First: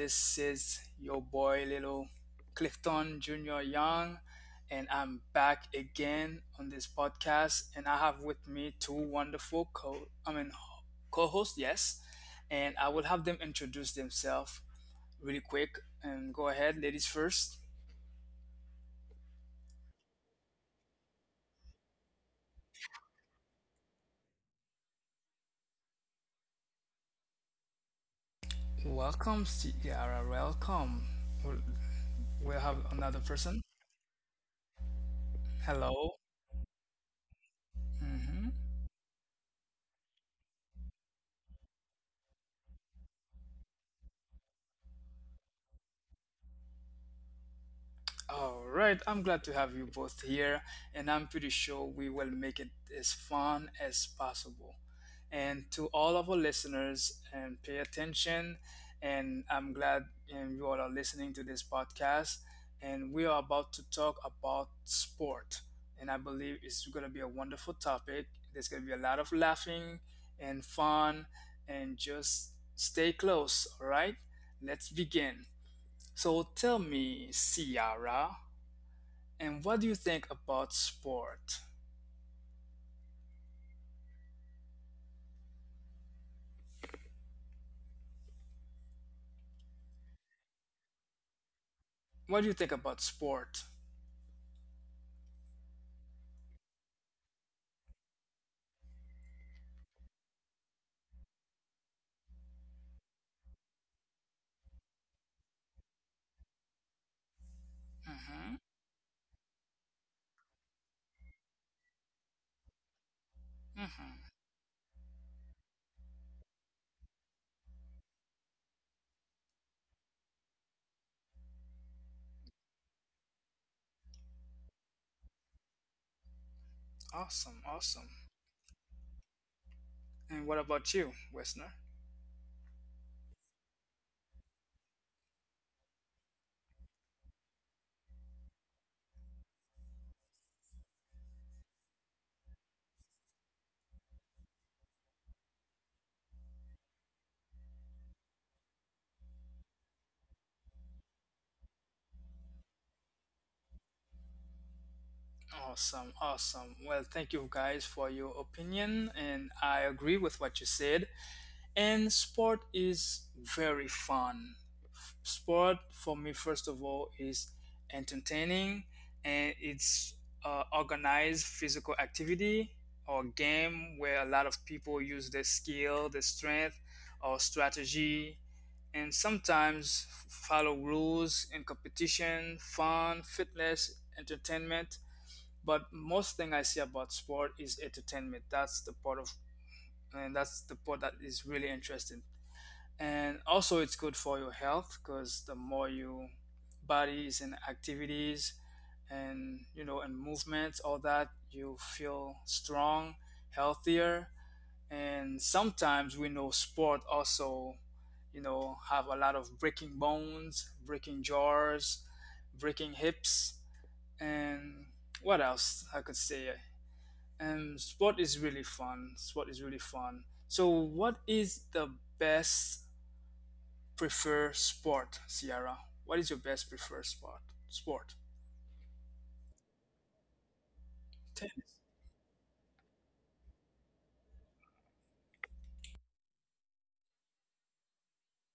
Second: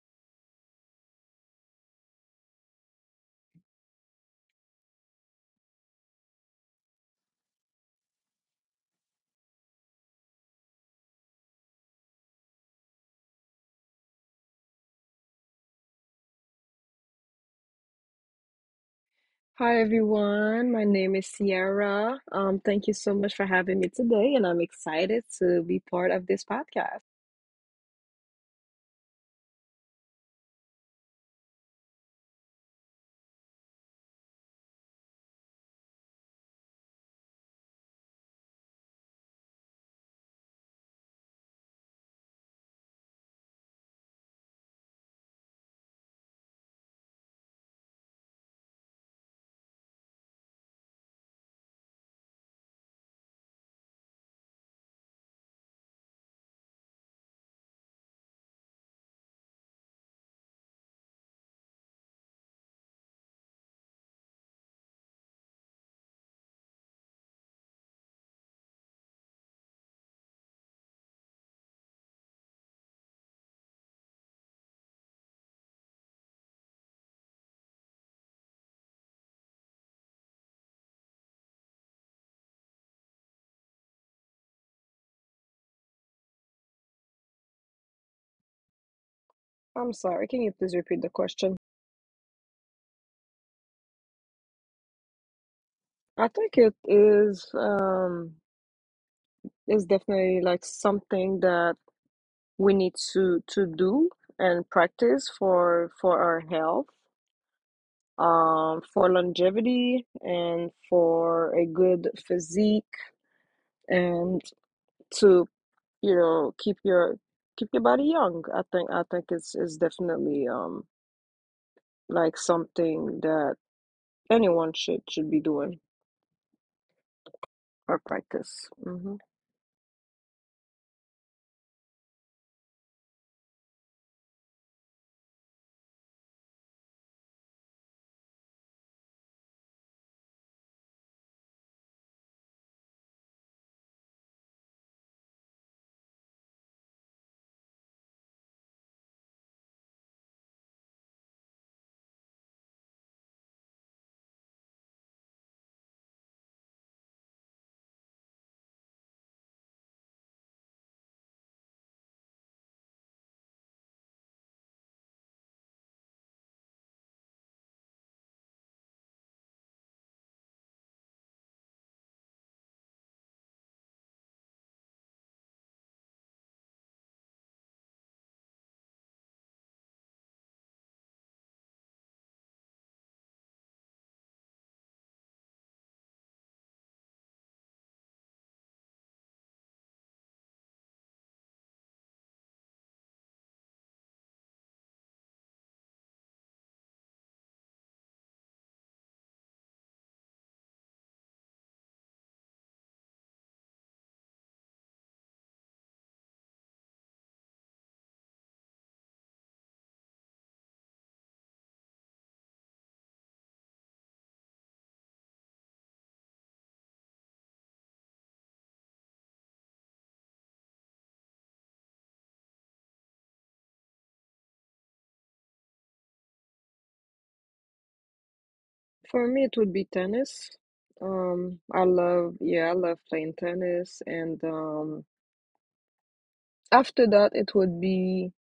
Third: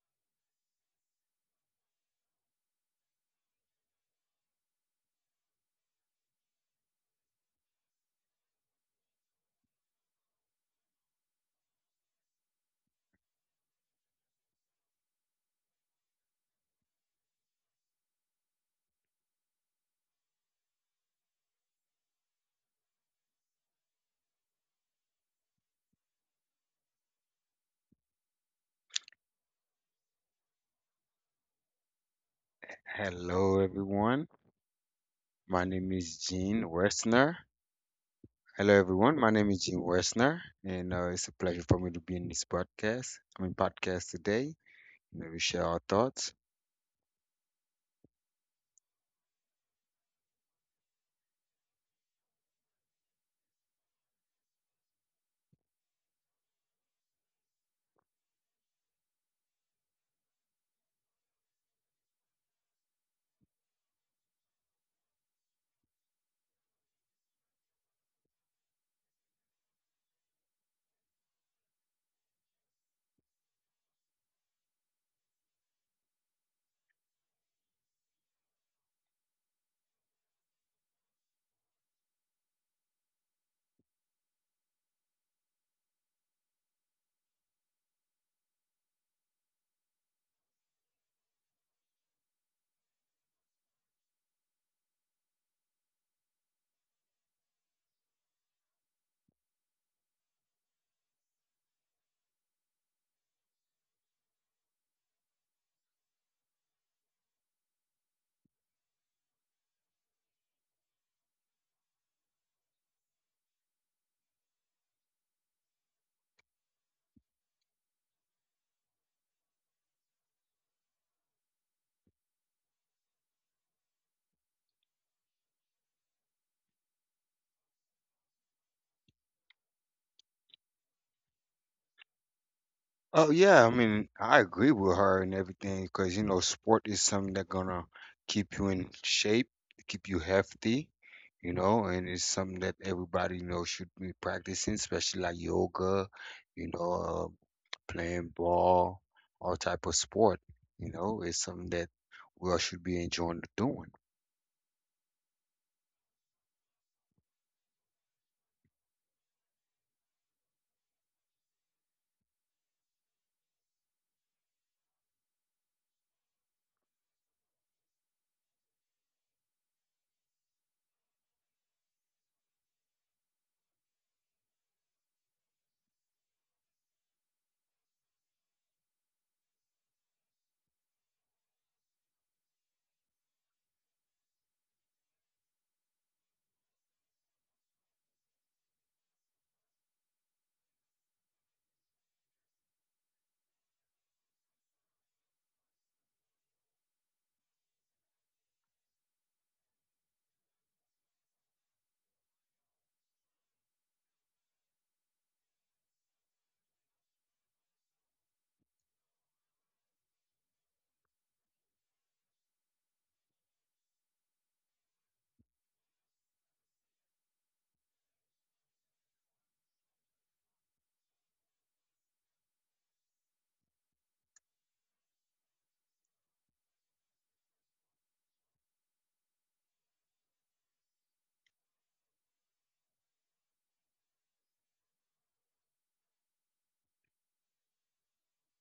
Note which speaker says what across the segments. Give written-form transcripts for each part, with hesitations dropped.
Speaker 1: This is your boy, little Clifton Junior Young, and I'm back again on this podcast. And I have with me two wonderful co-hosts, yes. And I will have them introduce themselves really quick. And go ahead, ladies first.
Speaker 2: Hi everyone, my name is Sierra. Thank you so much for having me today, and I'm excited to be part of this podcast.
Speaker 1: Welcome, Ciara. Welcome. We'll, we'll have another
Speaker 3: Hello,
Speaker 1: person.
Speaker 3: everyone. My name is
Speaker 1: Hello.
Speaker 3: Gene Westner.
Speaker 1: hmm
Speaker 3: Hello, everyone. My name is Gene Westner, and it's a pleasure for me to be in this podcast. I mean, podcast today. You know, we share our thoughts.
Speaker 1: All right, I'm glad to have you both here, and I'm pretty sure we will make it as fun as possible. And to all of our listeners, and pay attention. And I'm glad you all are listening to this podcast. And we are about to talk about sport, and I believe it's going to be a wonderful topic. There's going to be a lot of laughing and fun, and just stay close. All right, let's begin. So tell me, Ciara, and what do you think about sport?
Speaker 2: I'm sorry, can you please repeat the question?
Speaker 1: What do you think about sport?
Speaker 2: I think it is definitely like something that we need to do and practice for our health,
Speaker 1: Mm-hmm.
Speaker 2: for longevity, and for a good physique,
Speaker 1: Mm-hmm.
Speaker 2: and to keep your body young. I think it's definitely like something that anyone should be doing,
Speaker 1: Awesome, awesome.
Speaker 2: or practice.
Speaker 1: And what about you, listener?
Speaker 3: Oh yeah, I mean, I agree with her and everything because you know, sport is something that's gonna keep you in shape, keep you healthy. You know, and it's something that everybody you know should be practicing, especially like yoga. You know, playing ball, all type of sport. You know, it's something that we all should be enjoying doing.
Speaker 1: Awesome, awesome. Well, thank you guys for your opinion, and I agree with what you said. And sport is very fun. Sport for me, first of all, is entertaining and it's organized physical activity or game where a lot of people use their skill, their strength, or strategy, and sometimes follow rules in competition, fun, fitness, entertainment. But most thing I see about sport is entertainment. That's the part of and that's the part that is really interesting, and also it's good for your health because the more you bodies and activities and you know and movements all that you feel strong, healthier, and sometimes we know sport also you know have a lot of breaking bones, breaking jaws, breaking hips, and what else I could say, and sport is really fun. So what is the best prefer sport, Ciara? What is your best preferred sport? Sport.
Speaker 2: For me, it would be tennis.
Speaker 1: Tennis.
Speaker 2: I love Yeah, I love playing tennis, and after that it would be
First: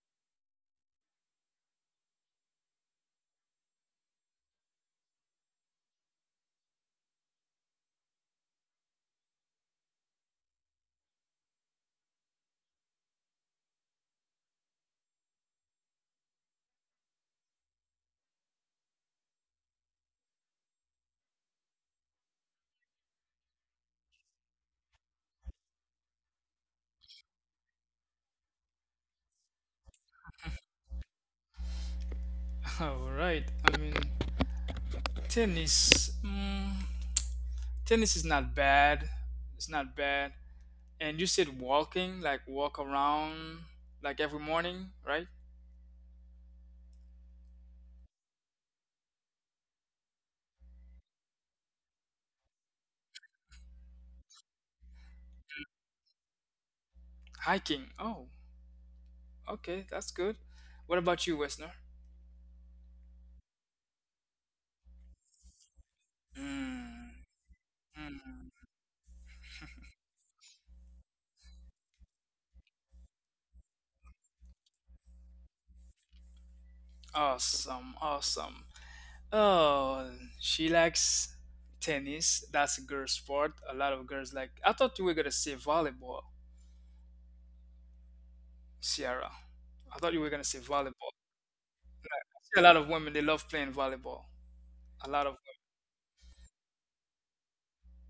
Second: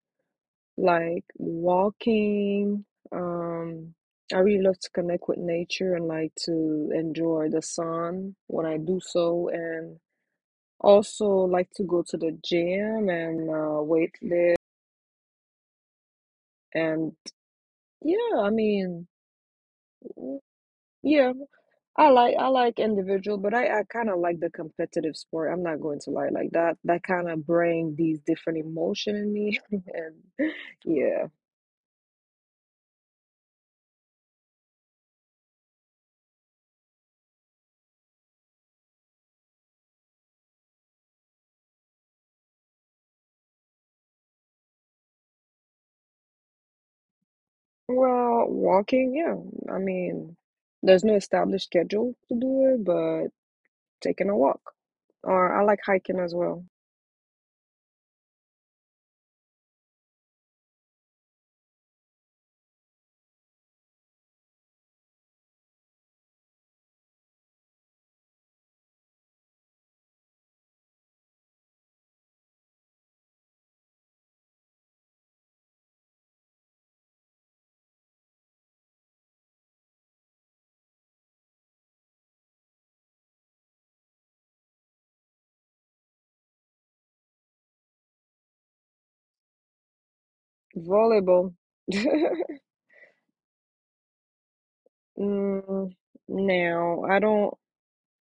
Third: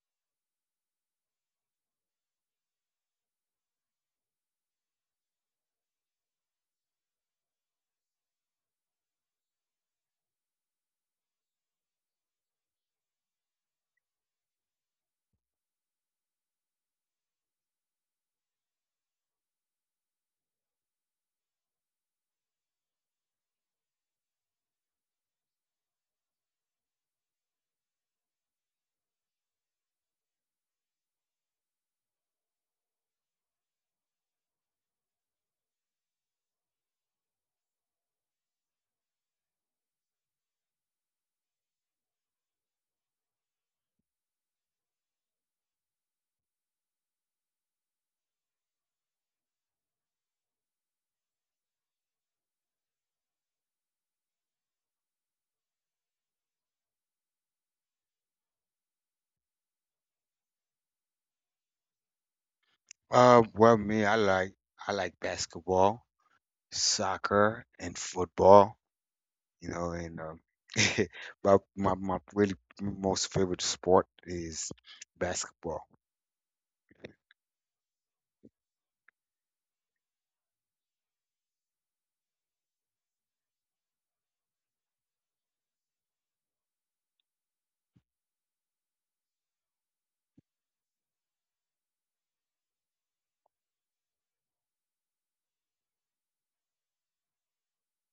Speaker 2: like walking. um I really love to connect with nature and like to enjoy the sun when I do so, and. Also, like to go to the gym and weight lift, and yeah, I mean, mm, yeah, I like individual, but I kind of like the competitive sport. I'm not going to lie, like that kind of bring these different emotion in me and yeah.
Speaker 1: All right. I mean, tennis. Mm, tennis is not bad. It's not bad. And you said walking, like walk around, like every morning, right?
Speaker 2: Well, walking, yeah. I mean, there's no established schedule to do it, but taking a walk. Or I like hiking as well.
Speaker 1: Hiking. Oh, okay, that's good. What about you, Wesner?
Speaker 3: Well, me, I like basketball,
Speaker 1: Mm,
Speaker 3: soccer, and
Speaker 1: mm,
Speaker 3: football. You know, and but my really most favorite sport is basketball.
Speaker 1: awesome, awesome. Oh, she likes tennis. That's a girl sport. A lot of girls like. I thought you were gonna say volleyball, Sierra. I thought you were gonna say volleyball.
Speaker 2: Volleyball.
Speaker 1: I see a lot of women they love playing volleyball. A lot of
Speaker 2: Mm, Now, I don't.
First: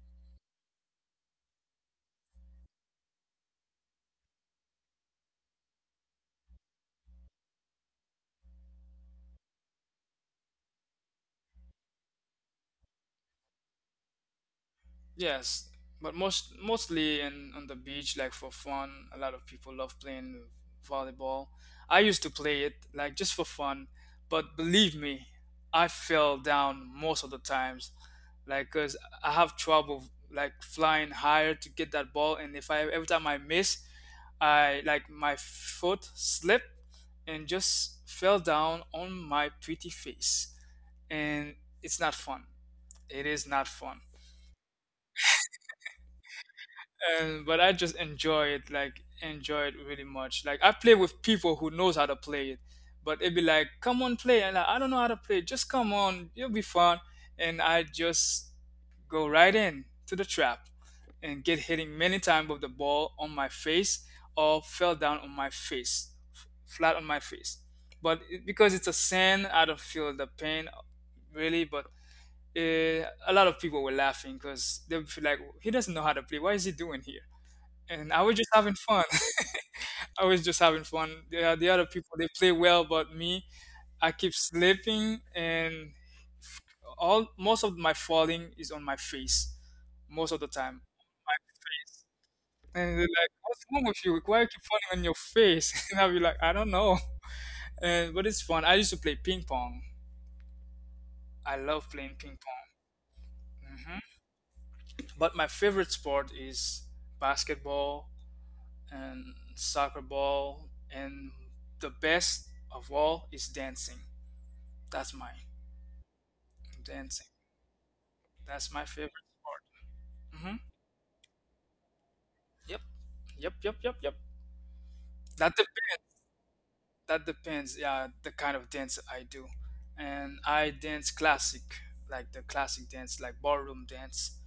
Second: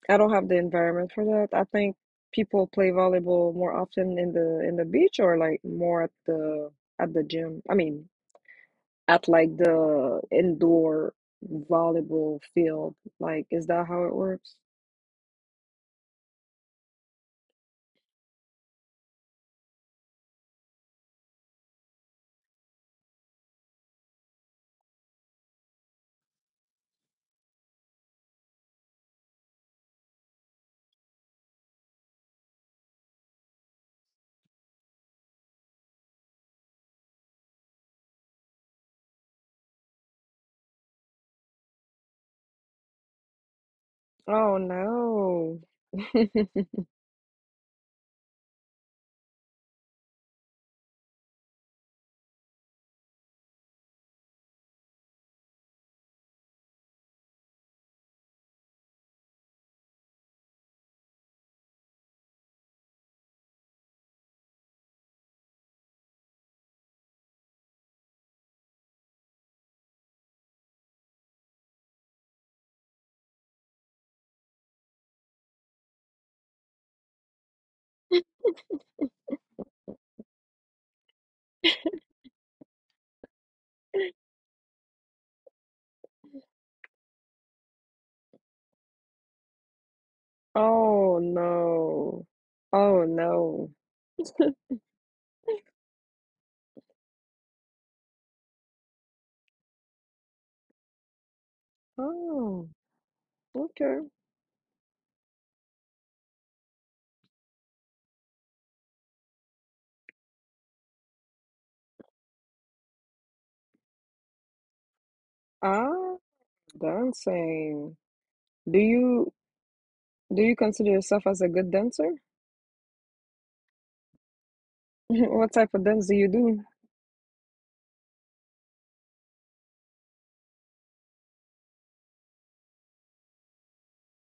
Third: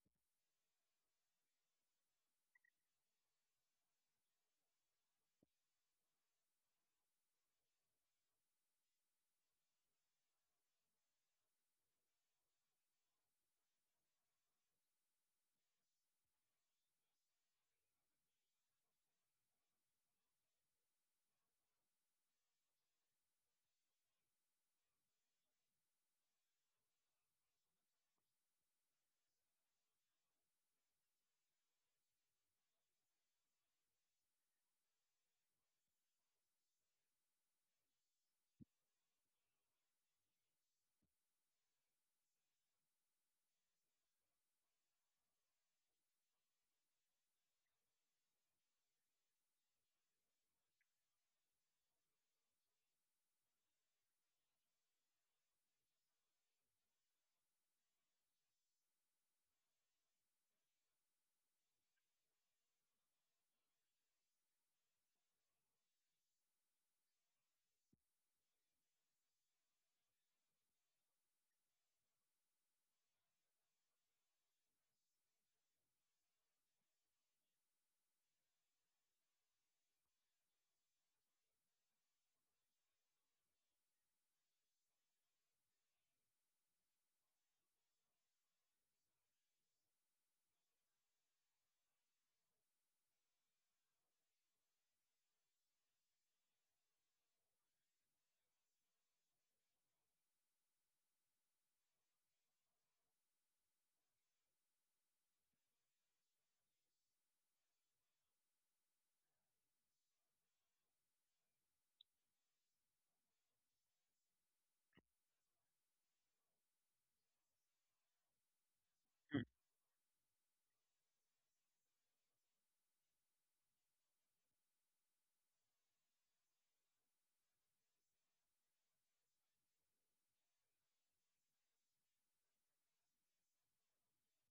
Speaker 2: I don't have the environment for that. I think people play volleyball more often in the beach, or like more at the gym. I mean, at like the indoor volleyball field. Like, is that how it works?
Speaker 1: yes, but most mostly in on the beach, like for fun. A lot of people love playing volleyball. I used to play it like just for fun, but believe me, I fell down most of the times, like because I have trouble like flying higher to get that ball, and if I every time I miss, I like my foot slipped and just fell down on my pretty face, and it's not fun. It is not fun.
Speaker 2: Oh no.
Speaker 1: And but I just enjoy it, like enjoy it really much. Like I play with people who knows how to play it, but it'd be like, come on, play, and like, I don't know how to play. Just come on, you'll be fun, and I just go right in to the trap and get hitting many times with the ball on my face or fell down on my face, flat on my face. But it, because it's a sin, I don't feel the pain really, but. A lot of people were laughing because they feel like he doesn't know how to play. Why is he doing here? And I was just having fun. I was just having fun. The other people they play well, but me, I keep slipping, and all most of my falling is on my face, most of the time.
Speaker 2: Oh no.
Speaker 1: And they're
Speaker 2: Oh
Speaker 1: like, "What's
Speaker 2: no.
Speaker 1: wrong with you? Why you keep falling on your face?" And I'll be like, "I don't know." And but it's fun. I used to play ping pong. I love playing ping
Speaker 2: Oh,
Speaker 1: pong.
Speaker 2: okay.
Speaker 1: hmm But my favorite sport is basketball and soccer ball, and the best of all is dancing. That's mine.
Speaker 2: Ah,
Speaker 1: Dancing.
Speaker 2: dancing.
Speaker 1: That's my
Speaker 2: Do
Speaker 1: favorite
Speaker 2: you
Speaker 1: sport.
Speaker 2: do
Speaker 1: hmm
Speaker 2: you consider yourself as a good dancer?
Speaker 1: Yep. Yep. Yep. Yep. Yep. That
Speaker 2: What type of
Speaker 1: depends.
Speaker 2: dance do?
Speaker 1: That depends. Yeah, the kind of dance I do, and I dance classic, like the classic dance, like ballroom dance.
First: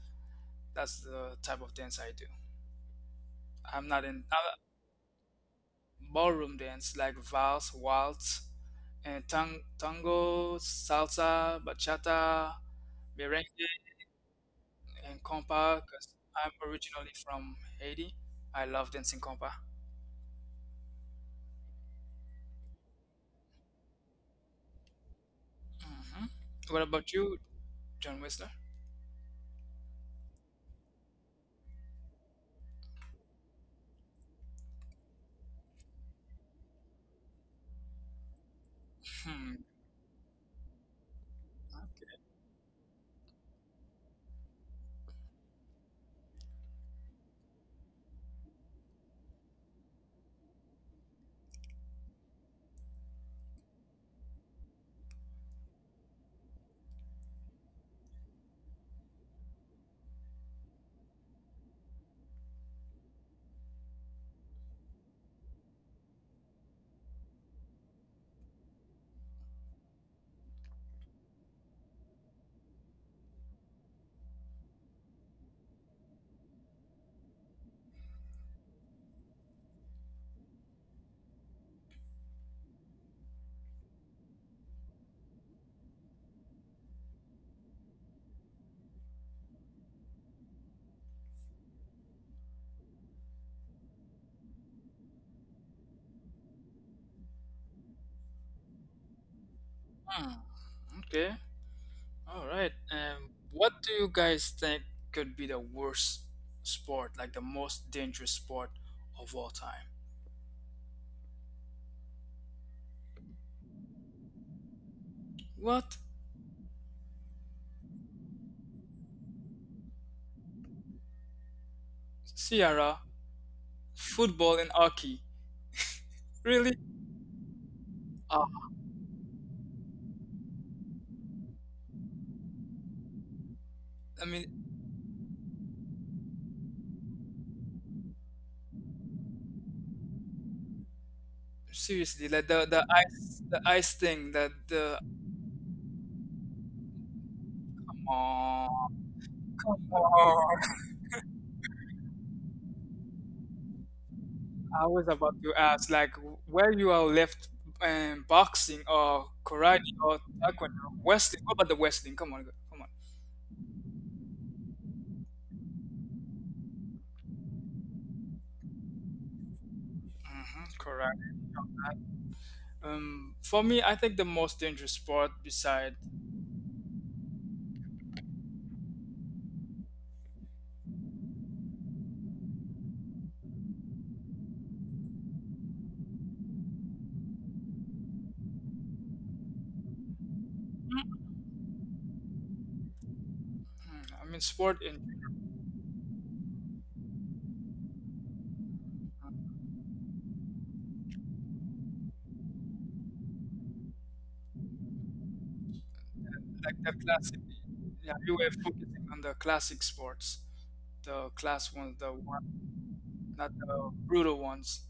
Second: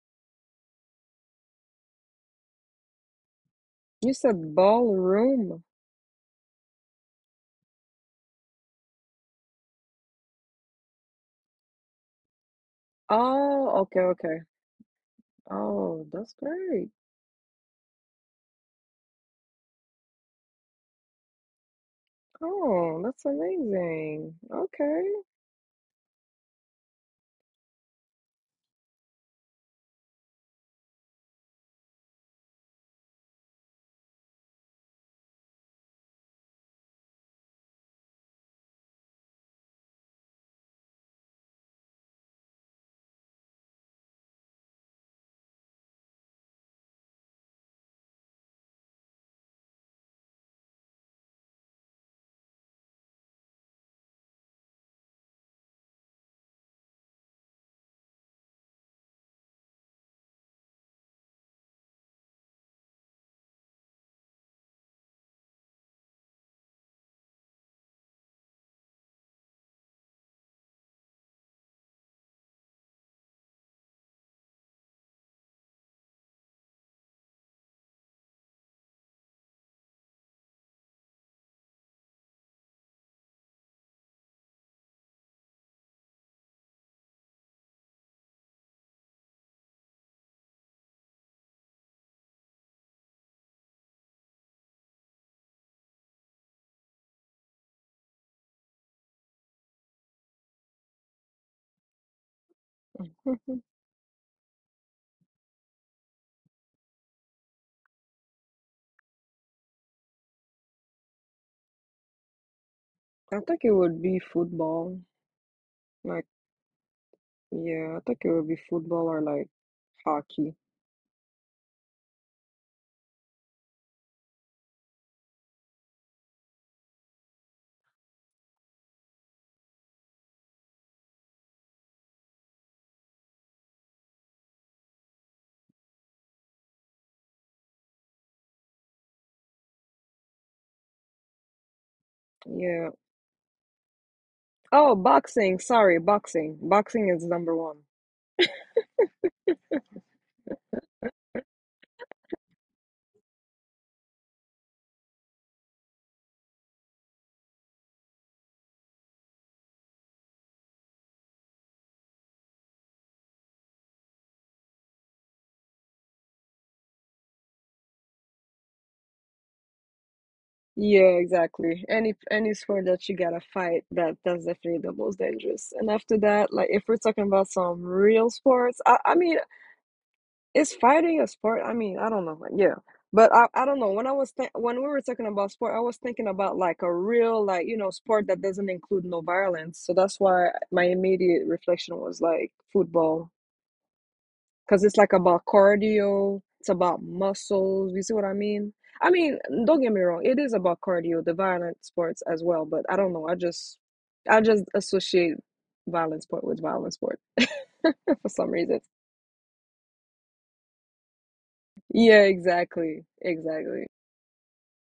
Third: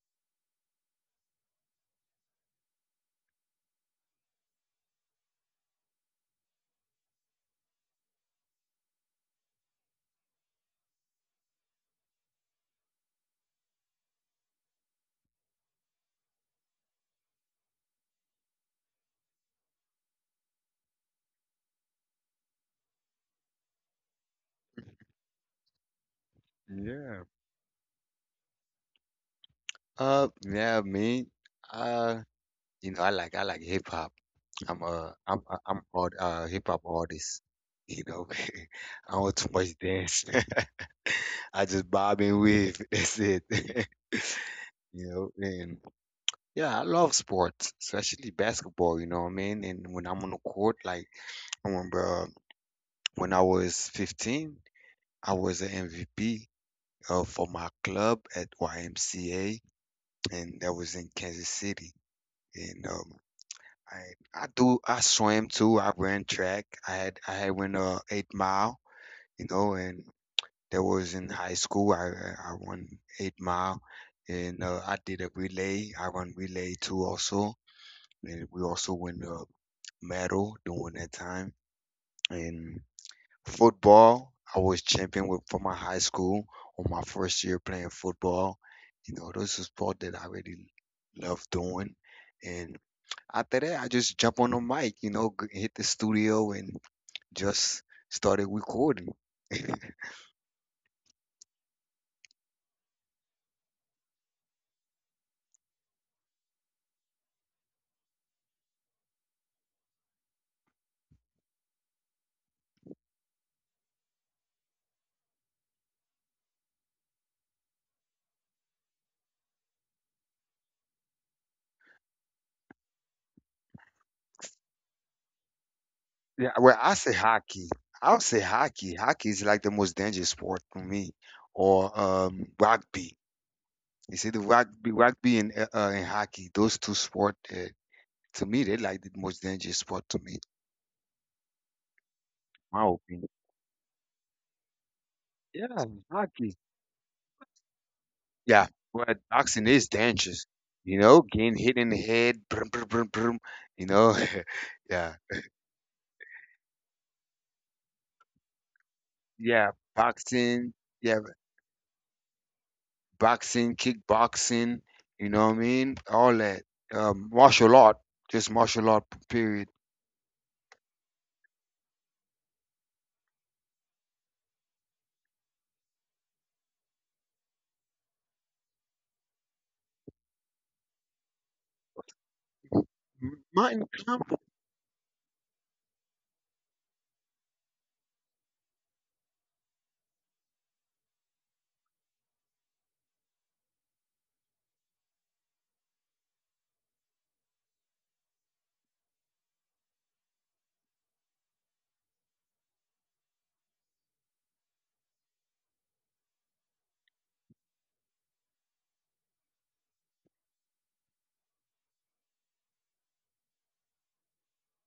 Speaker 1: That's the type of dance I do. I'm not
Speaker 2: You
Speaker 1: in
Speaker 2: said ballroom.
Speaker 1: ballroom dance, like vals, waltz, and tango, salsa, bachata, merengue,
Speaker 2: Oh, okay, okay.
Speaker 1: and compa. Because
Speaker 2: Oh, that's
Speaker 1: I'm
Speaker 2: great.
Speaker 1: originally from Haiti. I love dancing compa.
Speaker 2: Oh, that's amazing. Okay.
Speaker 1: hmm What about
Speaker 3: Yeah.
Speaker 1: you, John Whistler?
Speaker 3: Yeah, me. Uh, You know, I like hip hop. I'm a I'm a- I'm art hip hop artist. You know, I don't
Speaker 1: Hmm.
Speaker 3: too much dance. I just bob and weave. That's it. You know, and yeah, I love sports, especially basketball. You know what I mean? And when I'm on the court, like I remember when I was 15, I was an MVP for my club at YMCA, and that was in Kansas City. And I I swam too. I ran track. I had went 8 mile, you know, and that was in high school. I won 8 mile, and I did a relay. I run relay too also, and we also won a medal during that time. And football, I was champion with for my high school on my first year playing football. You know, those are sport that I really love doing, and. After that, I just jump on the mic, you know, hit the studio and just started recording.
Speaker 1: hmm, Okay. All right. What do you guys think could be the worst sport, like the most dangerous sport of all time?
Speaker 2: I think it would be football.
Speaker 1: What?
Speaker 2: Like, yeah, I think it would be football or like hockey.
Speaker 1: Sierra, football and hockey.
Speaker 3: Yeah,
Speaker 1: Really?
Speaker 3: well, I say hockey. I'll say
Speaker 1: Ah,
Speaker 3: hockey. Hockey is like the most dangerous sport for me, or rugby. You
Speaker 1: I
Speaker 3: see, the
Speaker 1: mean,
Speaker 3: rugby and hockey, those two sports, to me, they're like the most dangerous sport to me,
Speaker 1: seriously, like the, the
Speaker 3: my
Speaker 2: Yeah.
Speaker 3: opinion.
Speaker 1: ice the ice thing that
Speaker 2: Oh,
Speaker 1: the
Speaker 2: boxing.
Speaker 3: Yeah,
Speaker 2: Sorry,
Speaker 3: hockey.
Speaker 2: boxing. Boxing is number one.
Speaker 3: Yeah,
Speaker 1: oh,
Speaker 3: but boxing
Speaker 1: come
Speaker 3: is dangerous.
Speaker 1: on.
Speaker 3: You know, getting hit in the head, brum, brum, brum, brum, you know,
Speaker 1: I was
Speaker 3: yeah.
Speaker 1: about to ask, like, where you are left boxing or
Speaker 3: Yeah,
Speaker 1: karate or
Speaker 3: boxing.
Speaker 1: taekwondo,
Speaker 3: Yeah,
Speaker 1: wrestling. What about the wrestling? Come on, come on.
Speaker 3: boxing, kickboxing. You know what I mean? All that. Martial art, just martial art. Period.
Speaker 2: Yeah,
Speaker 1: Correct.
Speaker 2: exactly. Any sport that you gotta
Speaker 1: For me,
Speaker 2: fight,
Speaker 1: I think
Speaker 2: that
Speaker 1: the
Speaker 2: that's
Speaker 1: most
Speaker 2: definitely
Speaker 1: dangerous
Speaker 2: the most
Speaker 1: sport
Speaker 2: dangerous. And
Speaker 1: beside,
Speaker 2: after that, like if we're talking about some real sports, I mean. Is fighting a sport? I mean, I don't know. Like, yeah, but I don't
Speaker 3: Martin
Speaker 2: know. When I was
Speaker 3: Compton.
Speaker 2: th- when we were talking about sport, I was thinking about like a real, like sport that doesn't include no violence. So that's why my
Speaker 1: mhm.
Speaker 2: immediate reflection was like football,
Speaker 1: I mean, sport
Speaker 2: because it's like
Speaker 1: in
Speaker 2: about cardio. It's about muscles. You see what I mean? I mean, don't get me wrong. It is about cardio, the violent sports as well. But I don't know. I just associate violent sport with
Speaker 1: like
Speaker 2: violent
Speaker 1: the
Speaker 2: sport
Speaker 1: classic. Yeah,
Speaker 2: for
Speaker 1: you
Speaker 2: some
Speaker 1: were
Speaker 2: reason.
Speaker 1: focusing on the classic sports, the class ones, the
Speaker 2: Yeah,
Speaker 1: one,
Speaker 2: exactly.
Speaker 1: not
Speaker 2: Exactly.
Speaker 1: the brutal ones.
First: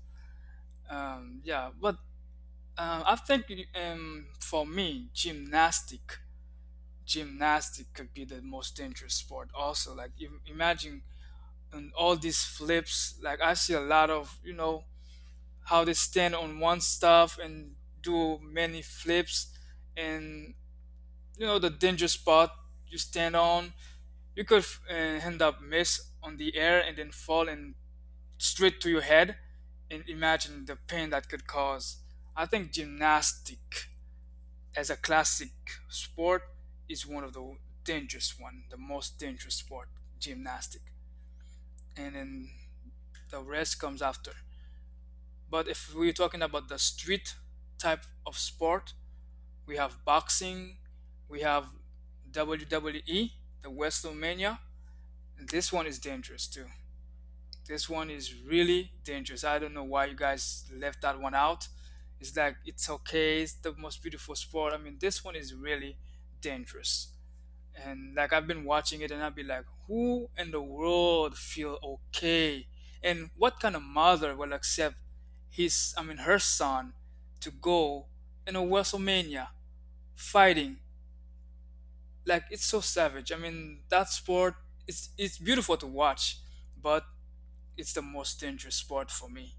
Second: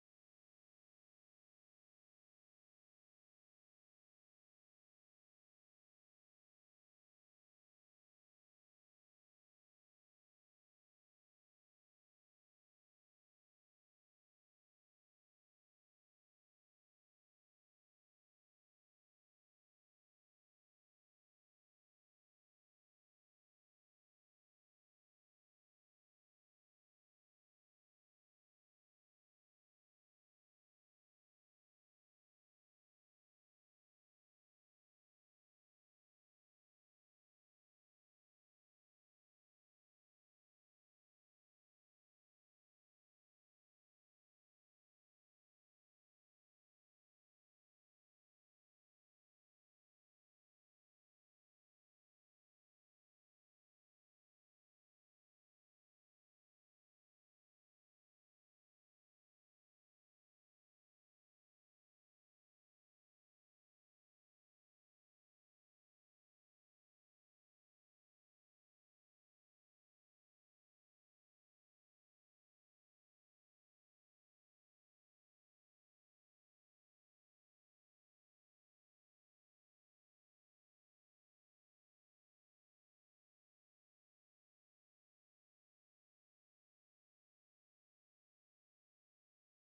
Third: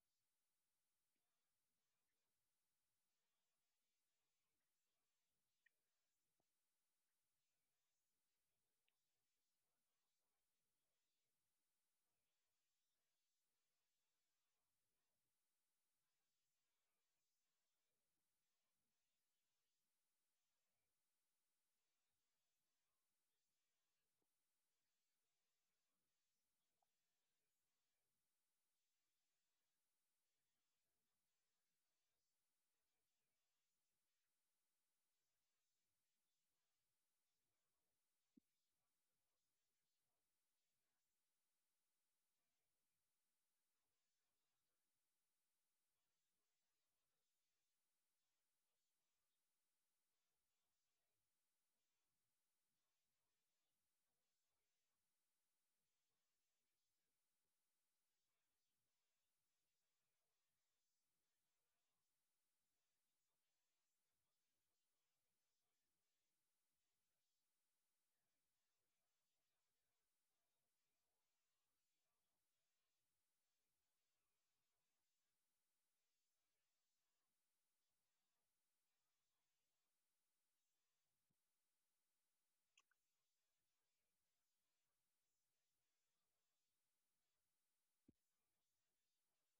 Speaker 1: Yeah, but I think for me, gymnastic. Gymnastic could be the most dangerous sport also like imagine and all these flips like I see a lot of you know how they stand on one stuff and do many flips and you know the danger spot you stand on you could end up miss on the air and then fall and straight to your head and imagine the pain that could cause. I think gymnastic as a classic sport is one of the dangerous one, the most dangerous sport, gymnastic. And then the rest comes after. But if we're talking about the street type of sport, we have boxing, we have WWE, the WrestleMania. This one is dangerous too. This one is really dangerous. I don't know why you guys left that one out. It's like it's okay, it's the most beautiful sport. I mean, this one is really dangerous. And like I've been watching it and I'll be like, who in the world feel okay? And what kind of mother will accept his I mean her son to go in a WrestleMania fighting? Like it's so savage. I mean that sport it's beautiful to watch, but it's the most dangerous sport for me.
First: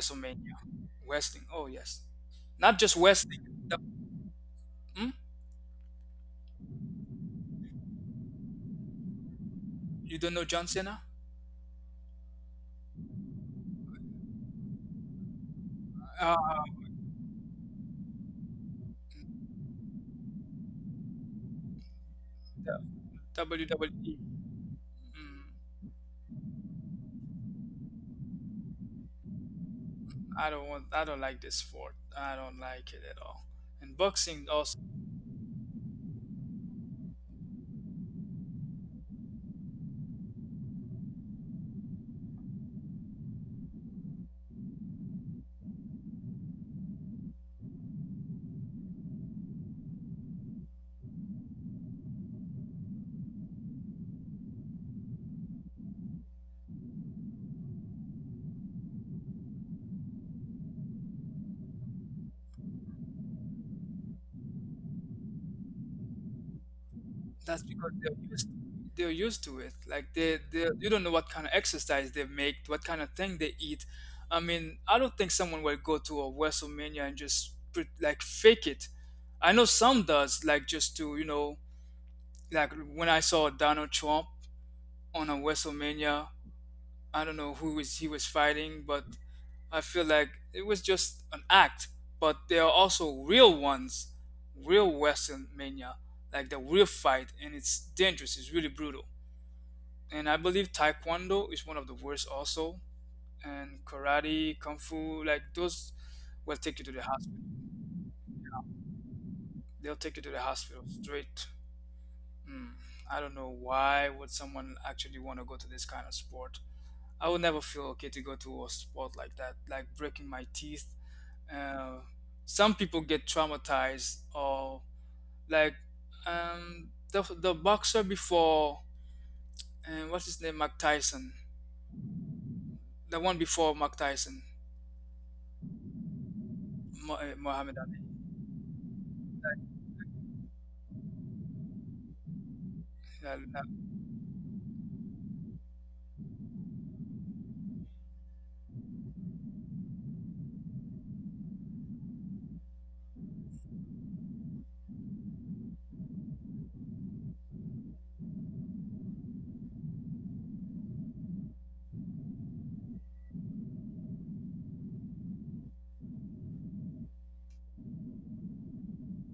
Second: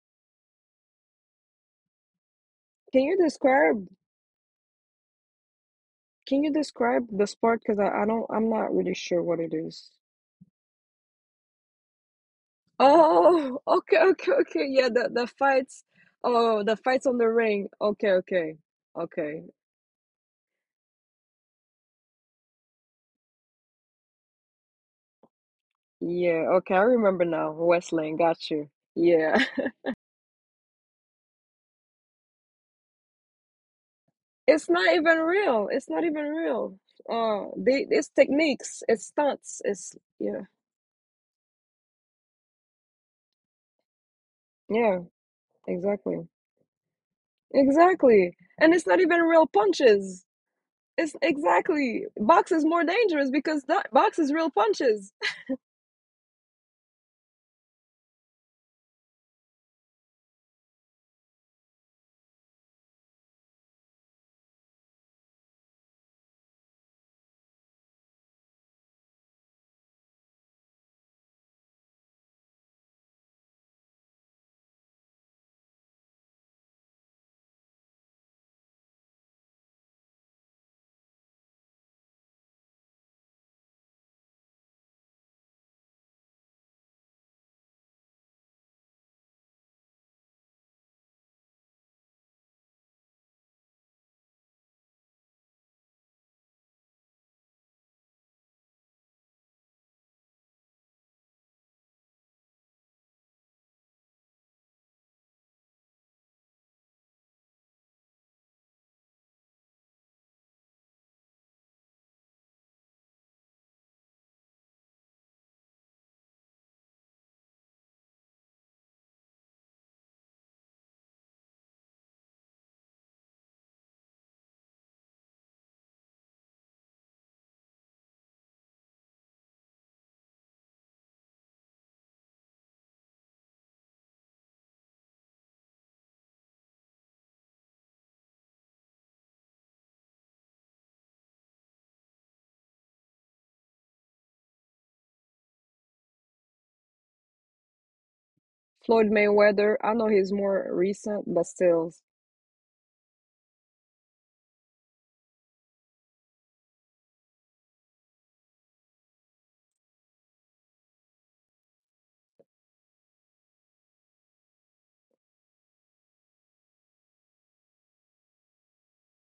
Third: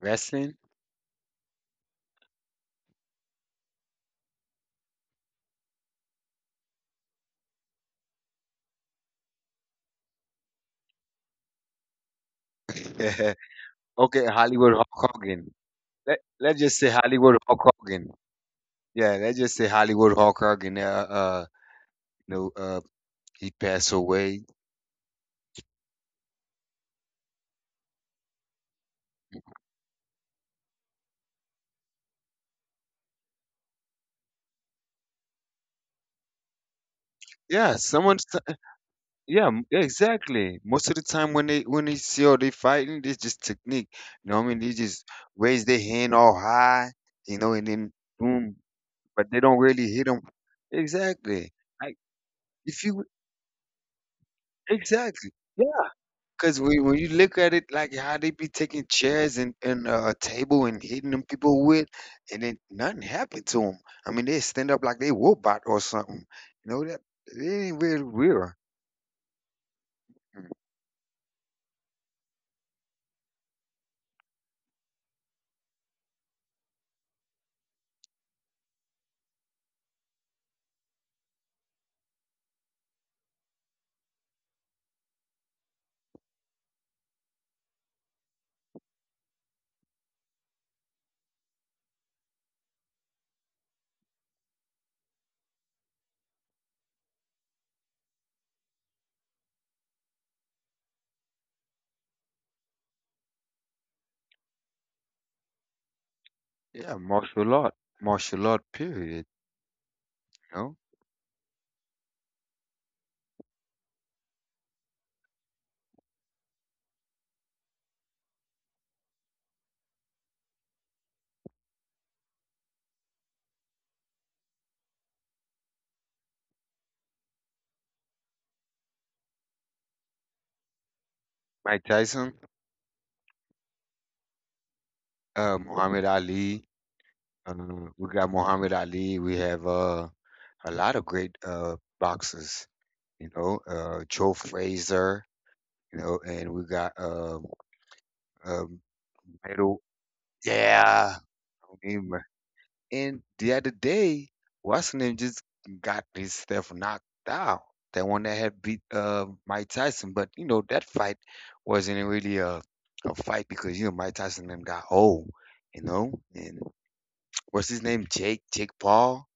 Speaker 3: Wrestling.
Speaker 1: Wrestling. Oh yes. Not just
Speaker 2: Can you
Speaker 1: wrestling. The-
Speaker 2: describe?
Speaker 1: hmm?
Speaker 2: Can you describe the sport? Because I don't. I'm not really sure what it is.
Speaker 1: You don't know John Cena?
Speaker 2: Oh, okay,
Speaker 3: Okay,
Speaker 2: okay, okay.
Speaker 3: Hollywood
Speaker 2: Yeah,
Speaker 3: Hulk
Speaker 2: the
Speaker 3: Hogan.
Speaker 2: fights.
Speaker 3: Let
Speaker 1: Uh,
Speaker 3: Let's
Speaker 2: Oh,
Speaker 3: just
Speaker 2: the
Speaker 3: say
Speaker 2: fights on the
Speaker 3: Hollywood Hulk
Speaker 2: ring.
Speaker 3: Hogan.
Speaker 2: Okay, okay,
Speaker 3: Yeah, let's
Speaker 2: okay.
Speaker 3: just say Hollywood Hulk Hogan. You know, he passed
Speaker 1: WWE.
Speaker 3: away.
Speaker 1: Mm.
Speaker 2: Yeah, okay. I remember now. Wrestling. Got you. Yeah.
Speaker 1: I don't want. I don't like this sport. I don't like it at all. And boxing
Speaker 2: It's
Speaker 1: also.
Speaker 2: not even real. It's not even real.
Speaker 3: Yeah,
Speaker 2: They It's techniques. It's
Speaker 3: yeah,
Speaker 2: stunts.
Speaker 3: yeah,
Speaker 2: It's Yeah,
Speaker 3: exactly. Most of the time when they see all they fighting, it's just technique. You know what I mean? They
Speaker 2: yeah.
Speaker 3: just raise their hand
Speaker 2: Exactly.
Speaker 3: all high, you know, and then
Speaker 2: Exactly.
Speaker 3: boom,
Speaker 2: And it's not even
Speaker 3: but they
Speaker 2: real
Speaker 3: don't really hit them.
Speaker 2: punches. It's
Speaker 3: Exactly. Like
Speaker 2: Exactly. Box is
Speaker 3: if
Speaker 2: more
Speaker 3: you
Speaker 2: dangerous because that box is real punches.
Speaker 3: exactly. Yeah, because when you look at it, like how they be taking chairs and a table and hitting them people with, and then nothing happened to them. I mean, they stand up like they robot or something. You know that it
Speaker 1: That's
Speaker 3: ain't
Speaker 1: because
Speaker 3: real
Speaker 1: they're used.
Speaker 3: real.
Speaker 1: They're used to it. Like they, they. You don't know what kind of exercise they make. What kind of thing they eat. I mean, I don't think someone will go to a WrestleMania and just put, like fake it. I know some does. Like just to you know. Like when I saw Donald Trump on a WrestleMania. I don't know who was he was fighting, but I feel like it was just an act, but there are also real ones, real WrestleMania, like the real fight, and it's dangerous. It's really brutal. And I believe Taekwondo is one of the worst also, and karate, kung fu, like those will take you to
Speaker 3: Yeah,
Speaker 1: the hospital.
Speaker 3: martial art, period.
Speaker 1: They'll take you to the
Speaker 3: You know,
Speaker 1: hospital straight. Mm, I don't know why would someone actually want to go to this kind of sport. I would never feel okay to go to a sport like that, like breaking my teeth. Uh, some people get traumatized or like the boxer before, what's his name, Mike Tyson,
Speaker 3: Mike Tyson,
Speaker 1: the one before Mike Tyson,
Speaker 3: Muhammad Ali.
Speaker 1: Muhammad
Speaker 3: Uh,
Speaker 1: Ali.
Speaker 3: we got Muhammad Ali. We have a lot of great boxers. You
Speaker 1: Yeah,
Speaker 3: know,
Speaker 1: that-
Speaker 3: Joe Frazier. You know, and we got um,
Speaker 2: Floyd Mayweather,
Speaker 3: Middle.
Speaker 2: I know he's more
Speaker 3: Yeah,
Speaker 2: recent, but still,
Speaker 3: and the other day, what's her name just got his stuff knocked out. That one that had beat Mike Tyson, but you know that fight wasn't really a fight because you know Mike Tyson and them got old, you know. And what's his name? Jake Paul.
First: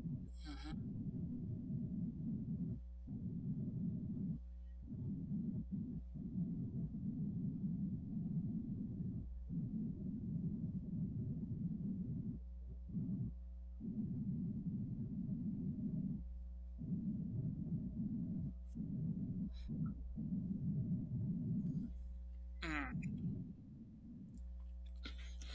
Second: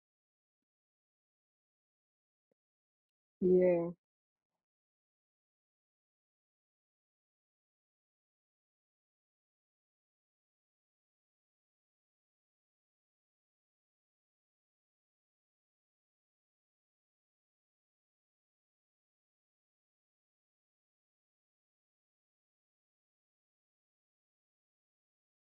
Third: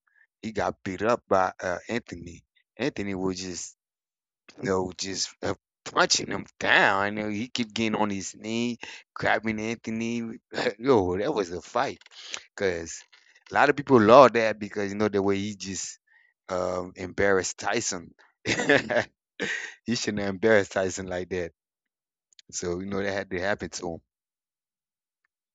Speaker 3: He got
Speaker 1: mhm.
Speaker 3: beat up by Anthony. Anthony was just
Speaker 2: yeah.
Speaker 3: you know, just punching him down. You know, he kept getting on his knee, grabbing Anthony. Yo, that was a fight because a lot of people love that because you know the way he just embarrassed Tyson. He shouldn't have embarrassed Tyson like that. So you know that
Speaker 1: Mm,
Speaker 3: had to happen to him.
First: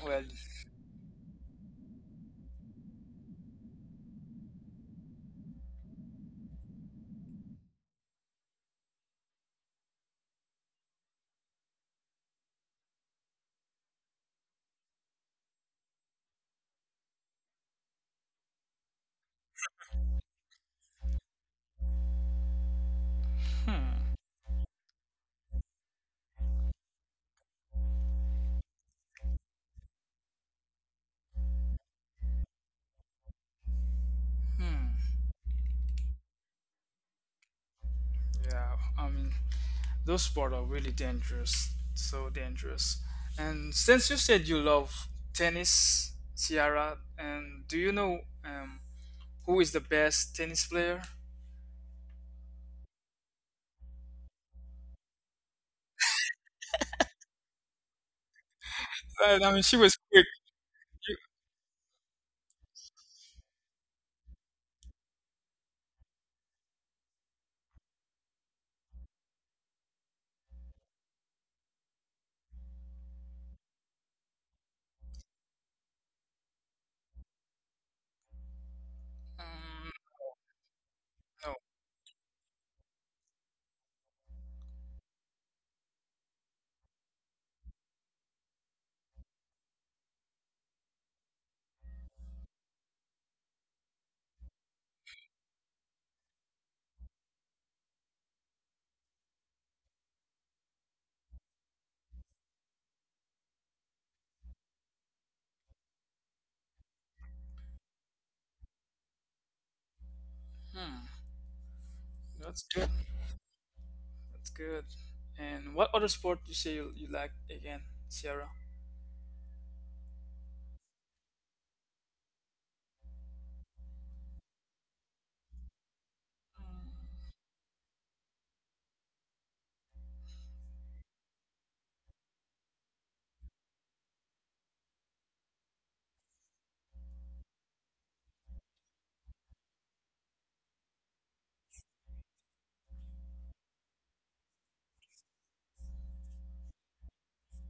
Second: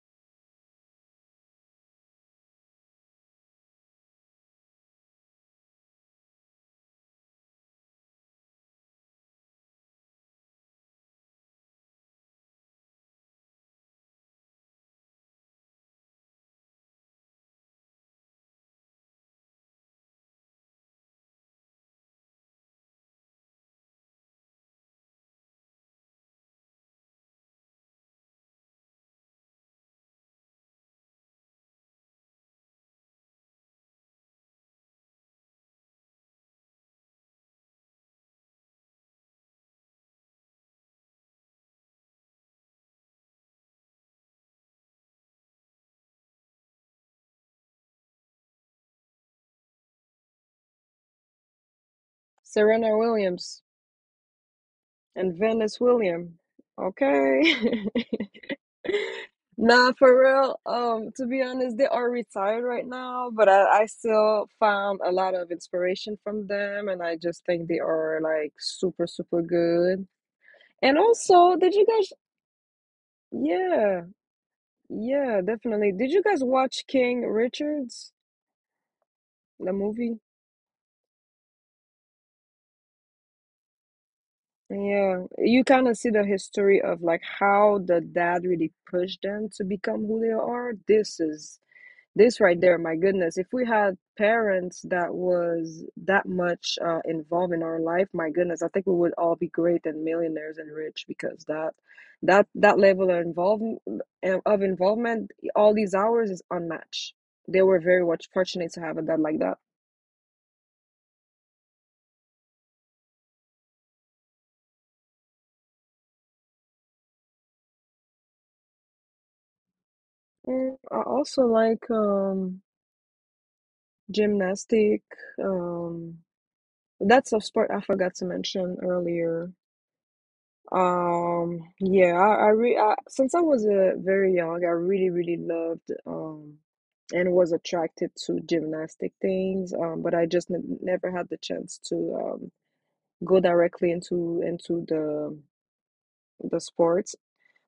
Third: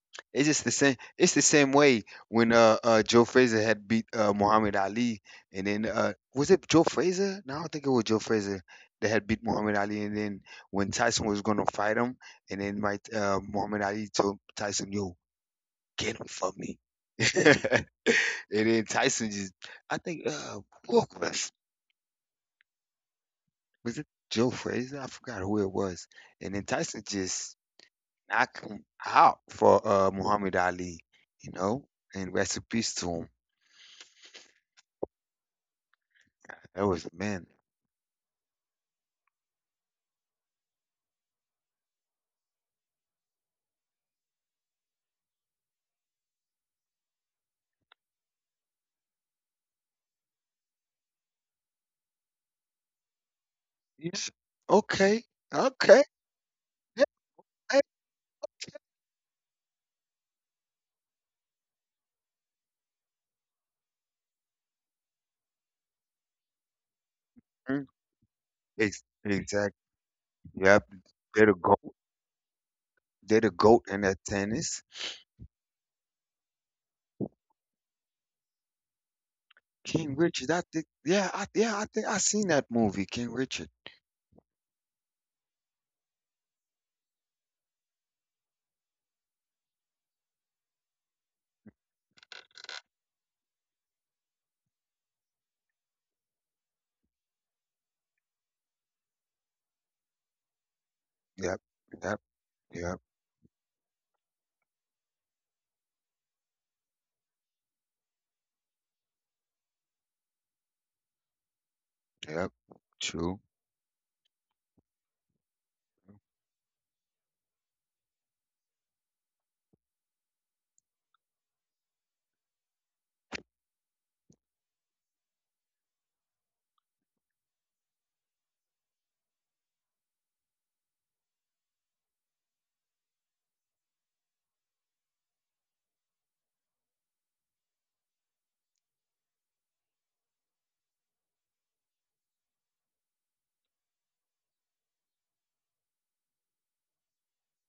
Speaker 1: well,
Speaker 3: It's just the same. It's the same way when Joe Frazier had beat Muhammad Ali, and then was it Joe Frazier? No, I don't think it was Joe Frazier that had beat Muhammad Ali, and then when Tyson was gonna fight him, and then my Muhammad Ali told Tyson, "Yo, get him for me," and then Tyson just, I think who was it
Speaker 1: hmm,
Speaker 3: Joe Frazier? I forgot who it was, and then Tyson just knocked him out for Muhammad Ali, you know, and rest in peace to him.
Speaker 1: hmm,
Speaker 3: That was the man.
Speaker 1: yeah, I mean, those sports are really dangerous, so dangerous. And since you said you love tennis, Ciara, and do you know who is the best tennis player?
Speaker 2: Serena Williams
Speaker 3: Yes. Okay.
Speaker 2: and Venus
Speaker 3: Okay.
Speaker 2: Williams.
Speaker 3: Yeah. I-
Speaker 2: Okay.
Speaker 1: I mean, she
Speaker 2: Nah,
Speaker 1: was
Speaker 2: for
Speaker 1: quick.
Speaker 2: real. To be honest, they are retired right now, but I still found a lot of inspiration from them, and I just think they
Speaker 3: mm,
Speaker 2: are like super, super
Speaker 3: Exactly.
Speaker 2: good.
Speaker 3: Yep.
Speaker 2: And
Speaker 3: They're the
Speaker 2: also, did
Speaker 3: goat.
Speaker 2: you guys?
Speaker 3: They're the goat in
Speaker 2: Yeah.
Speaker 3: that tennis.
Speaker 2: Yeah, definitely. Did you guys watch King Richards, the
Speaker 1: Um,
Speaker 3: King
Speaker 2: movie?
Speaker 3: Richard. I think. Yeah.
Speaker 1: no.
Speaker 3: Yeah. I think I seen that movie. King Richard.
Speaker 2: Yeah, you kind of see the history of like how the dad really pushed them to become who they are. This right there, my goodness. If we had parents that was that much involved in our life, my goodness, I think we would all be great and millionaires and rich, because
Speaker 3: Yep.
Speaker 2: that
Speaker 3: Yep.
Speaker 2: that that
Speaker 3: Yep.
Speaker 2: level of involvement, all these hours is unmatched. They were very much fortunate to have a dad like that.
Speaker 1: Hmm.
Speaker 3: Yep.
Speaker 1: That's good.
Speaker 3: True.
Speaker 1: That's good. And what other sport you say you, you like again, Sierra?
Speaker 2: I also like gymnastic. Um,
Speaker 1: Mm.
Speaker 2: that's a sport I forgot to mention earlier. Yeah, I since I was very young, I really, really loved, and was attracted to gymnastic things. But I just n never had the chance to go directly into the sports.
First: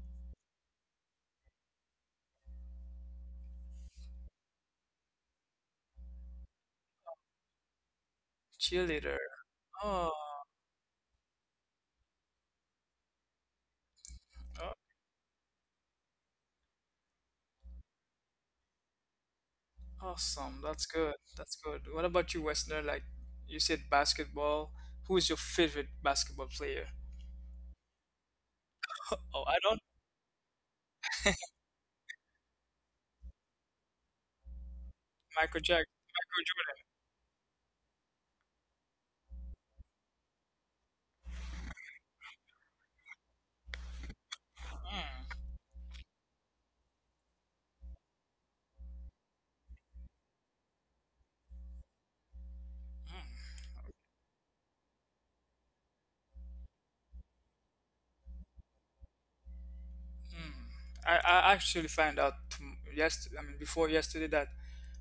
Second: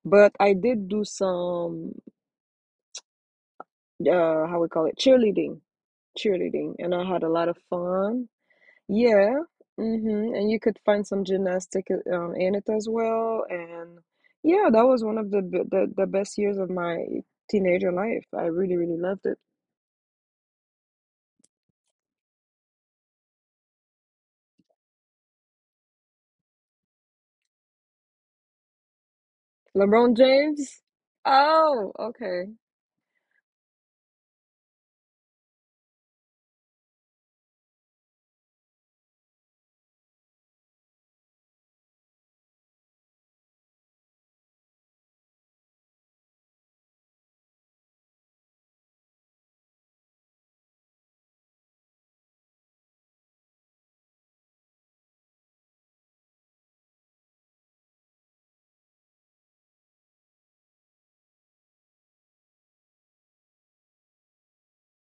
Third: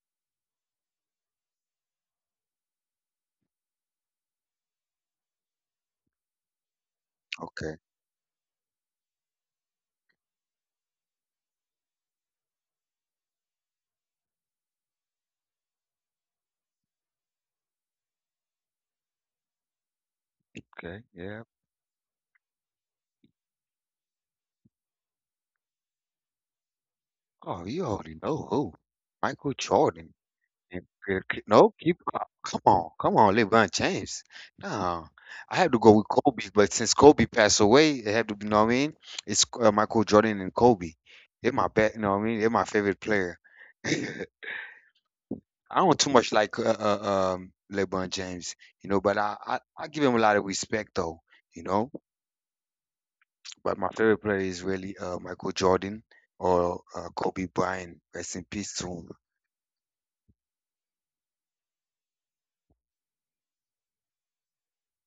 Speaker 2: But I did do some uh, how we call it, cheerleading, and I had a lot of
Speaker 3: Okay.
Speaker 2: fun.
Speaker 1: Cheerleader.
Speaker 2: Yeah,
Speaker 1: Oh,
Speaker 2: mhm, and you could find some gymnastic in it as well, and yeah,
Speaker 1: oh,
Speaker 2: that was one of the best years of my teenager life. I really, really loved it.
Speaker 1: awesome. That's
Speaker 3: Okay.
Speaker 1: good.
Speaker 3: Yeah.
Speaker 1: That's good. What about you, Westerner? Like you said, basketball. Who is your favorite basketball player?
Speaker 3: Oh, you already know who.
Speaker 1: Oh,
Speaker 3: Michael
Speaker 1: I don't.
Speaker 3: Jordan.
Speaker 2: LeBron James?
Speaker 3: Keep c c no,
Speaker 2: Oh,
Speaker 3: keep up.
Speaker 2: okay.
Speaker 3: Come on, come on, LeBron James. No, I
Speaker 1: Michael
Speaker 3: had to
Speaker 1: Jack.
Speaker 3: go with Kobe, but
Speaker 1: Michael
Speaker 3: since Kobe passed away, it had to be. You know what I mean? It's Michael Jordan and Kobe. They're my bet. You know what I mean? They're my favorite player.
Speaker 1: Jordan.
Speaker 3: I don't too much like LeBron James, you know, but I give him a lot of respect though, you know.
Speaker 1: Hmm.
Speaker 3: But my favorite player is really Michael Jordan or Kobe Bryant. Rest in peace to him.
Speaker 1: Hmm. I actually found out yesterday. I mean, before yesterday that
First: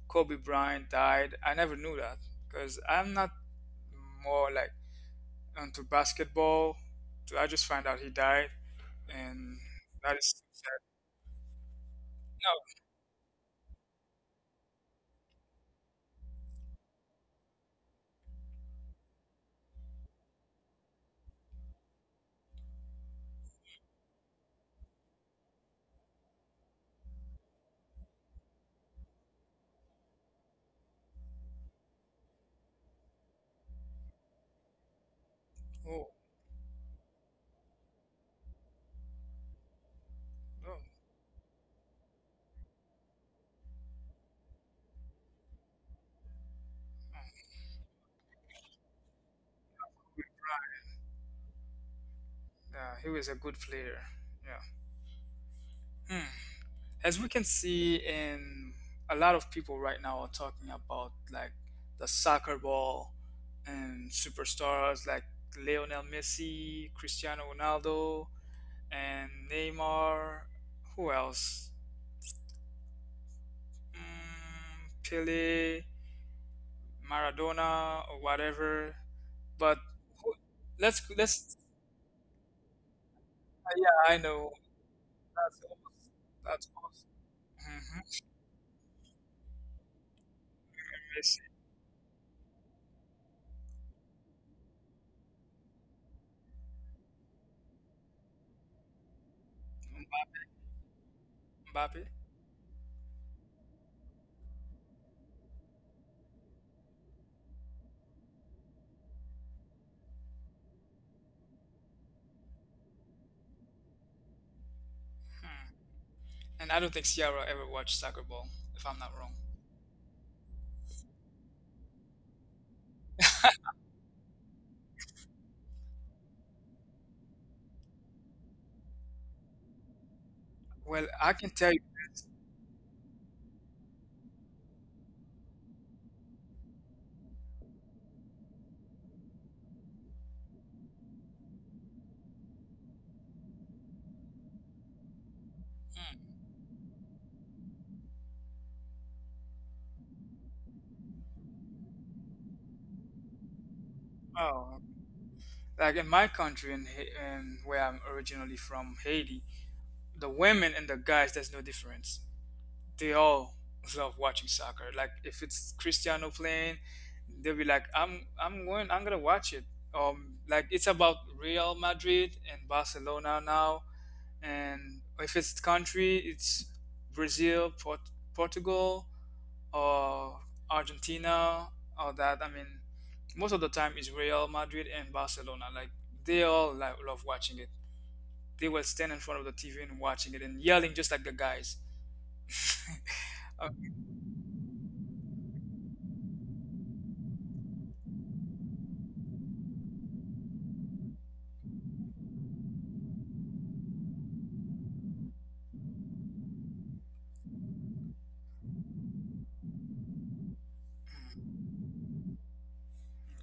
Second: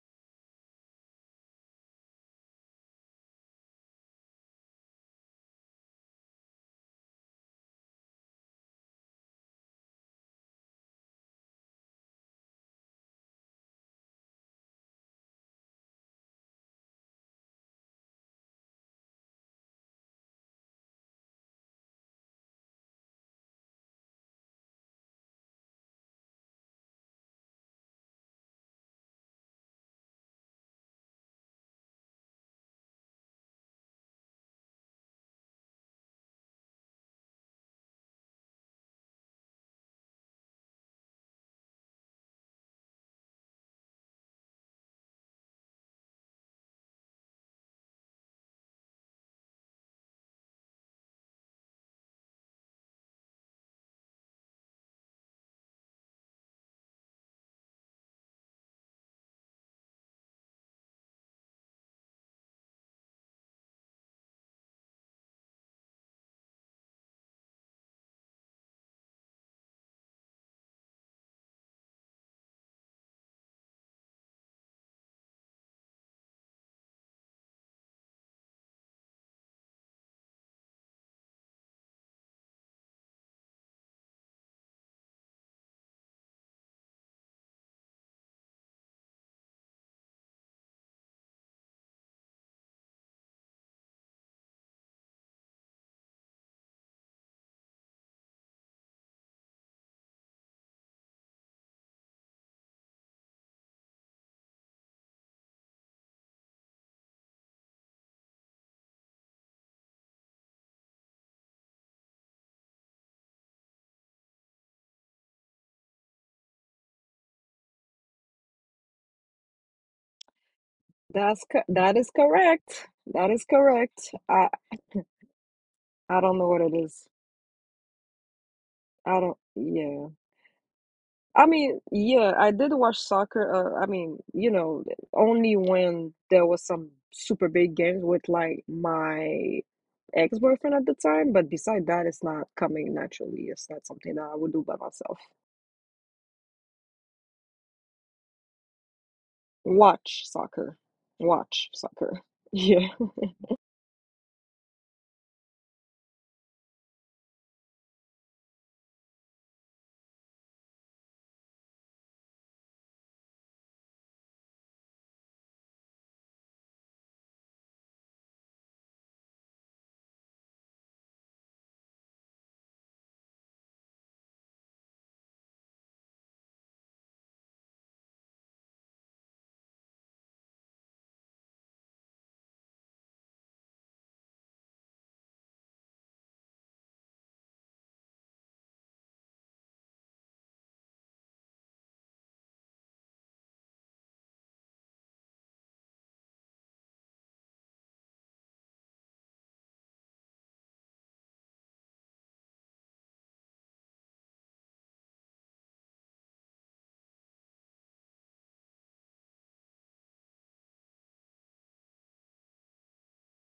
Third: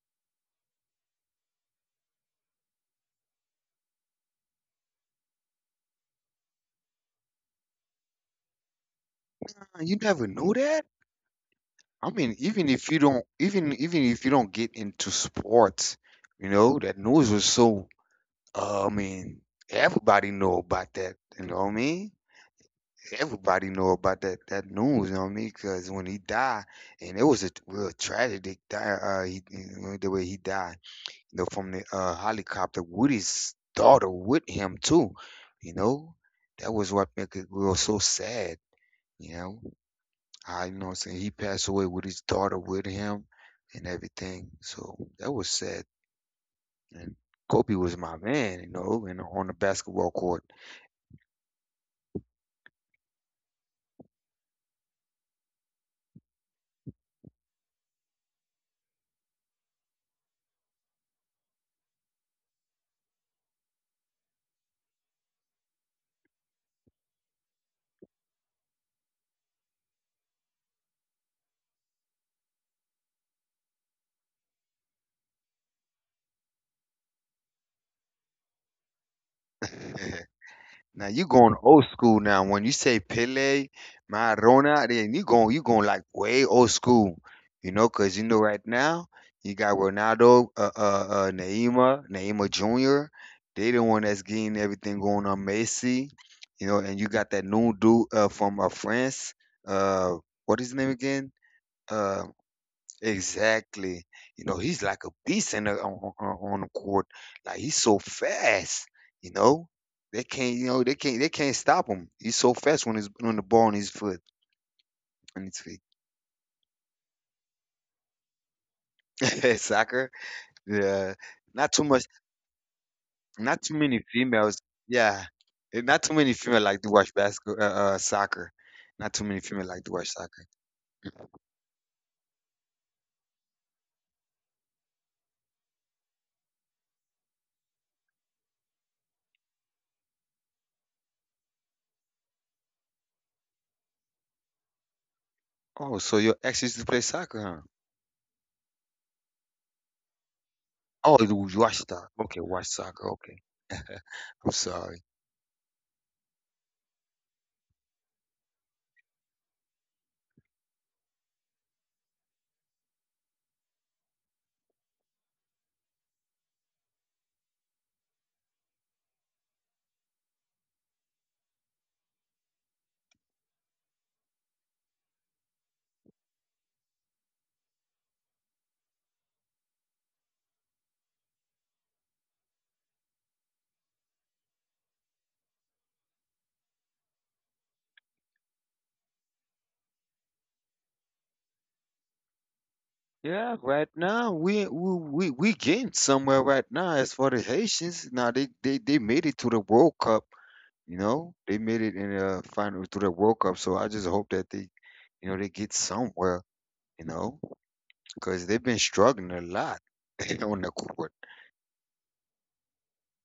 Speaker 1: Kobe Bryant died. I never knew that because I'm not more like onto basketball. So I just found out he died, and
Speaker 3: You
Speaker 1: that
Speaker 3: never
Speaker 1: is
Speaker 3: knew that. I mean,
Speaker 1: no.
Speaker 3: even if you don't, even if you don't get into sports, you know, that news was so. I mean, everybody know about that. You know what I mean? Everybody know about that news. You know what I mean? Because when he died, and it was a real tragedy. The way he died, you know, from the helicopter with his daughter with him too. You
Speaker 1: Oh,
Speaker 3: know, that was what make it real so sad. You know. I
Speaker 1: oh,
Speaker 3: know I'm saying he passed away with his daughter with him and everything. So that was sad. And Kobe was my man, you know, and on the basketball court.
Speaker 1: yeah, he was a good player. Yeah. Hmm. As we can see, in a lot of people right now are talking about like the soccer ball and superstars like Lionel Messi, Cristiano Ronaldo, and Neymar. Who else? Mm, Pele. Maradona or whatever. But who-
Speaker 3: Now you
Speaker 1: let's
Speaker 3: going old school now. When you say Pele,
Speaker 1: yeah, I know
Speaker 3: Maradona, then you going
Speaker 1: that's
Speaker 3: you
Speaker 1: awesome.
Speaker 3: going like way
Speaker 1: That's
Speaker 3: old
Speaker 1: awesome.
Speaker 3: school, you know,
Speaker 1: hmm
Speaker 3: 'cause you know right now you got Ronaldo,
Speaker 1: Messi,
Speaker 3: Neymar Jr. They the one that's getting everything going on Messi, you know, and you got that new dude from France. Uh, what is his name again?
Speaker 1: Mbappe.
Speaker 3: Uh, Exactly. You know, he's like a beast in the, on the court. Like he's so fast. You know, they can't. You know, they can't. They can't stop him. He's so fast when he's on the ball on his foot, on his
Speaker 1: Hmm.
Speaker 3: feet.
Speaker 1: And I don't think Sierra ever watched soccer ball, if I'm not wrong.
Speaker 3: Soccer. Yeah. Not too
Speaker 2: That
Speaker 3: much.
Speaker 2: is correct. That is
Speaker 3: Not too many
Speaker 2: correct. I
Speaker 3: females. Yeah. And not too
Speaker 2: I
Speaker 3: many
Speaker 2: don't know what
Speaker 3: female
Speaker 2: it
Speaker 3: like to
Speaker 2: is.
Speaker 3: watch basketball, soccer. Not
Speaker 2: I
Speaker 3: too
Speaker 2: don't.
Speaker 3: many female like to
Speaker 2: Yeah.
Speaker 3: watch soccer.
Speaker 1: Well, I
Speaker 2: I
Speaker 1: can tell you.
Speaker 2: mean, yeah, I did watch soccer. I mean, only when there was some super big games with like my ex-boyfriend at the time. But beside that, it's not coming naturally. It's not something that I would do by myself.
Speaker 3: Oh, so
Speaker 1: Hmm.
Speaker 3: your ex used to play soccer, huh?
Speaker 2: Watch soccer.
Speaker 3: Oh, it was
Speaker 2: Watch
Speaker 3: watch soccer.
Speaker 2: soccer.
Speaker 3: Okay, watch
Speaker 2: Yeah.
Speaker 3: soccer. Okay, I'm
Speaker 1: Oh,
Speaker 3: sorry.
Speaker 1: like in my country, in, in where I'm originally from, Haiti, the women and the guys, there's no difference. They all love watching soccer. Like if it's Cristiano playing, they'll be like, I'm going I'm gonna watch it." Like it's about Real Madrid and Barcelona now, and if it's country, it's Brazil, Portugal, or Argentina, or that. I mean, most of the time it's Real Madrid and Barcelona. Like they all like, love watching it. They will stand in front of the TV and watching it and yelling just like the guys.
Speaker 3: Yeah,
Speaker 1: Uh,
Speaker 3: right now we getting somewhere right now as for the Haitians. Now they made it to the World Cup. You know, they made it in a final through the World Cup, so I just hope that they, you know, they get somewhere. You know, because they've been struggling a lot on the court.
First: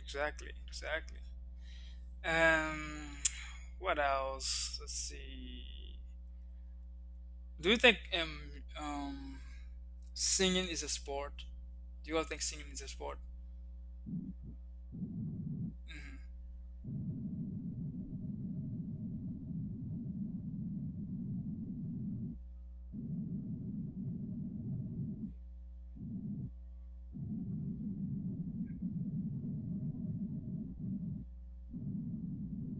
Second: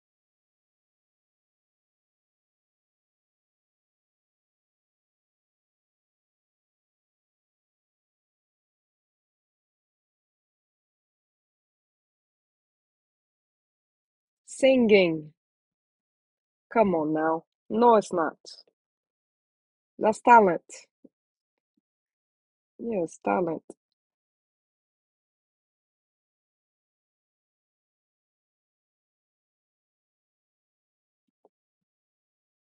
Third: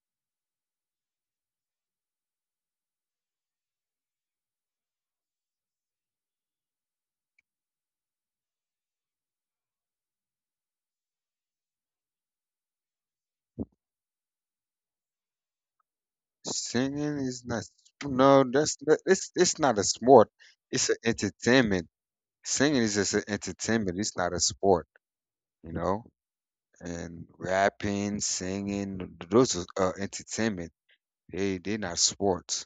Speaker 1: Exactly, exactly. Um, what else? Let's see. Do you think um, singing is a sport? Do you all think singing is a sport?
Speaker 2: Singing.
Speaker 1: hmm
Speaker 2: Come on
Speaker 3: Singing
Speaker 2: now.
Speaker 3: is not.
Speaker 2: No, it's not.
Speaker 3: No, that's it's not a
Speaker 2: That's
Speaker 3: sport.
Speaker 2: talent.
Speaker 3: It's an entertainment. Singing is
Speaker 2: Yes,
Speaker 3: just an
Speaker 2: talent.
Speaker 3: entertainment. It's not a sport. You know, and rapping, singing, those are entertainment. They're not sports.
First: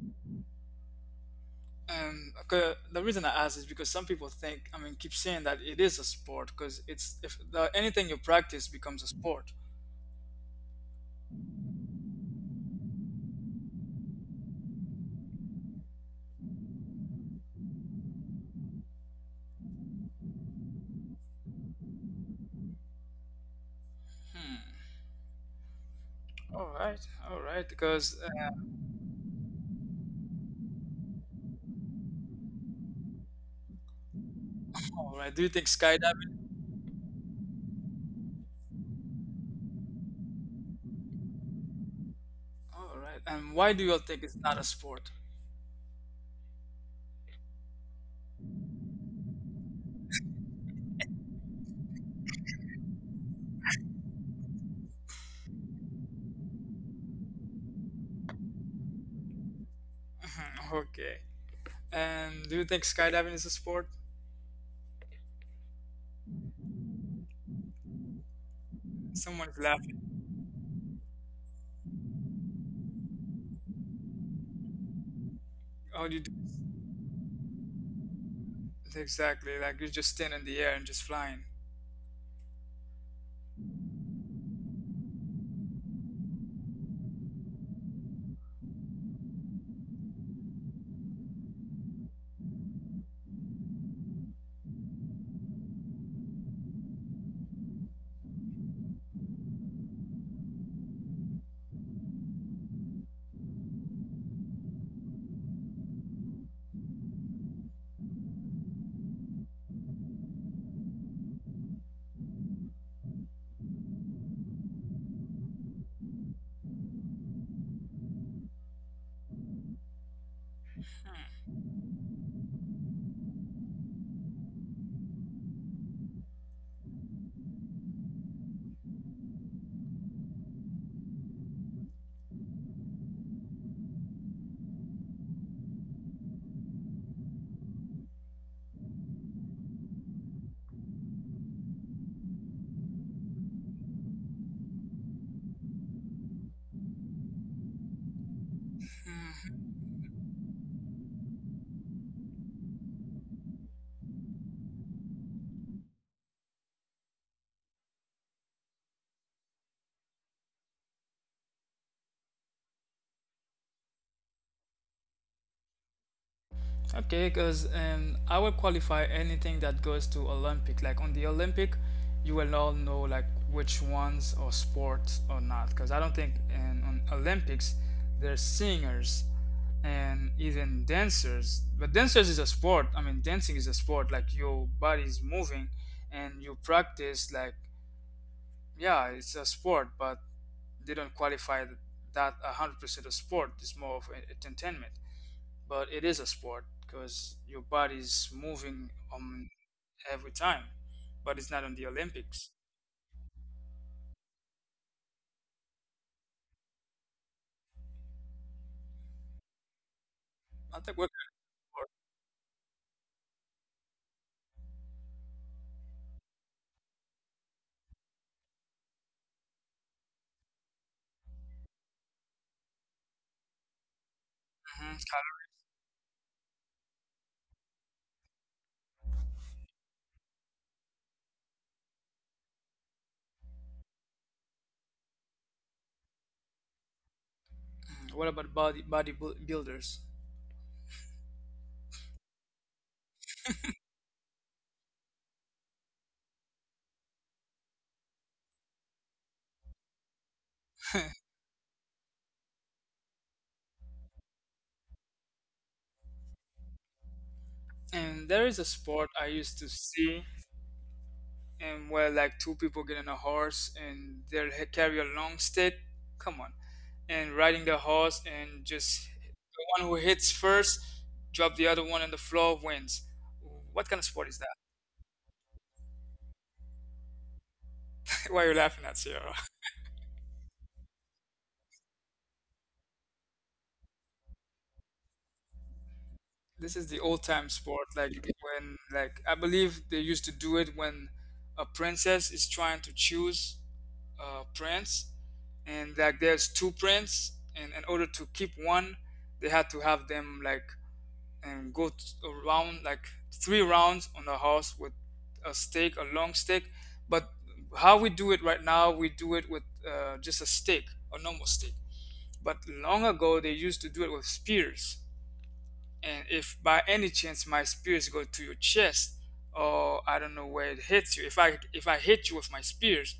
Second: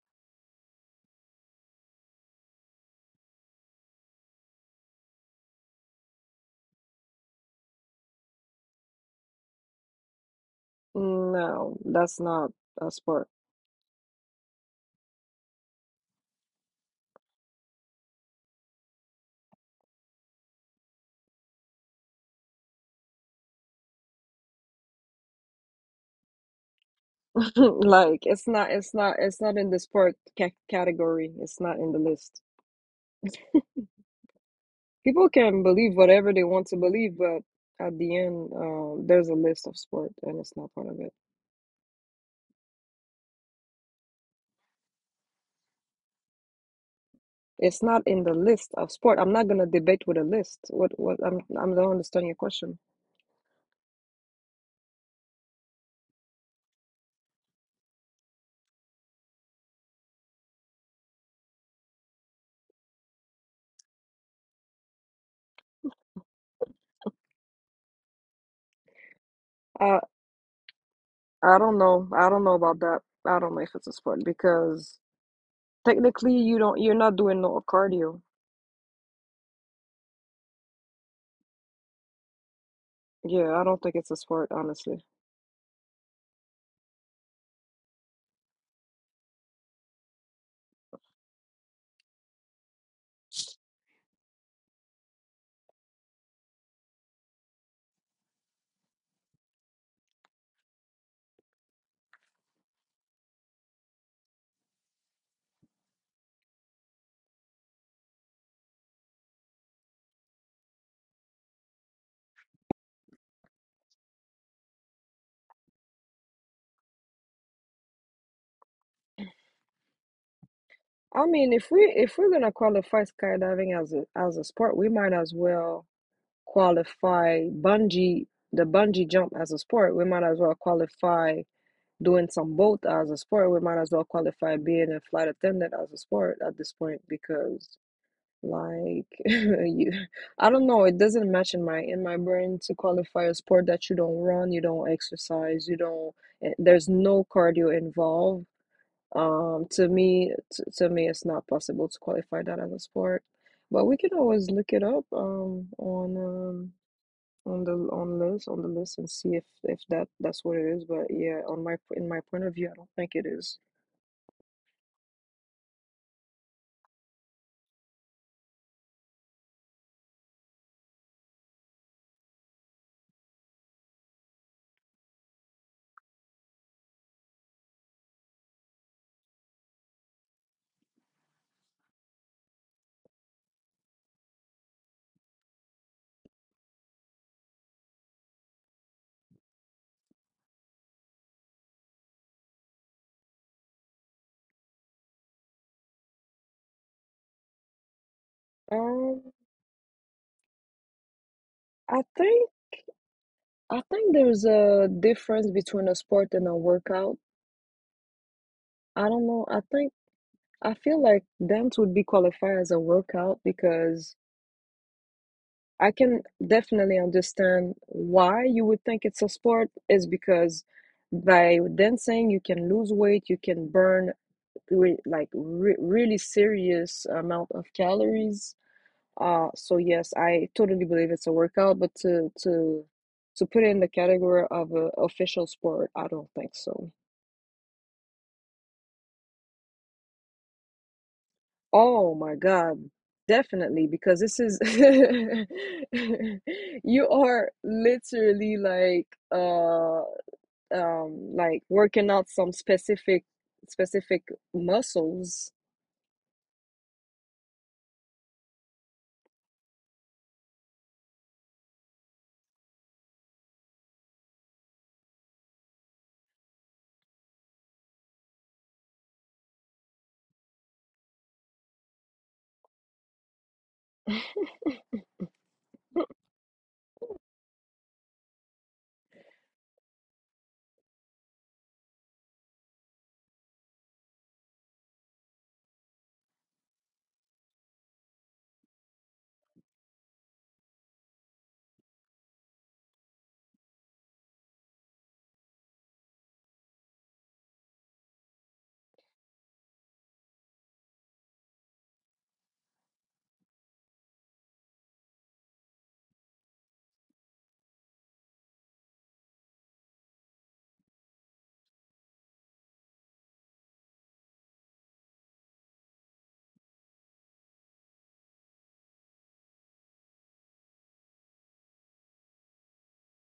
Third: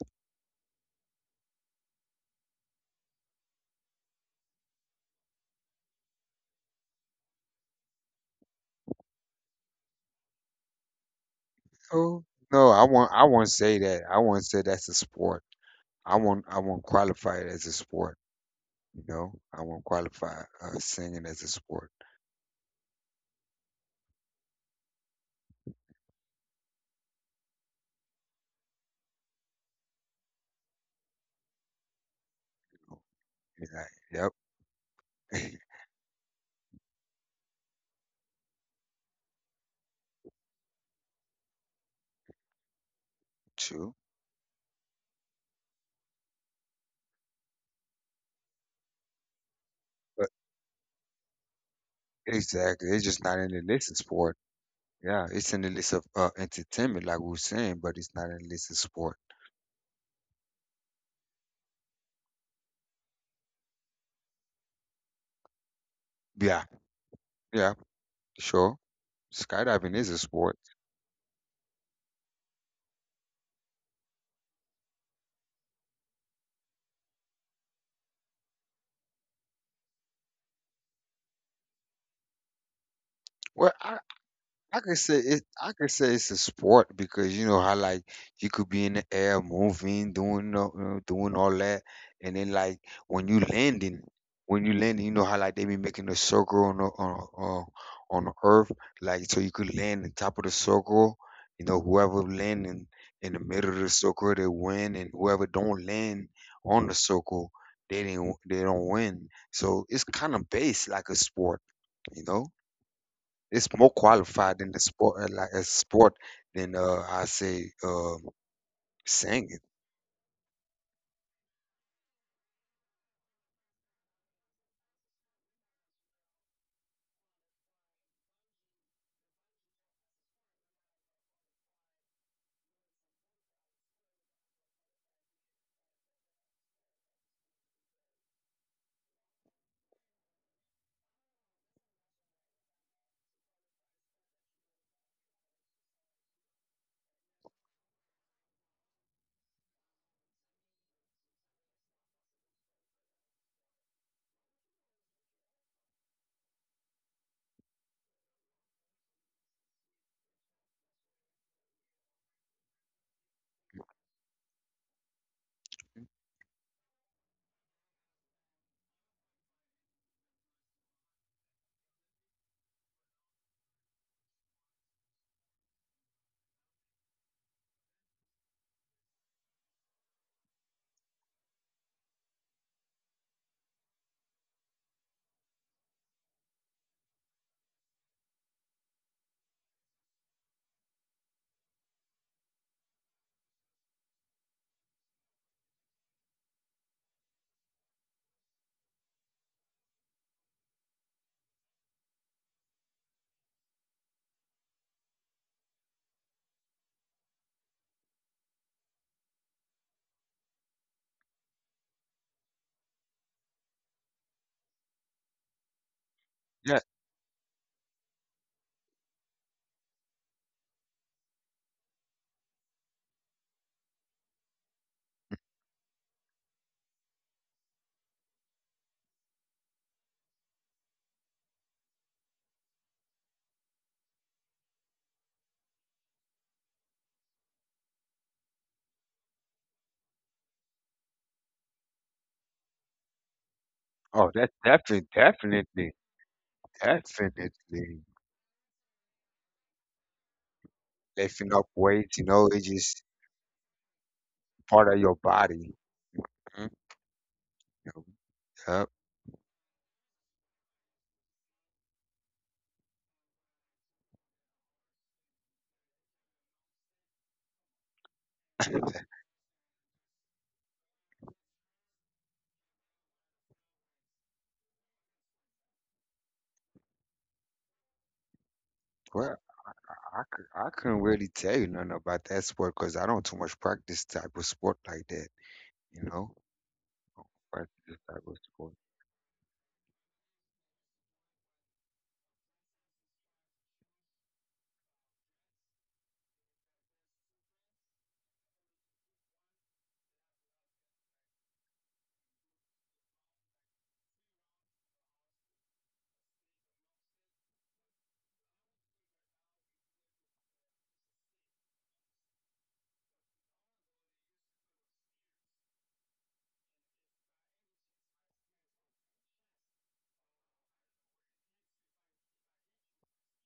Speaker 1: Okay, the reason I ask is because some people think, I mean, keep saying that it is a sport because it's if the, anything you practice becomes a sport.
Speaker 2: No, that's
Speaker 3: Oh
Speaker 2: not
Speaker 3: no, I
Speaker 2: a
Speaker 3: won't. I
Speaker 2: sport.
Speaker 3: won't say that. I won't say that's a sport. I won't qualify it as a sport. You know, I won't qualify singing as a sport.
Speaker 1: Hmm. All right, all right.
Speaker 2: Like
Speaker 1: Because
Speaker 2: it's not it's not it's not in the sport ca category. It's not in the list.
Speaker 3: You like,
Speaker 2: People
Speaker 1: all
Speaker 3: yep,
Speaker 2: can
Speaker 1: right, do you think
Speaker 2: believe whatever they want
Speaker 1: skydiving?
Speaker 2: to believe, but at the end, there's a list of sport, and it's not part of it.
Speaker 1: All right, and
Speaker 3: true.
Speaker 1: why do you all think it's not a sport?
Speaker 2: It's not in the list of sport. I'm not gonna debate with
Speaker 3: But
Speaker 2: a list. What I'm don't understand your
Speaker 3: exactly,
Speaker 2: question.
Speaker 3: it's just not in the list of sport. Yeah, it's in the list of entertainment, like we were saying, but it's not in the list of sport.
Speaker 1: Mhm. Okay. And do you think skydiving is a sport?
Speaker 3: Yeah, yeah, sure. Skydiving
Speaker 1: Someone's
Speaker 3: is
Speaker 2: I
Speaker 3: a sport.
Speaker 1: laughing.
Speaker 2: I don't know. I don't know about that. I don't know if it's a sport, because technically
Speaker 1: How do you
Speaker 2: you
Speaker 1: do?
Speaker 2: don't you're not doing no cardio.
Speaker 1: Exactly. Like you're just standing in the air and just flying.
Speaker 3: Well,
Speaker 2: Yeah, I
Speaker 3: I,
Speaker 2: don't think it's a sport,
Speaker 3: I could say
Speaker 2: honestly.
Speaker 3: it. I could say it's a sport because you know how like you could be in the air moving, you know, doing all that, and then like when you landing, when you landing, you know how like they be making a circle on the earth, like so you could land on top of the circle. You know whoever landing in the middle of the circle they win, and whoever don't land on the circle they don't win. So it's kind of based like a sport, you know. It's more qualified in the sport, like as sport than I say singing.
Speaker 2: I mean, if we're gonna qualify skydiving as a sport, we might as well qualify bungee the bungee jump as a sport. We might as well qualify doing some boat as a sport. We might as well qualify being a flight attendant as a sport at this point, because like you I don't know, it doesn't match in my brain to qualify a sport that you don't run, you don't exercise, you don't, there's no cardio involved.
Speaker 1: Hmm.
Speaker 2: To me, to me, it's not possible to qualify that as a sport, but we can always look it up on the list and see if that's what it is. But yeah, on my in my point of view, I don't think it is.
Speaker 1: Okay, because I will qualify anything that goes to Olympic. Like on the Olympic, you will all know like which ones are sports or not. Because I don't think in, on Olympics there's singers and even dancers. But dancers is a sport. I mean, dancing is a sport. Like your body is moving and you practice. Like yeah, it's a sport, but they don't qualify that 100% a sport, it's more of a entertainment, but it is a sport because your body's moving
Speaker 2: Um,
Speaker 1: every time, but it's not on the
Speaker 2: I think
Speaker 1: Olympics.
Speaker 2: I think there's a difference between a sport and a workout. I don't know. I
Speaker 1: I think
Speaker 2: feel
Speaker 1: we're
Speaker 2: like dance would be qualified as a workout, because. I can
Speaker 3: Yeah.
Speaker 2: definitely understand why you would think it's a sport, is because by dancing you can lose weight, you can burn, re
Speaker 1: Mhm.
Speaker 2: like re really serious amount of calories. So yes, I totally believe it's a workout, but to put it in the category of a official sport, I don't think so.
Speaker 1: What about bodybuilders?
Speaker 2: Oh my God, definitely,
Speaker 3: Oh,
Speaker 2: because
Speaker 3: that's
Speaker 2: this is
Speaker 3: definitely, definitely,
Speaker 2: you
Speaker 3: definitely
Speaker 2: are literally
Speaker 3: lifting up
Speaker 2: like
Speaker 3: weights. You
Speaker 2: working out
Speaker 3: know, it's
Speaker 2: some
Speaker 3: just
Speaker 2: specific
Speaker 3: part of your
Speaker 2: muscles.
Speaker 3: body.
Speaker 1: And
Speaker 3: Mhm.
Speaker 1: there is
Speaker 3: Yep.
Speaker 1: a sport I used to see, and where like two people get on a horse and they carry a long stick. Come on, and riding the horse and just the one who hits first, drop the other one on the floor, wins. What kind of sport is that? Why are you laughing at
Speaker 3: Well,
Speaker 1: Sierra?
Speaker 3: I couldn't really tell you nothing about that sport because I don't too much practice type of sport like that, you know,
Speaker 1: This is the old
Speaker 3: practice
Speaker 1: time
Speaker 3: this
Speaker 1: sport,
Speaker 3: type of
Speaker 1: like
Speaker 3: sport.
Speaker 1: when like I believe they used to do it when a princess is trying to choose a prince, and like there's two prince, and in order to keep one, they had to have them like and go around like three rounds on the house with a stake, a long stick. But how we do it right now, we do it with just a stick, a normal stick. But long ago, they used to do it with spears. And if by any chance my spears go to your chest, or I don't know where it hits you, if I hit you with my spears,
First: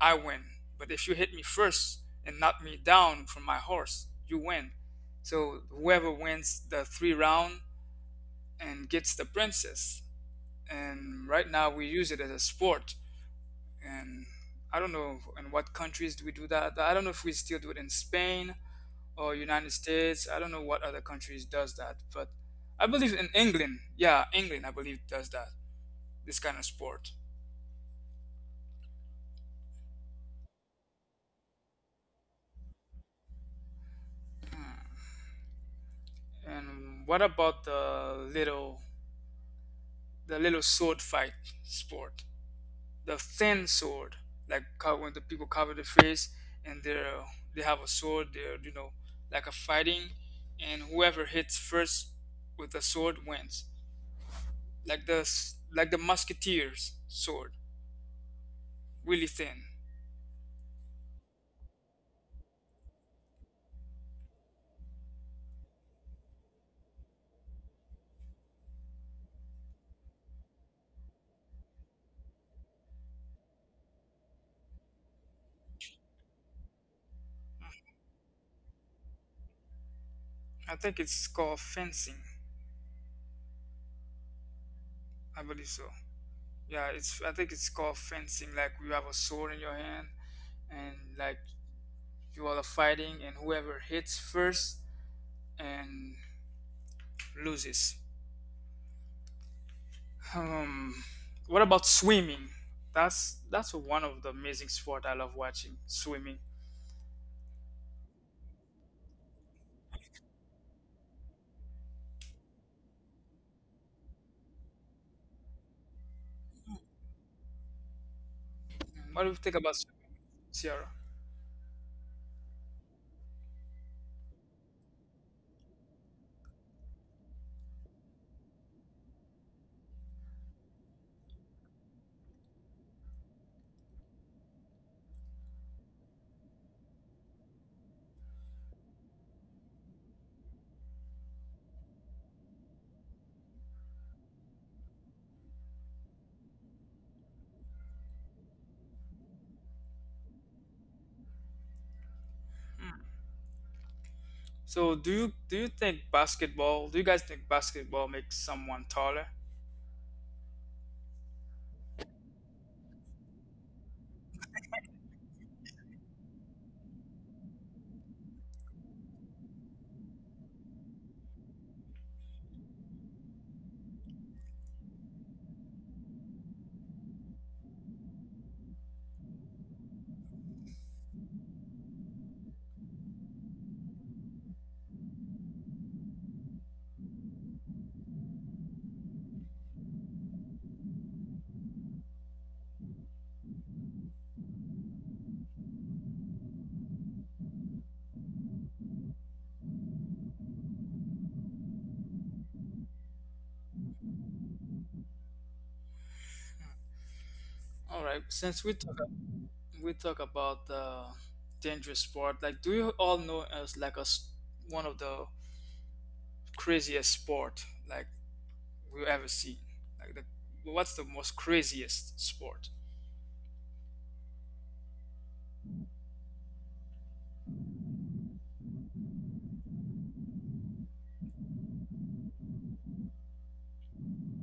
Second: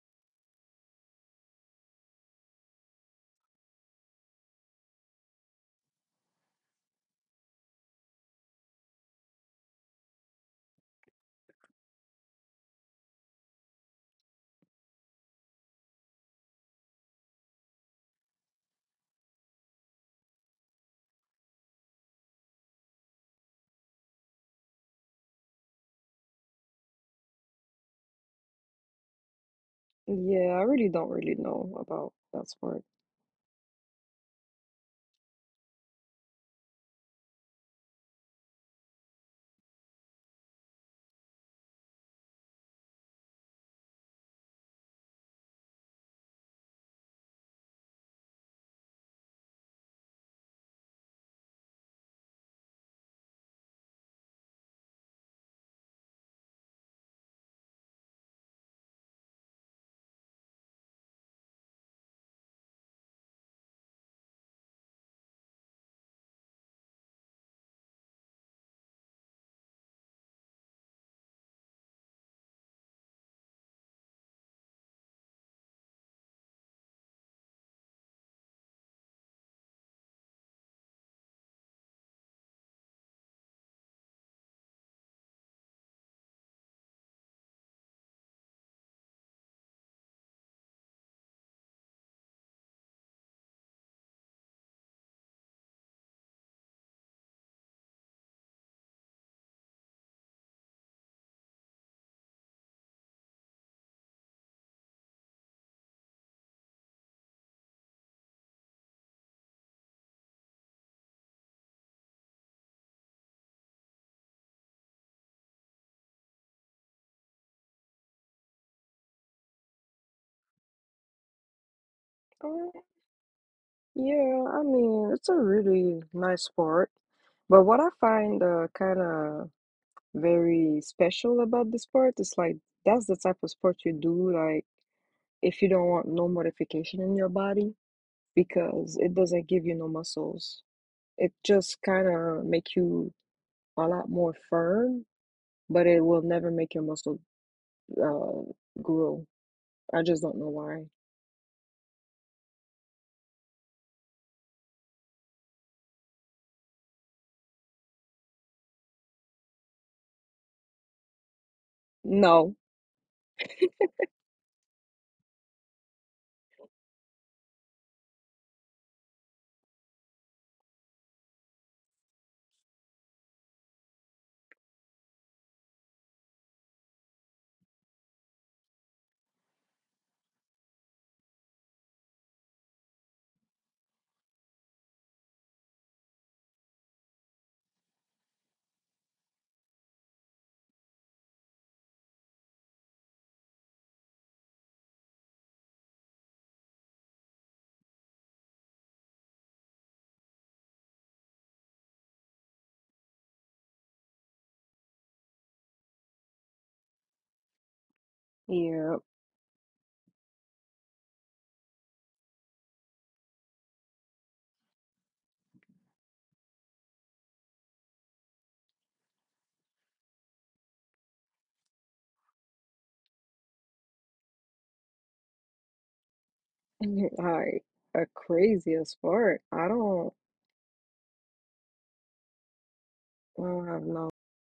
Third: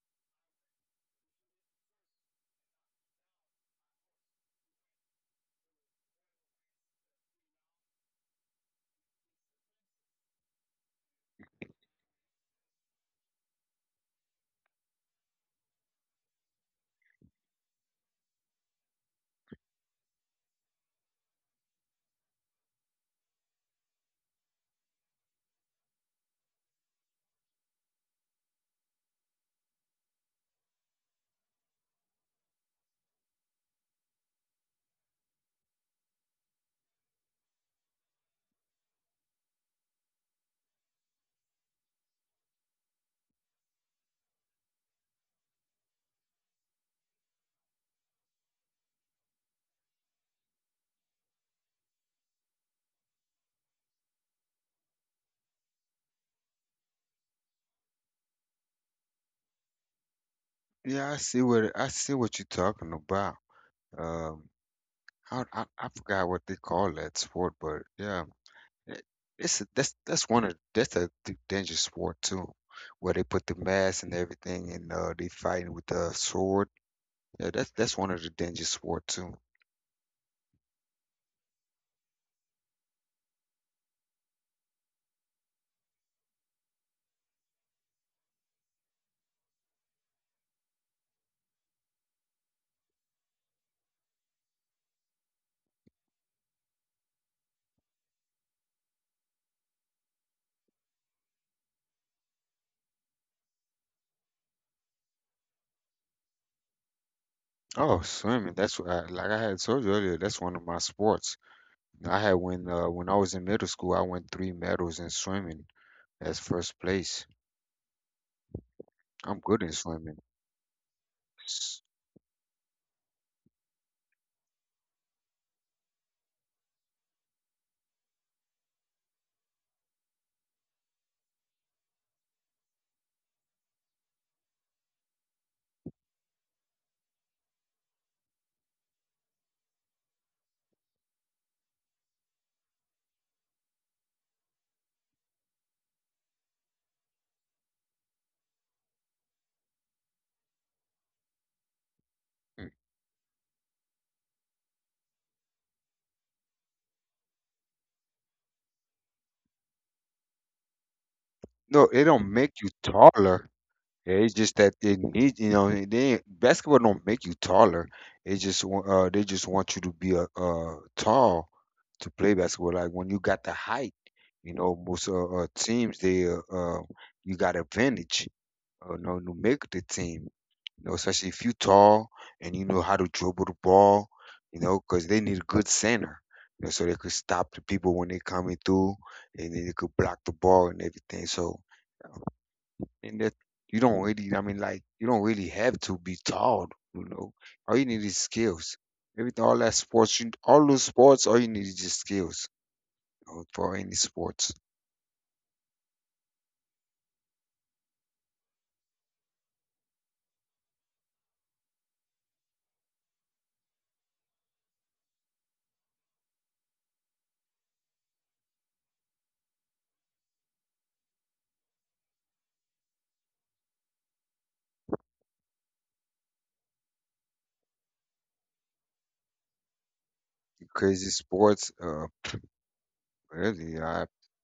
Speaker 1: I win. But if you hit me first and knock me down from my horse, you win. So whoever wins the three round and gets the princess. And right now we use it as a sport. And I don't know in what countries do we do that. I don't know if we still do it in Spain or United States. I don't know what other countries does that, but I believe in England. Yeah, England I believe does that. This kind of sport.
Speaker 2: Yeah, I really don't really know about that sport.
Speaker 1: Hmm. And what about the little sword fight sport? The thin sword, like when the people cover the face and they have a sword, they're you know like a fighting, and whoever hits first with the sword wins. Like the like the musketeer's sword, really thin.
Speaker 3: Yeah, I see what you're talking about. Um, I forgot what they call that sport, but yeah, Eh, It's a, that's one of that's a d- dangerous war too, where they put the mask and everything, and they fighting with the sword. Yeah, that's one of the dangerous war too.
Speaker 1: I think it's called fencing. I believe so. Yeah, it's I think it's called fencing. Like you have a sword in your hand and like you all are fighting, and whoever hits first and loses. Um, what about swimming? That's one of the amazing sport I love watching. Swimming.
Speaker 3: Oh, swimming. That's what like I had told you earlier. That's one of my sports. I had when I was in middle school, I won 3 medals in swimming as first place.
Speaker 1: What do you
Speaker 3: I'm
Speaker 1: think
Speaker 3: good in
Speaker 1: about swimming,
Speaker 3: swimming.
Speaker 1: Sierra?
Speaker 3: S-
Speaker 2: Uh, yeah, I mean, it's a really nice sport. But what I find kind of very special about the sport is like, that's the type of sport you do, like if you don't want no modification in your body, because it doesn't give you no muscles. It just kind of make you a lot more firm, but it will never make your muscle grow. I just don't know why.
Speaker 3: mm,
Speaker 1: So do you think basketball? Do you guys think basketball makes someone taller?
Speaker 3: No, it don't
Speaker 2: No.
Speaker 3: make you taller. Yeah, it's just that it needs you know, they ain't- basketball don't make you taller. They just want you to be a tall to play basketball. Like when you got the height, you know, most teams they you got advantage, you know, to make the team. You know, especially if you tall and you know how to dribble the ball, you know because they need a good center, you know, so they could stop the people when they coming through, and then they could block the ball and everything. So and that you don't really, I mean, like you don't really have to be tall, you know. All you need is skills. Everything, all that sports, you, all those sports, all you need is just skills you know, for any sports.
Speaker 1: All right. Since
Speaker 2: Yeah.
Speaker 1: we talk about the dangerous sport, like do you all know as like a one of the craziest sport like we've ever seen? Like the what's the most craziest sport?
Speaker 2: I are crazy as far. I don't
Speaker 3: Crazy sports,
Speaker 2: have
Speaker 3: really,
Speaker 2: no
Speaker 3: I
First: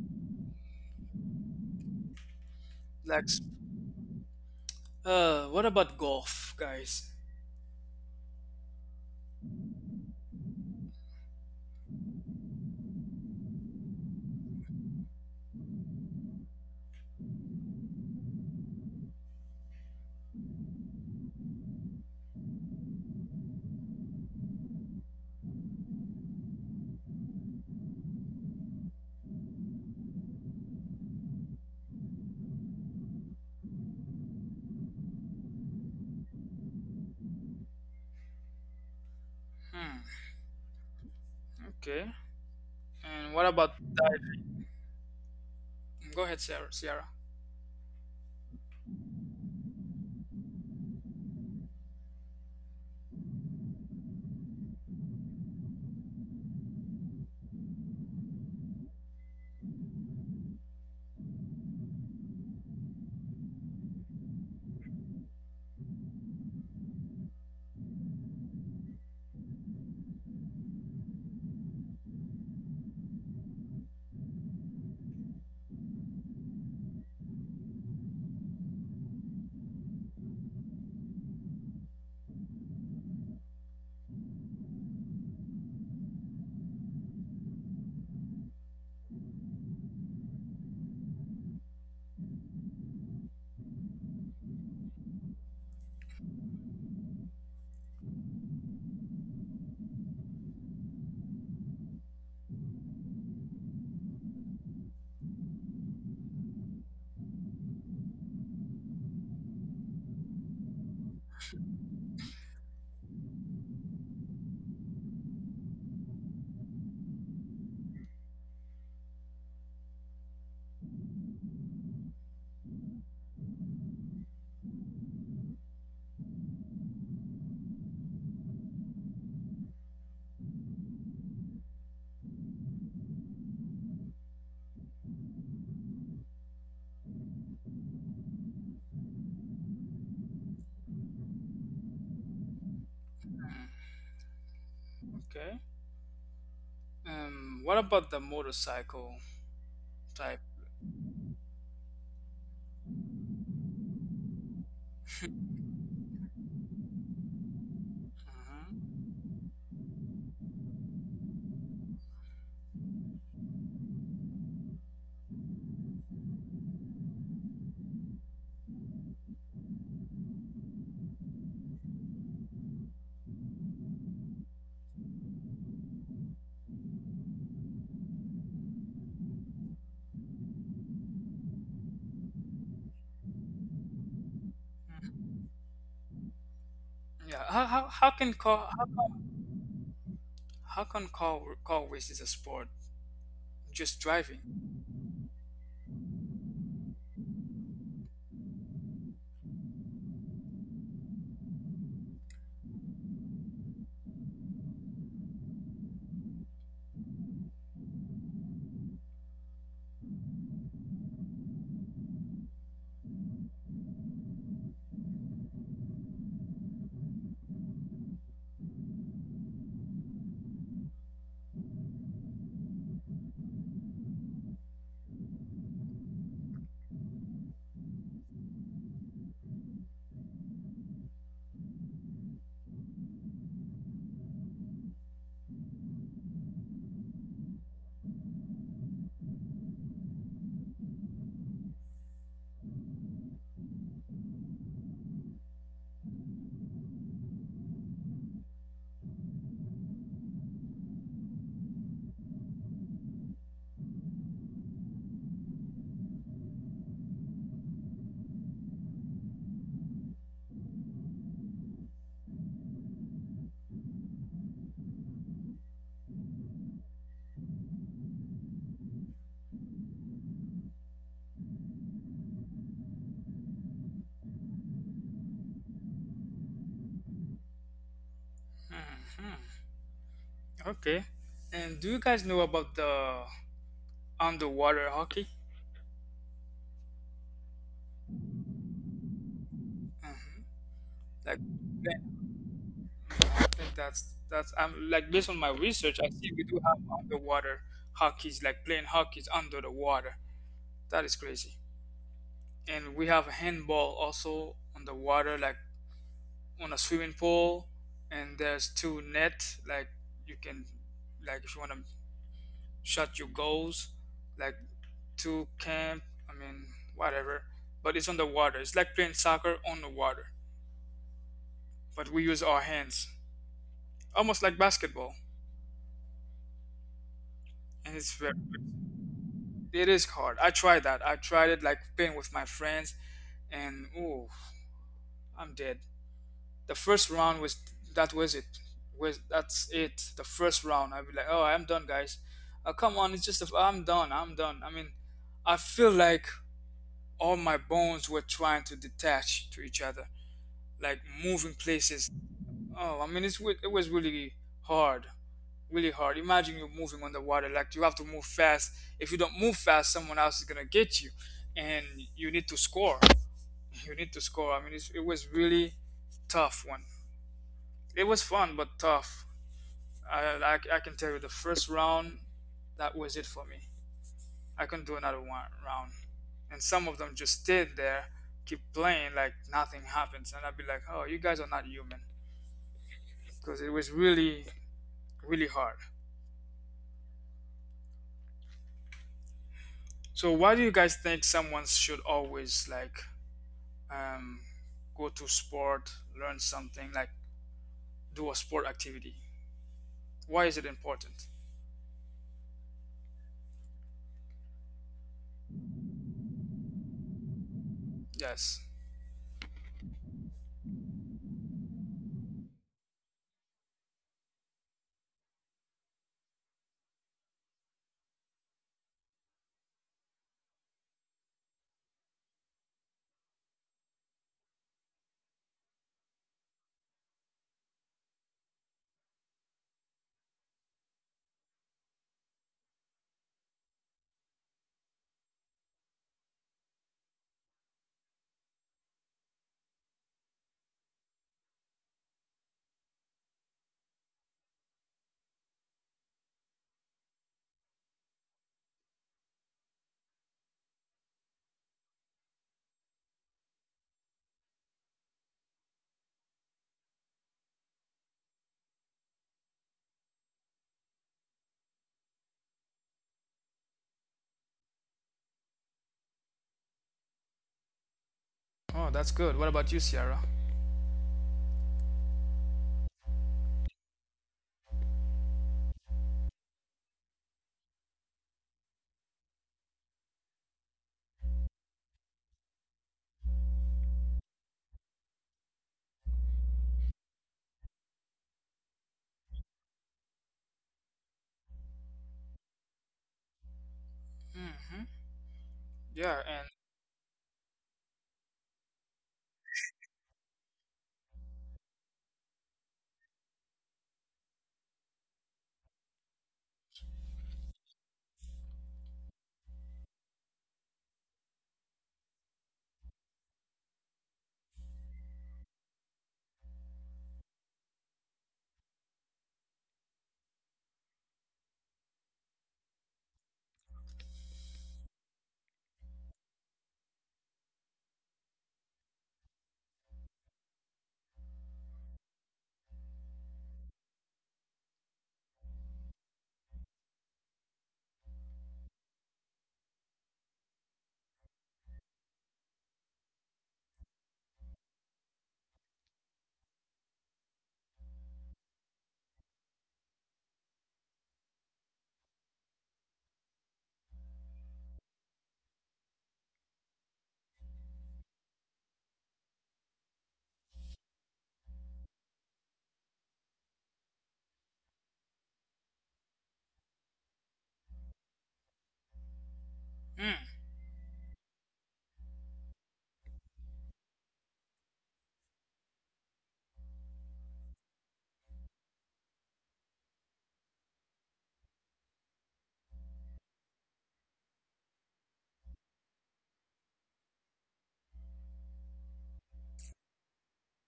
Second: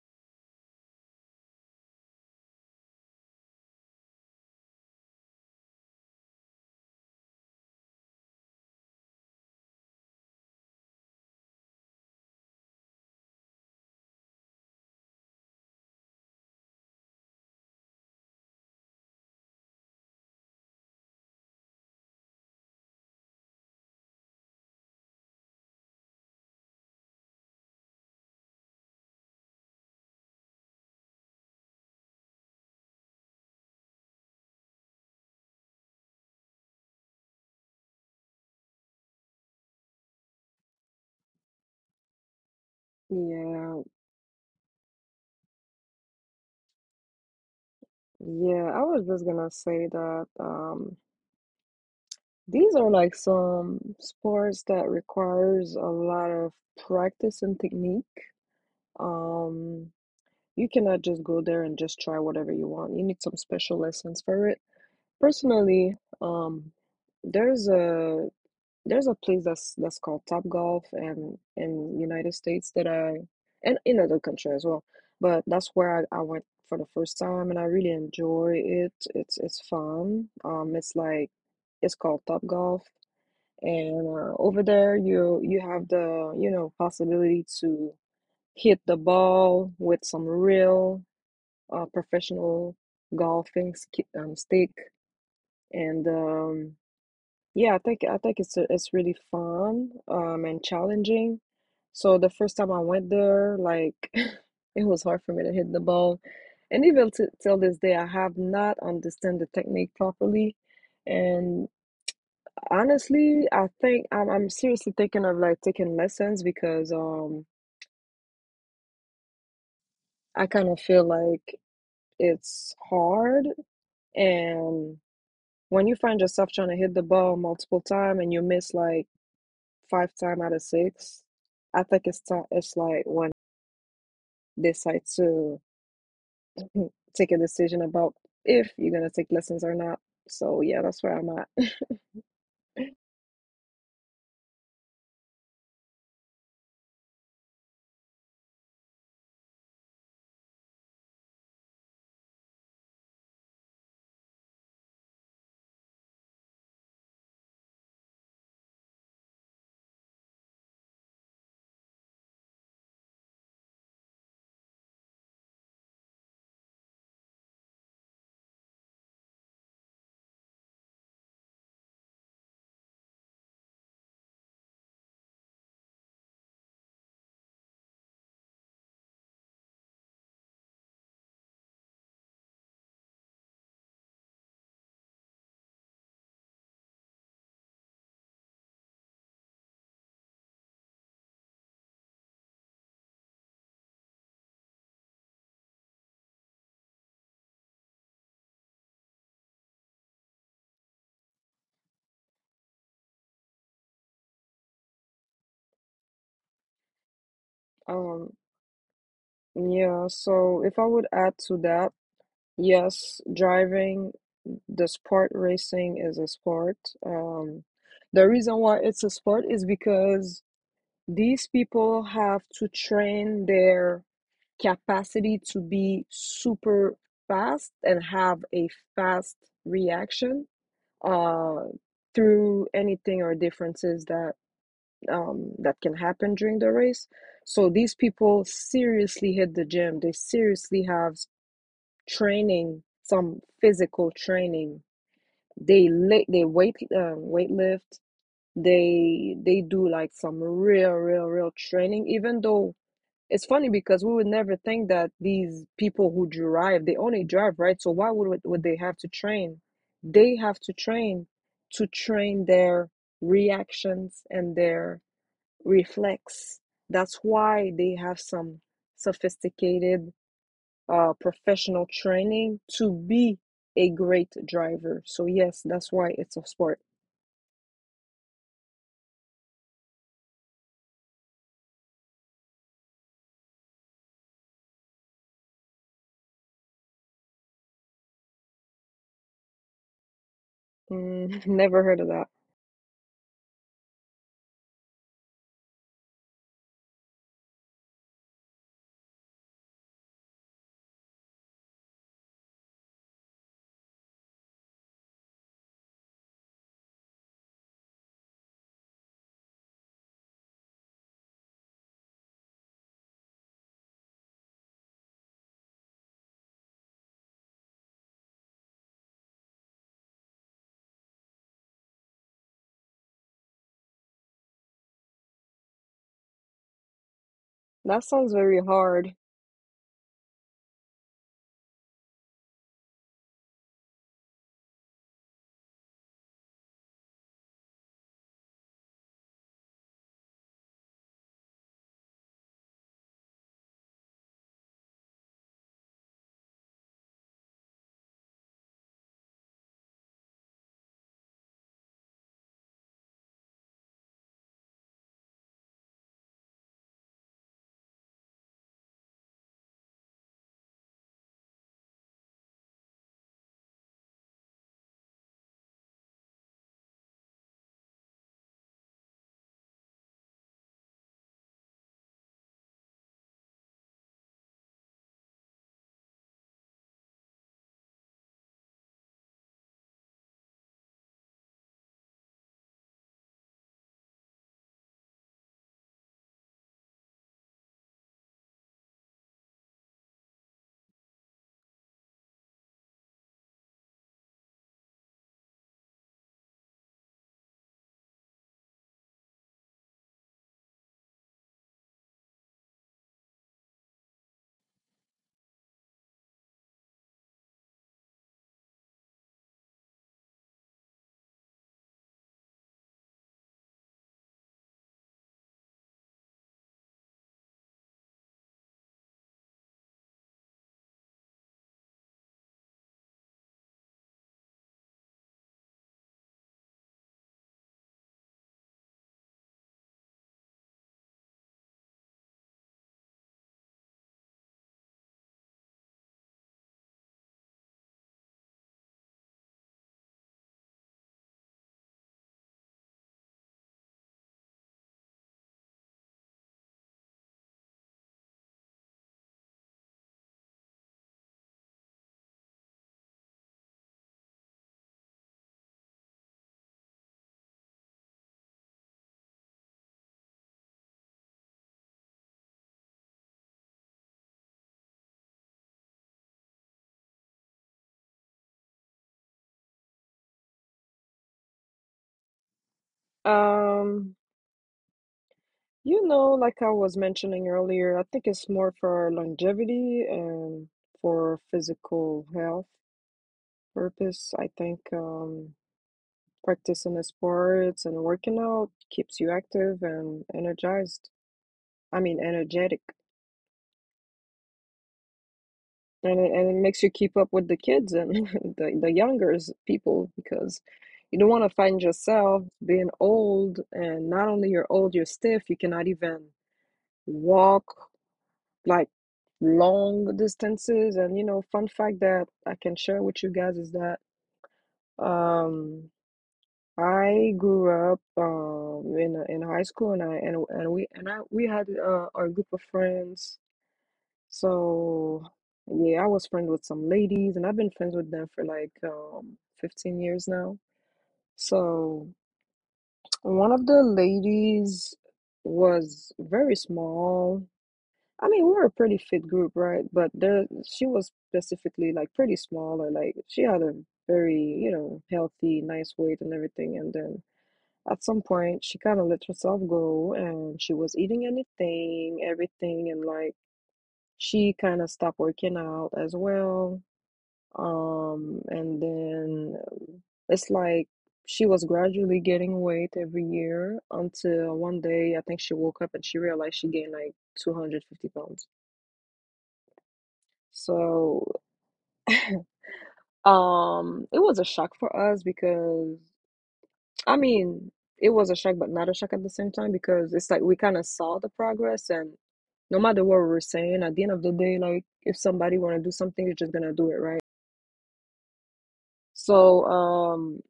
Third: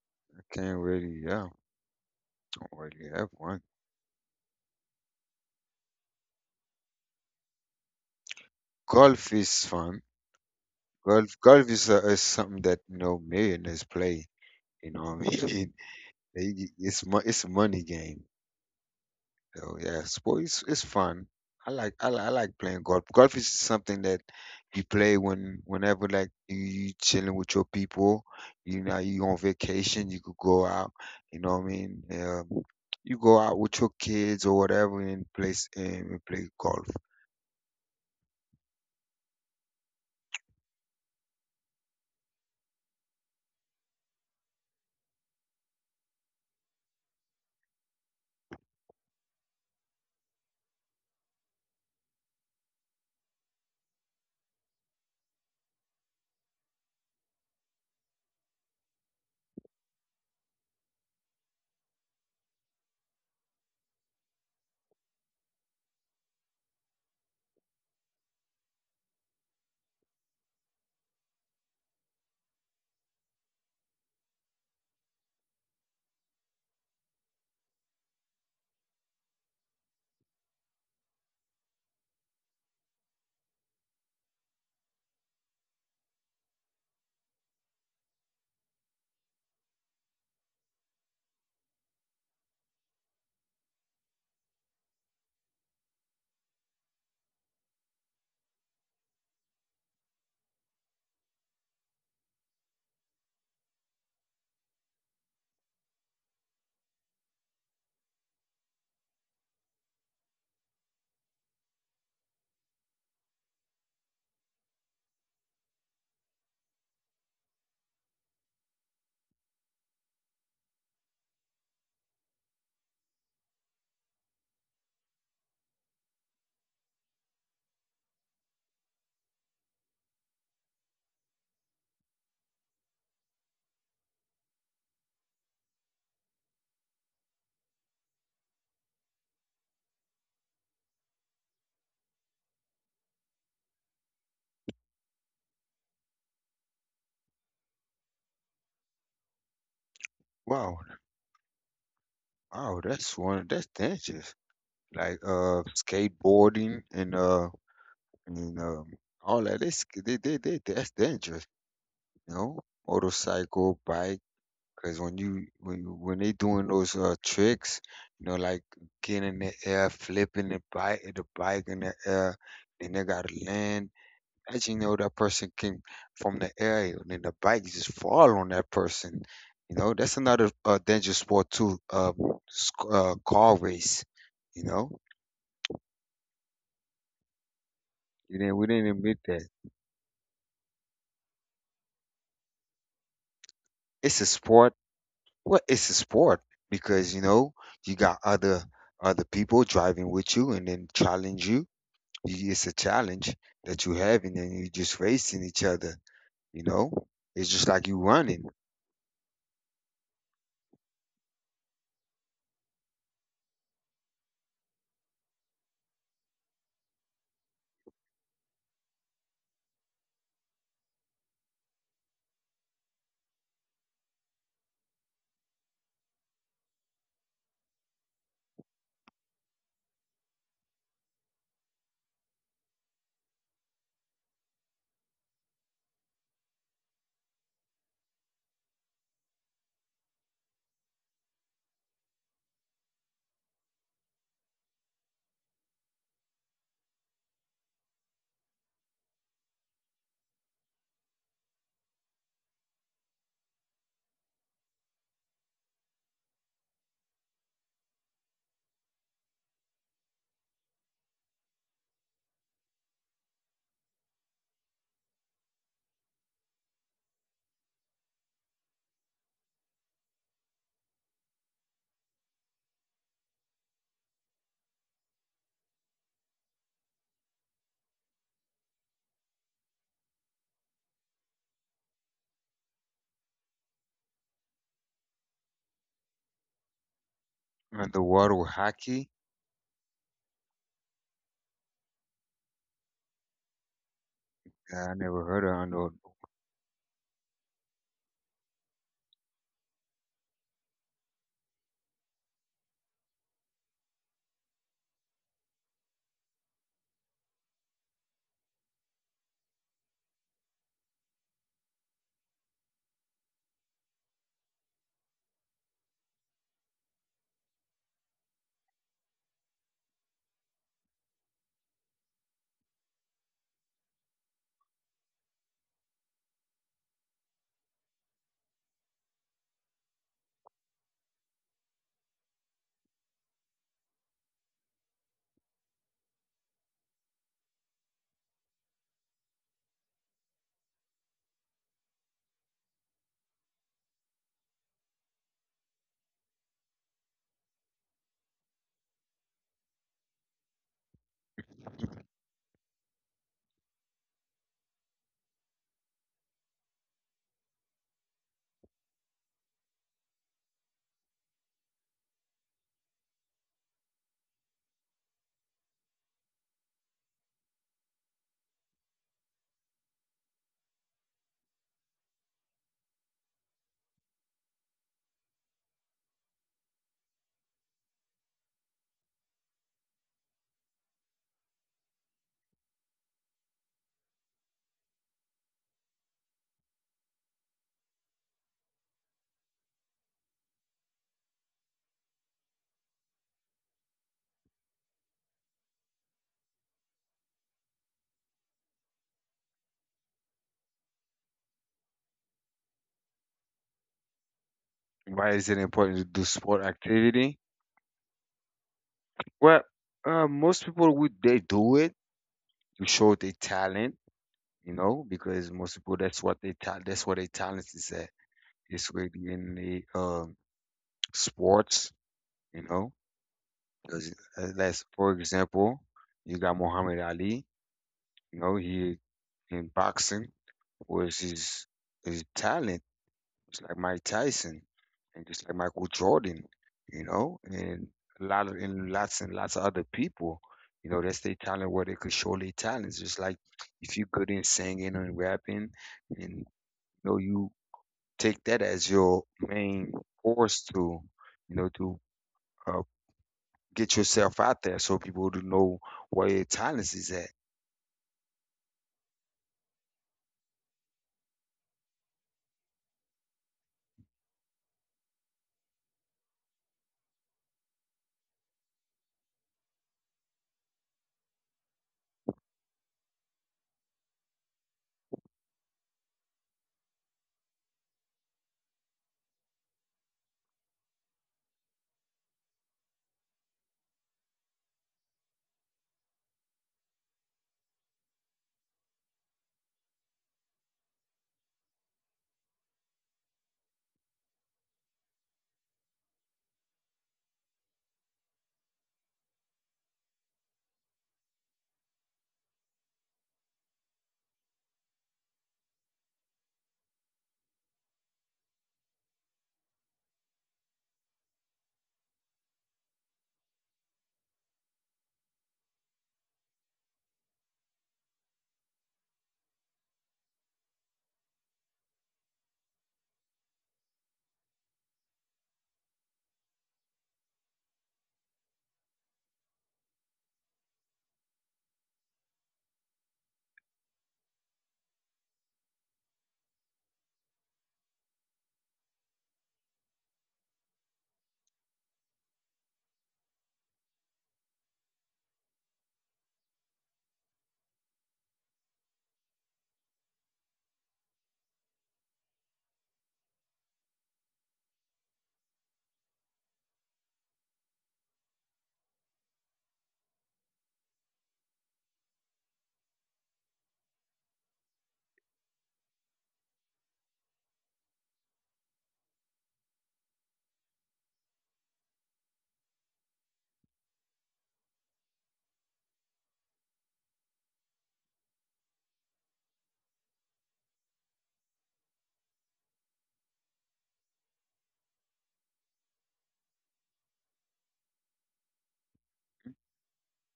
Speaker 3: can't really, don't really
Speaker 1: Like
Speaker 3: have one.
Speaker 1: what about golf, guys?
Speaker 3: Golf is fun. Golf is something that you know millionaires play. You know, what I mean, it's a money game. Oh yeah, sports it's fun. I like playing golf. Golf is something that you play when whenever like you chilling with your people. You know you on vacation, you could go out. You know what I mean? You go out with your kids or whatever and play golf.
Speaker 1: Okay. And what about
Speaker 2: yeah.
Speaker 1: that? Go ahead, Sarah. Sierra.
Speaker 2: Yeah. I was just gonna say that these are like some sports that requires a lot of practice and technique. Um you cannot just go there and just try whatever you want. You need some special lessons for it. Personally, um there's a There's a place that's called Top Golf, and in United States that I and in other country as well. But that's where I went for the first time and I really enjoy it. It's fun. It's called Top Golf, and over there you have the possibility to hit the ball with some real professional golfing sk stick, and yeah, I think it's really fun and challenging. So the first time I went there, like it was hard for me to hit the ball. And even t till this day, I have not understand the technique properly. And honestly, I think I'm seriously thinking of like taking lessons because I kind of feel like it's hard. And when you find yourself trying to hit the ball multiple time and you miss like five time out of six, I think it's time, it's like when they decide to take a decision about if you're gonna take lessons or not. So yeah, that's where I'm at.
Speaker 1: Mm, okay. What about the motorcycle type?
Speaker 3: Wow, wow, that's one that's dangerous. Like skateboarding and and
Speaker 1: Mhm.
Speaker 3: um all that. They, sk- they that's dangerous. You know, motorcycle, bike. Cause when you when you- when they doing those tricks, you know, like getting in the air, flipping the bike in the air, then they gotta land. As you know, that person came from the air, and then the bike just fall on that person. You know, that's another dangerous sport too. Car race. You know,
Speaker 1: Mhm. Yeah.
Speaker 3: we didn't we didn't admit that
Speaker 1: How can car race is a sport? Just
Speaker 3: it's
Speaker 1: driving.
Speaker 3: a sport. Well, it's a sport because you know you got other people driving with you and then challenge you. It's a challenge that you having and you just racing each other, you know? It's just like you
Speaker 2: Um,
Speaker 3: running.
Speaker 2: yeah, so if I would add to that, yes, driving, the sport racing is a sport. Um, the reason why it's a sport is because these people have to train their capacity to be super fast and have a fast reaction uh, through anything or differences that that can happen during the race. So these people seriously hit the gym. They seriously have training, some physical training. They weight lift. They do like some real real real training. Even though it's funny because we would never think that these people who drive, they only drive, right? So why would they have to train? They have to train their reactions and their reflex. That's why they have some sophisticated professional training to be a great driver. So yes, that's why it's a sport.
Speaker 1: hmm Okay. And do you guys know about the underwater hockey?
Speaker 3: Underwater hockey.
Speaker 1: hmm Like
Speaker 2: Mm, never
Speaker 1: yeah,
Speaker 2: heard of that.
Speaker 1: I think that's I'm
Speaker 3: I
Speaker 1: like based on
Speaker 3: never
Speaker 1: my
Speaker 3: heard of
Speaker 1: research,
Speaker 3: under
Speaker 1: I see we do have underwater hockeys, like playing hockeys under the water. That is crazy. And we have handball also on the water, like on a swimming pool, and there's two net, like you can like if you want to shot your goals, like two camp, I mean, whatever, but it's on the water, it's like playing soccer on the water, but we use our hands, almost like basketball. And it's
Speaker 2: That
Speaker 1: very,
Speaker 2: sounds very hard.
Speaker 1: it is hard. I tried that, I tried it like playing with my friends, and ooh, I'm dead. The first round was that was it, was that's it. The first round I'd be like, oh, I'm done, guys. Oh, come on, it's just a, I'm done, I mean, I feel like all my bones were trying to detach to each other, like moving places. Oh, I mean, it was really hard, really hard. Imagine you're moving on the water, like you have to move fast. If you don't move fast, someone else is gonna get you, and you need to score. You need to score. I mean, it's, it was really tough one. It was fun but tough. I can tell you the first round, that was it for me. I couldn't do another one round. And some of them just stayed there, keep playing like nothing happens. And I'd be like, oh, you guys are not human. Because it was really, really hard. So why do you guys think someone should always like um, go to sport, learn something, like do a sport activity? Why is it important?
Speaker 3: Why is it important to do sport activity?
Speaker 1: Yes.
Speaker 3: Well, most people would they do it to show their talent, you know, because most people that's what their talent is at. It's really in the sports, you know. Because let's for example, you got Muhammad Ali, you know, he in boxing was his talent, just like Mike Tyson and just like Michael Jordan, you know, and a lot of and lots of other people, you know, that's their talent where they could show their talents. Just like if you're good in singing and rapping, and you know, you take that as your main force to, you know, to uh, get yourself out there so people to know where your talents is at.
Speaker 1: Oh, that's good. What about you, Sierra?
Speaker 2: Um, you know, like I was mentioning earlier, I think it's more for longevity and for physical health purpose. I think practicing the sports and working out keeps you active and energized. I mean, energetic.
Speaker 1: hmm Yeah,
Speaker 2: and it,
Speaker 1: and
Speaker 2: and it makes you keep up with the kids and the younger people because you don't want to find yourself being old, and not only you're old, you're stiff, you cannot even walk like long distances. And you know, fun fact that I can share with you guys is that um I grew up in high school, and I and we and I we had our group of friends. So yeah, I was friends with some ladies, and I've been friends with them for like 15 years now. So one of the ladies was very small. I mean, we were a pretty fit group, right? But there, she was specifically like pretty small, or like she had a very, you know, healthy, nice weight and everything. And then at some point, she kind of let herself go, and she was eating anything, everything, and like she kind of stopped working out as well. And then It's like she was gradually gaining weight every year until one day I think she woke up and she realized she gained like 250 pounds. So, it was a shock for us because, I mean, it was a shock, but not a shock at the same time, because it's like we kind of saw the progress. And no matter what we were saying, at the end of the day, like, if somebody want to do something, they're just gonna do it, right? So,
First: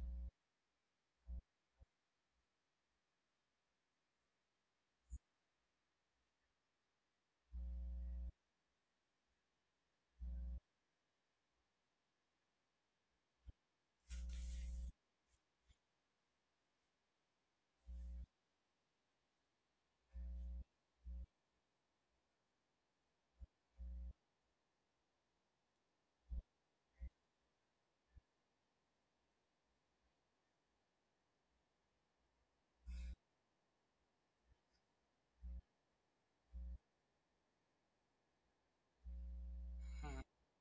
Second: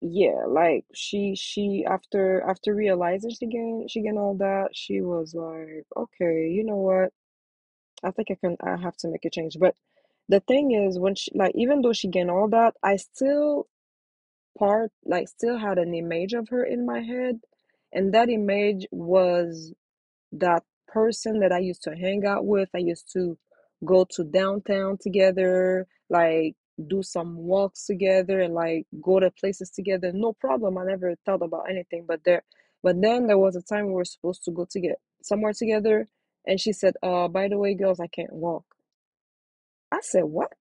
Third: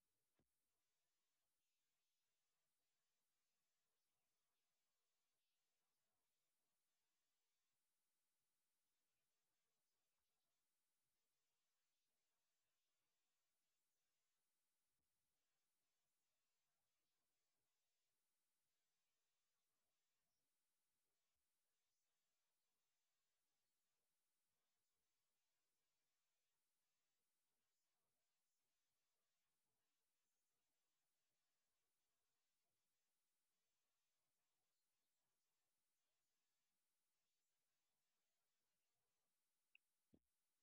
Speaker 2: yeah, like she after realizing she gained all that, she was like, okay, you know what? I think I can I have to make a change. But the thing is, when she like even though she gained all that, I still part like still had an image of her in my head, and that image was that person that I used to hang out with. I used to go to downtown together, like do some walks together and like go to places together. No problem. I never thought about anything. But then there was a time we were supposed to go to get somewhere together, and she said, "Uh, by the way, girls, I can't walk." I
Speaker 1: mm.
Speaker 2: said, "What?"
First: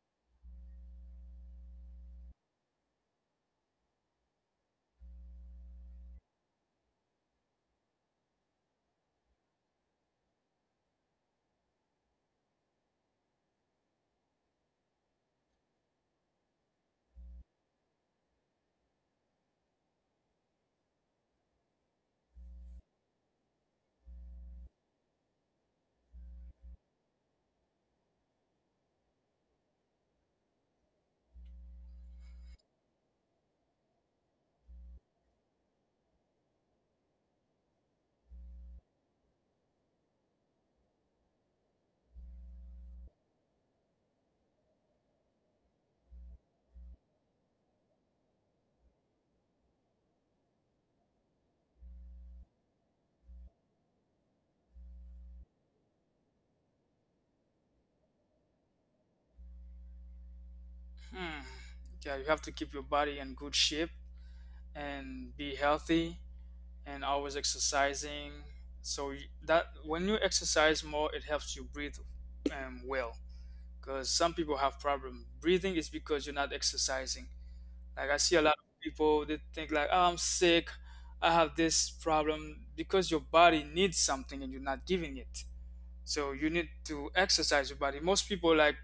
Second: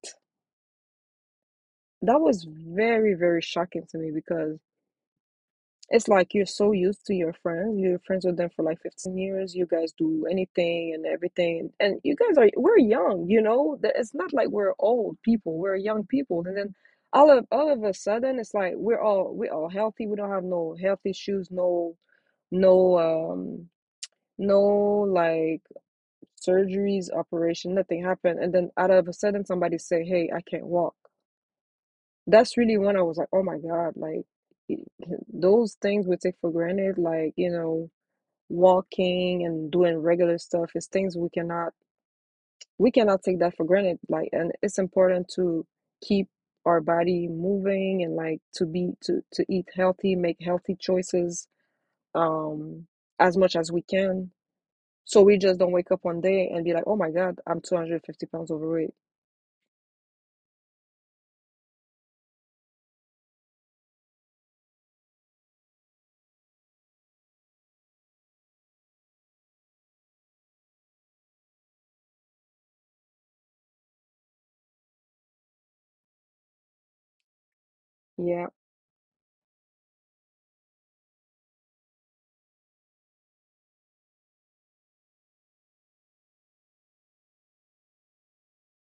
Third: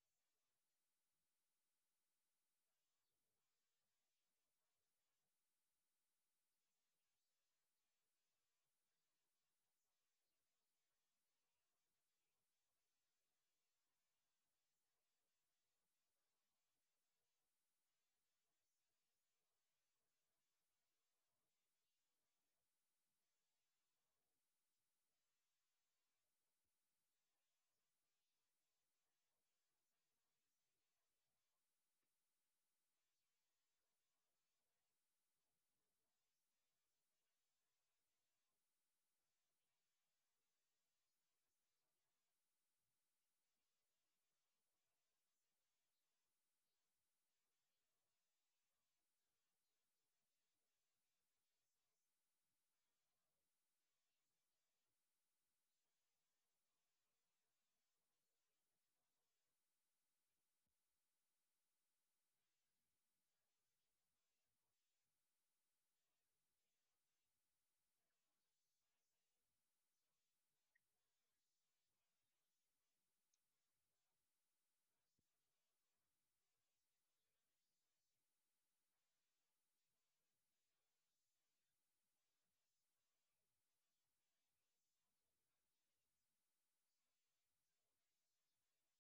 Speaker 2: That was very, very shocking to me, because it's like you're so used to your friends. You're friends with them for like 15 years. You guys do anything and everything. And you guys are, we're young, you know? That- it's not like we're old people. We're young people. And then all of a sudden, it's like we're all healthy. We don't have no health issues, no um no like surgeries, operation, nothing happened. And then out of a sudden somebody say, "Hey, I can't walk." That's really when I was like, oh my God, like it- those things we take for granted, like, you know, walking and doing regular stuff is things we cannot take that for granted. Like, and it's important to keep our body moving, and like to be to eat healthy, make healthy choices, um, as much as we can. So we just don't wake up one day and be like, oh my God, I'm 250 pounds overweight.
Speaker 1: Hmm. Yeah, you have to keep your body in good shape and be healthy and always exercising. So that when you exercise more, it helps you breathe well. Because some people have problem breathing is because you're not exercising. Like I see
Speaker 2: Yeah,
Speaker 1: a lot of people they think like, oh, I'm sick, I have this problem because your body needs something and you're not giving it. So you need to exercise your body. Most people like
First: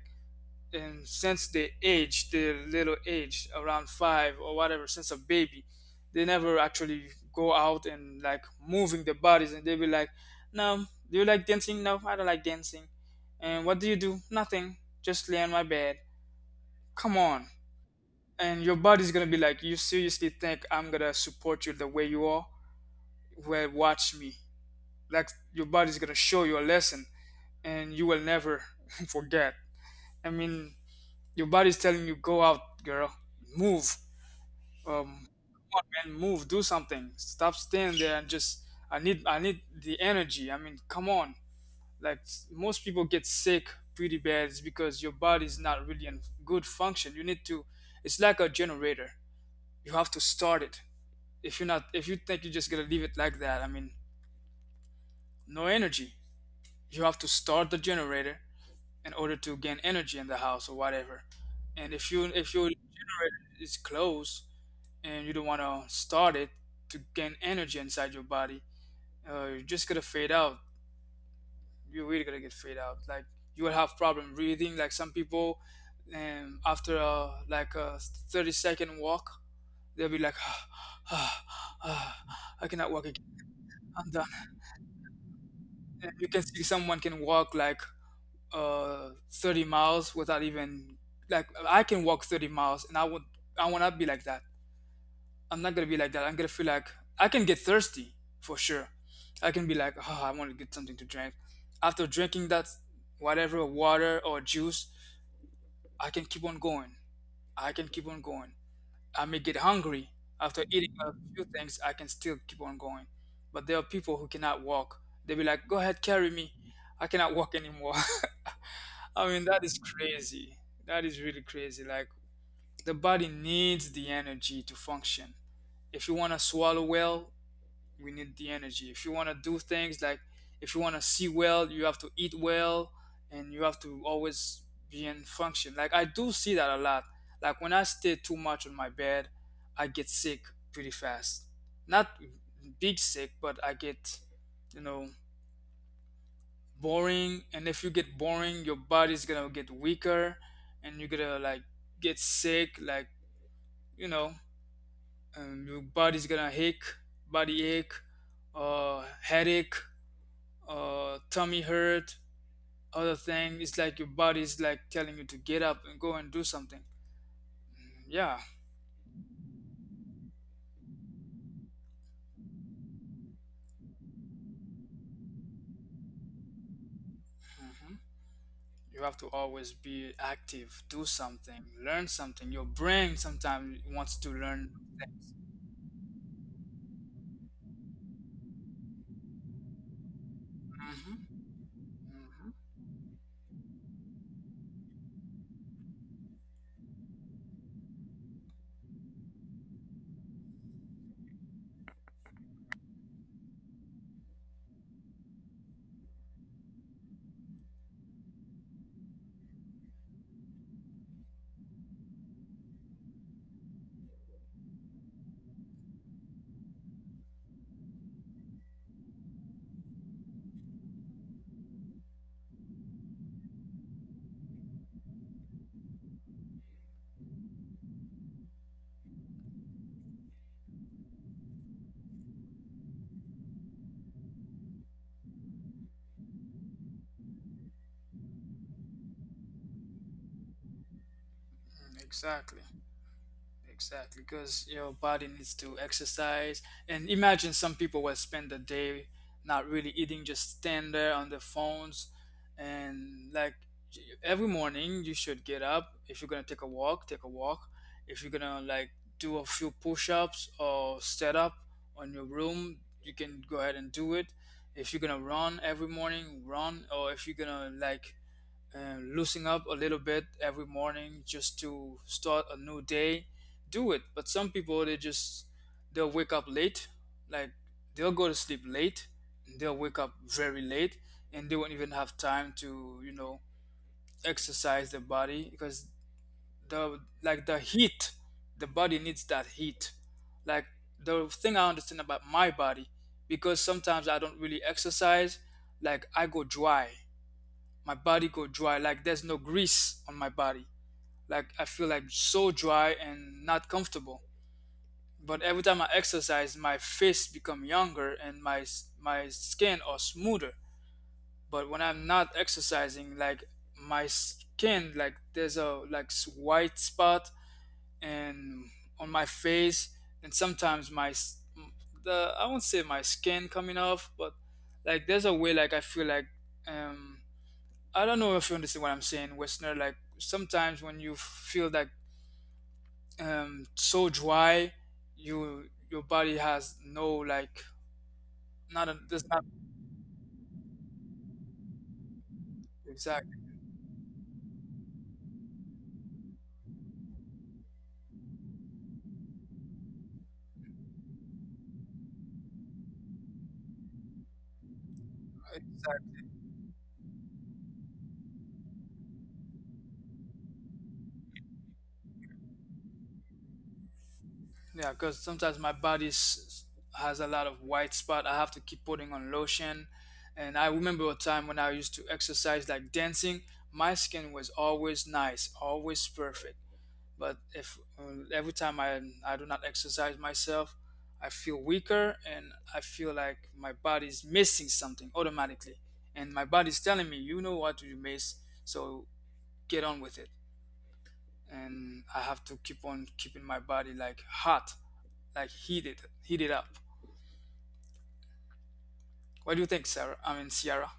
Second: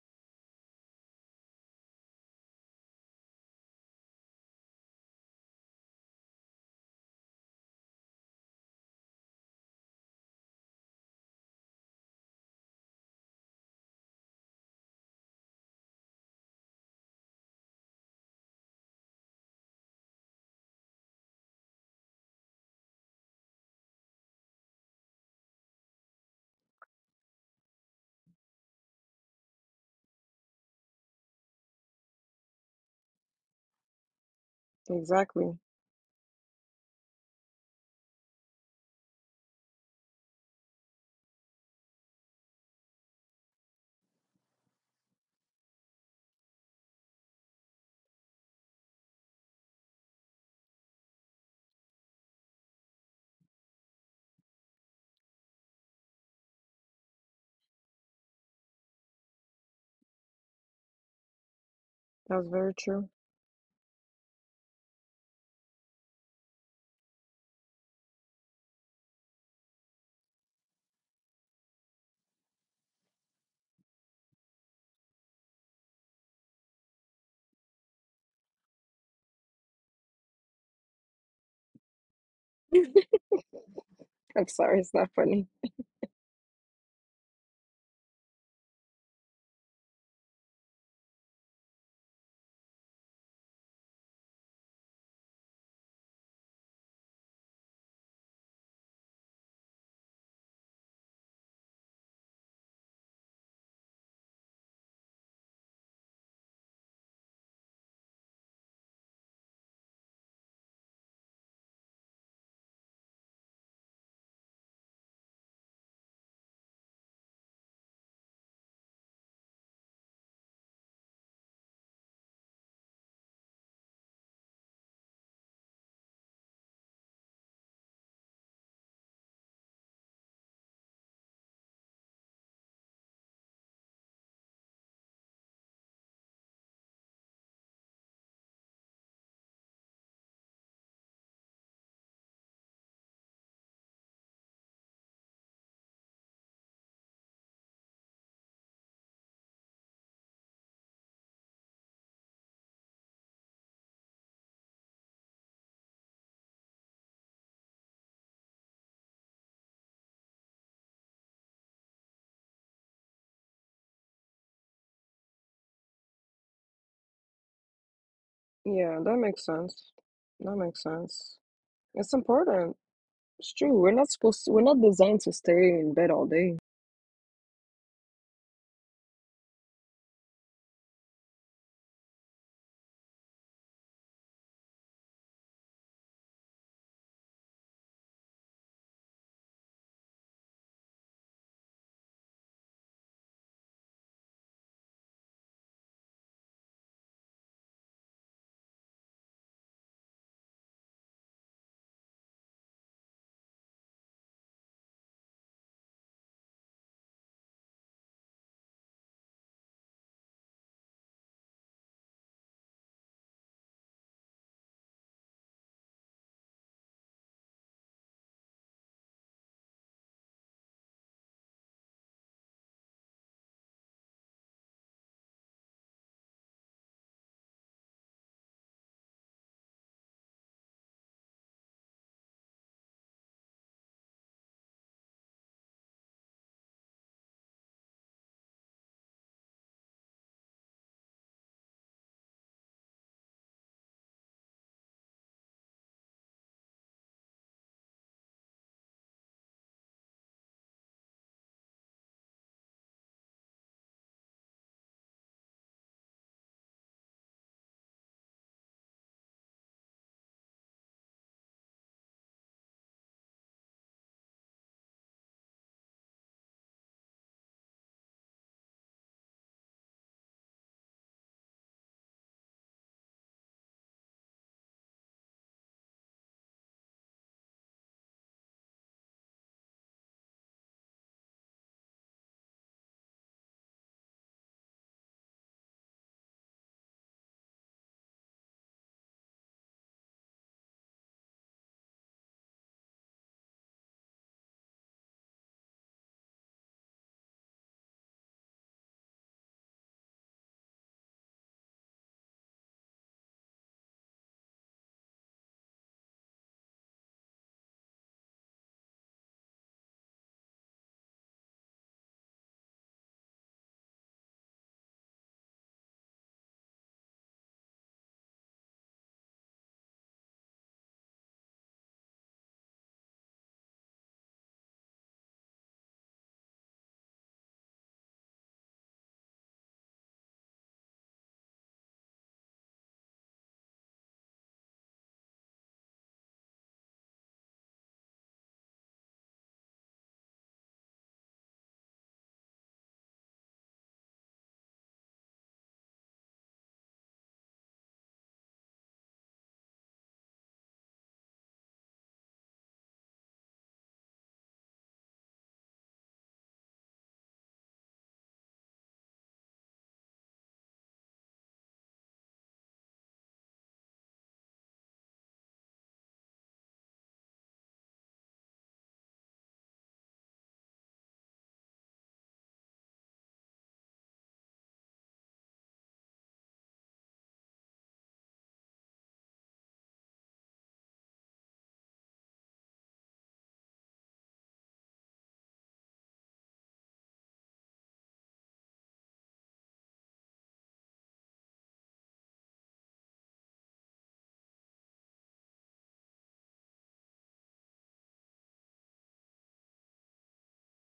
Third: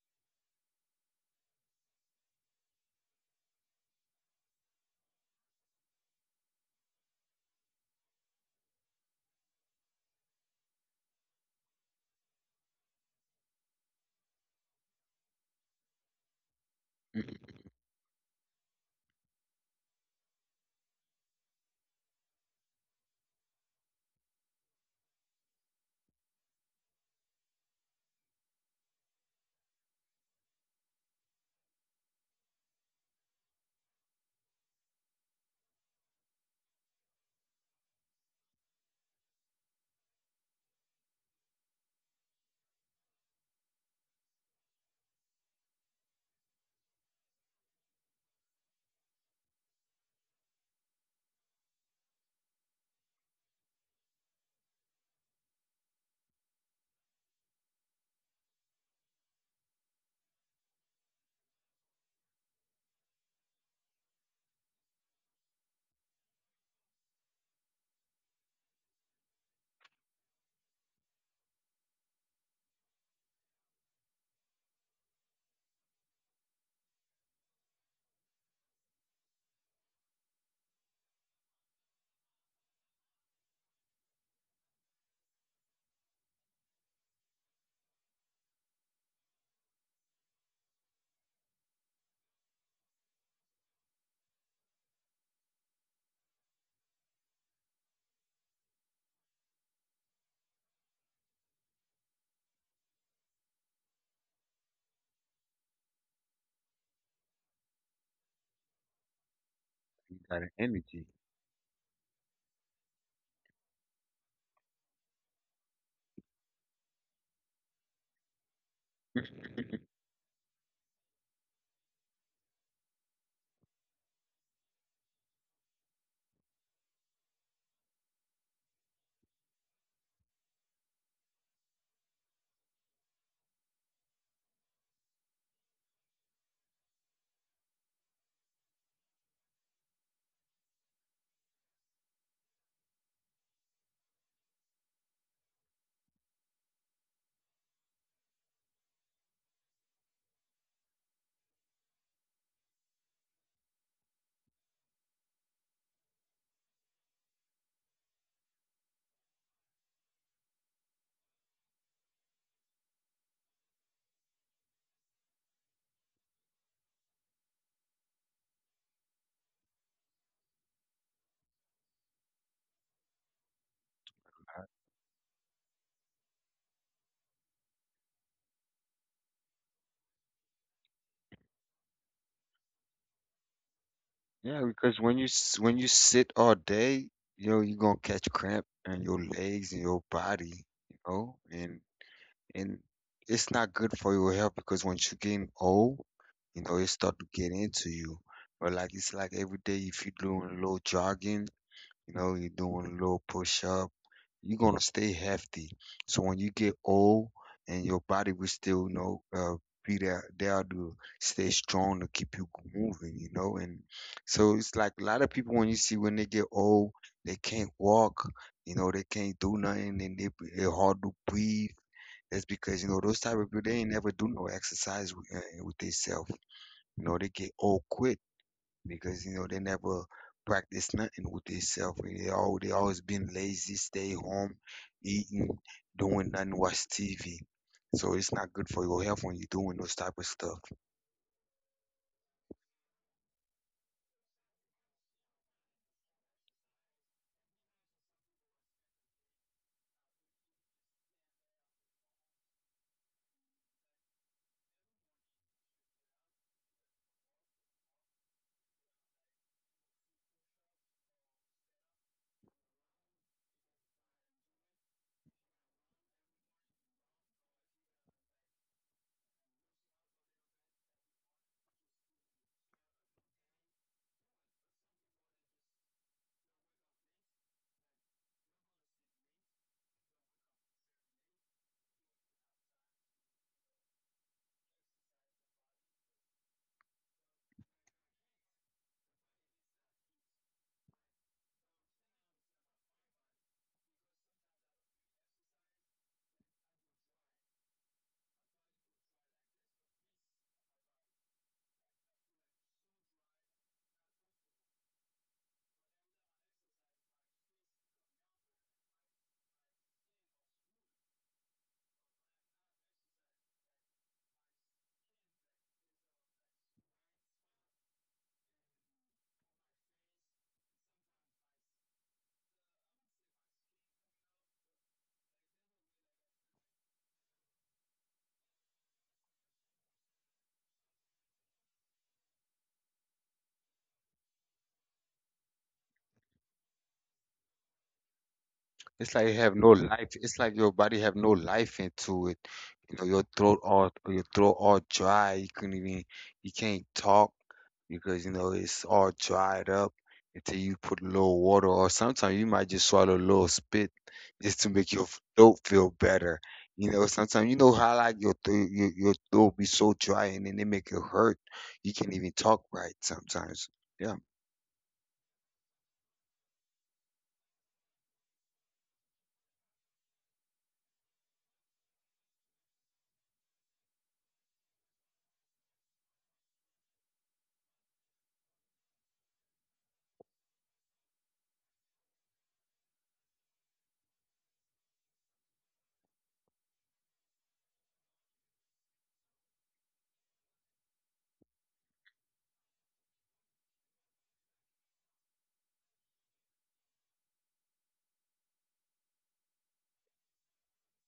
Speaker 1: and since they age their little age around five or whatever since a baby, they never actually go out and like moving their bodies, and they be like no, do you like dancing, no I don't like dancing, and what do you do, nothing, just lay on my bed. Come on,
Speaker 3: Mhm.
Speaker 1: and your body's gonna be like, you seriously think I'm gonna support you the way you are? Well, watch me. Like your body's gonna show you a lesson, and you will never forget. I mean, your body's telling you, go out, girl, move.
Speaker 2: exactly.
Speaker 1: Come on, man, move, do something. Stop staying there and just. I need the energy. I mean, come on. Like most people get sick pretty bad, it's because your body's not really in good function. You need to. It's like a generator. You have to start it. If you're not, if you think you're just gonna leave it like that, I mean, no energy. You have to start the generator in order to gain energy in the house or whatever. And if you, if
Speaker 2: That's
Speaker 1: your
Speaker 2: very true.
Speaker 1: generator is closed, and you don't want to start it to gain energy inside your body. You're just gonna fade out. You're really gonna get fade out. Like you will have problem breathing. Like some people, after a, like a 30-second walk, they'll be like, ah, ah, ah, I cannot walk again. I'm done.
Speaker 2: I'm sorry, it's not funny.
Speaker 1: And you can see someone can walk like 30 miles without even like I can walk 30 miles, and I would, I would not be like that. I'm not gonna be like that. I'm gonna feel like I can get thirsty for sure. I can be like, oh, I want to get something to drink. After drinking that, whatever water or juice, I can keep on going. I can keep on going. I may get hungry
Speaker 3: You got an
Speaker 1: after eating
Speaker 3: energy.
Speaker 1: a few things. I can still keep on going. But there are people who cannot walk. They be like, go ahead, carry me. I cannot walk anymore. I mean, that is crazy. That is really crazy. Like the body needs the energy to function. If you want to swallow well, we need the energy if you want to do things like if you want to see well you have to eat well and you have to always be in function like I do see that a lot like when I stay too much on my bed I get sick pretty fast, not big sick but I get you know boring, and if you get boring your body's gonna get weaker and you're gonna like get sick like you know your body's gonna ache, body ache, headache, tummy hurt, other thing. It's like your body's like telling you to get up and go and do something. Yeah.
Speaker 2: Yeah, that makes sense. That makes sense. It's important. It's true. We're not supposed to, we're not designed to stay in bed all day.
Speaker 1: hmm You have to always be active, do something, learn something. Your brain sometimes wants to
Speaker 3: Yeah,
Speaker 1: learn.
Speaker 3: because when you sit all day, you know, you're gonna catch cramp in your legs and your body, you
Speaker 1: hmm hmm
Speaker 3: know, and it's not good for your health because once you getting old, you know, it start to get into you. But like it's like every day if you're doing a little jogging, you know, you're doing a little push up you're gonna stay hefty. So when you get old and your body will still, you know, be there, there to stay strong to keep you moving, you know. And so it's like a lot of people when you see when they get old, they can't walk, you know, they can't do nothing, and they hard to breathe. That's because you know those type of people they ain't never do no exercise with themselves. You know, they get old quick because you know they never practice nothing with themselves. They all they always been lazy, stay home, eating, doing nothing, watch TV. So it's not good for your health when you're doing those type of stuff.
Speaker 1: Exactly. Exactly, because your body needs to exercise. And imagine some people will spend the day not really eating, just stand there on their phones. And like every morning, you should get up. If you're gonna take a walk, take a walk. If you're gonna like do a few push-ups or set up on your room, you can go ahead and do it. If you're gonna run every morning, run. Or if you're gonna like and loosening up a little bit every morning just to start a new day, do it. But some people they just they'll wake up late, like they'll go to sleep late and they'll wake up very late, and they won't even have time to exercise their body because the like the heat, the body needs that heat. Like the thing I understand about my body, because sometimes I don't really exercise, like I go dry, my body go dry like there's no grease on my body, like I feel like so dry and not comfortable. But every time I exercise my face become younger and my skin are smoother. But when I'm not exercising like my skin like there's a like white spot and on my face. And sometimes my the I won't say my skin coming off but like there's a way like I feel like um I don't know if you understand what I'm saying, Westerner. Like sometimes when you feel like so dry, you your body has no like not a,
Speaker 3: It's
Speaker 1: that's
Speaker 3: like you
Speaker 1: not
Speaker 3: have no life. It's like your body have no life into it. You know,
Speaker 1: exact.
Speaker 3: your throat all dry. You couldn't even you can't talk because you know it's all dried up until you put a little water or sometimes you might just swallow a little spit just to make your throat feel better. You know, sometimes you know how like your throat be so dry and then they make it hurt. You can't even talk right sometimes. Yeah,
Speaker 1: Yeah, because sometimes my has a lot of white spot. I have to keep putting on lotion, and I remember a time when I used to exercise like dancing. My skin was always nice, always perfect. But if every time I do not exercise myself, I feel weaker and I feel like my body is missing something automatically. And my body is telling me, you know what you miss, so get on with it. And I have to keep on keeping my body like hot, like heated, heated up. What do you think, Sarah? I mean, Sierra.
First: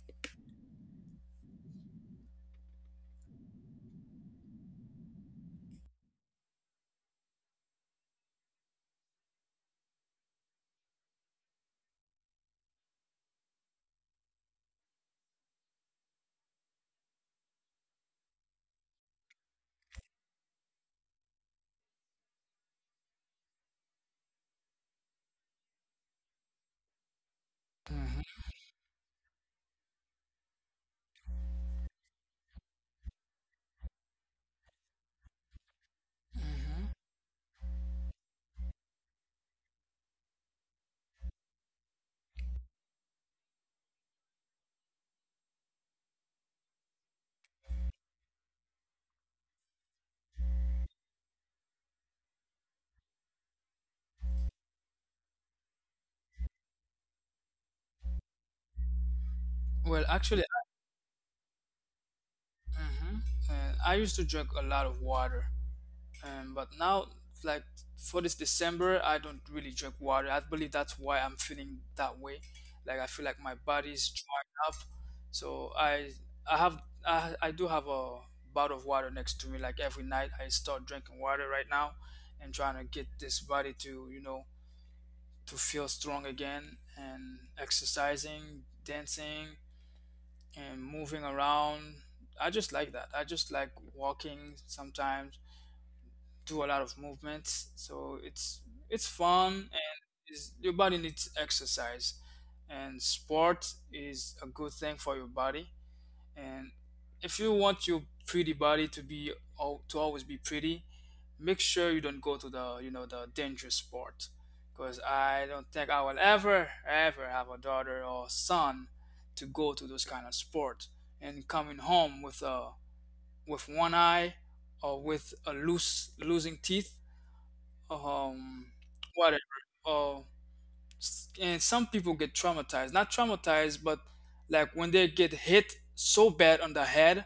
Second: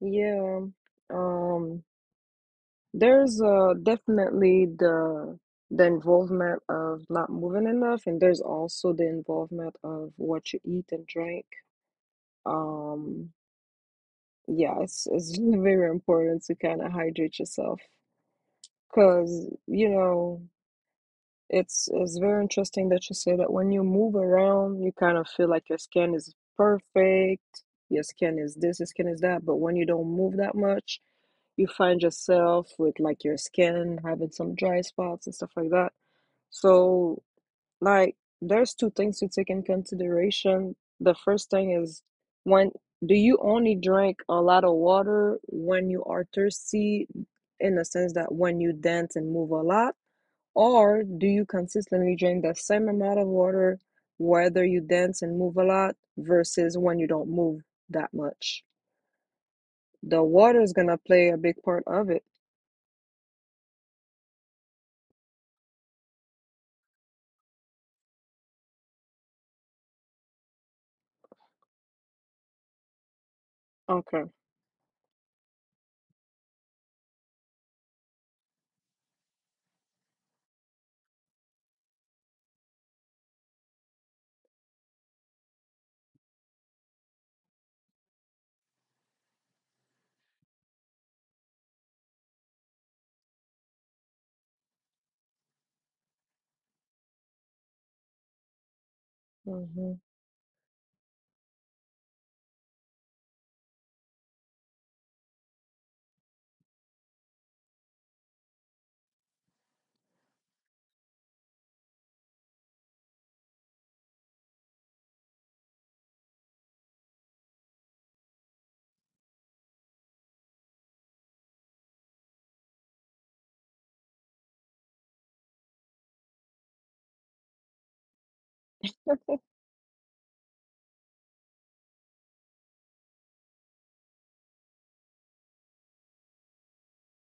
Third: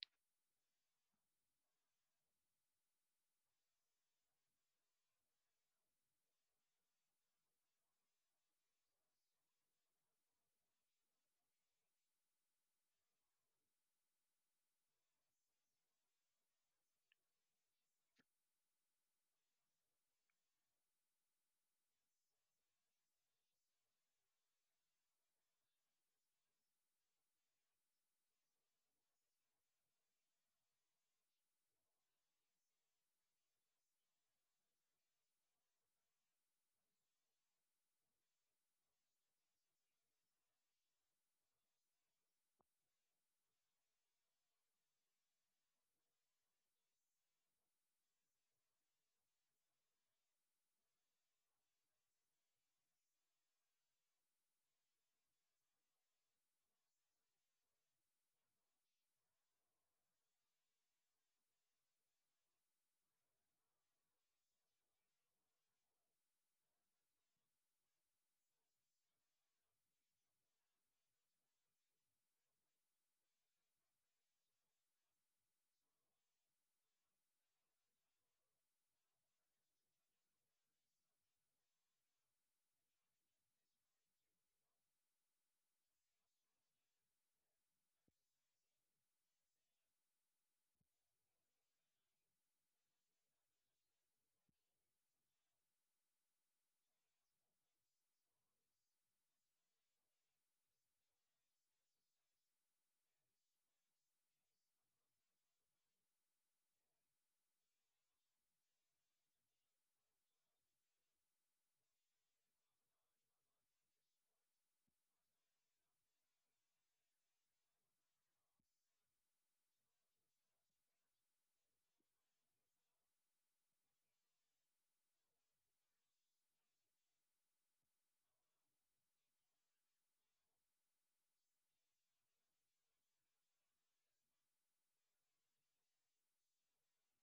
Speaker 2: Yeah. Um, there's definitely the involvement of not moving enough, and there's also the involvement of what you eat and drink. Um, yeah, it's very important to kind of hydrate yourself, because you know. It's very interesting that you say that when you move around, you kind of feel like your skin is perfect, your
Speaker 1: hmm
Speaker 2: skin is this, your skin is that, but when you don't move that much, you find yourself with like your skin having some dry spots and stuff like that.
Speaker 1: hmm
Speaker 2: So, like, there's two things to take in consideration. The first thing is, when do you only drink a lot of water when you are thirsty, in the sense that when you dance and move a lot? Or do you consistently drink the same amount of water, whether you dance and move a lot versus when you don't move that much?
Speaker 1: Well,
Speaker 2: The
Speaker 1: actually,
Speaker 2: water is gonna play a big part of it.
Speaker 1: hmm uh, I used to drink a lot of water. But now, like for this December, I don't really drink water. I believe that's why I'm feeling that way. Like I feel like my body's
Speaker 2: Okay.
Speaker 1: drying up. So I have I do have a bottle of water next to me. Like every night, I start drinking water right now, and trying to get this body to to feel strong again and exercising, dancing, and moving around. I just like that. I just like walking sometimes, do a lot of movements. So it's fun,
Speaker 2: Hmm.
Speaker 1: and is your body needs exercise, and sport is a good thing for your body. And if you want your pretty body to to always be pretty, make sure you don't go to the the dangerous sport, because I don't think I will ever ever have a daughter or son to go to those kind of sport and coming home with a with one eye or with a loose losing teeth, um whatever. Or and some people get traumatized not traumatized but like when they get hit so bad on the head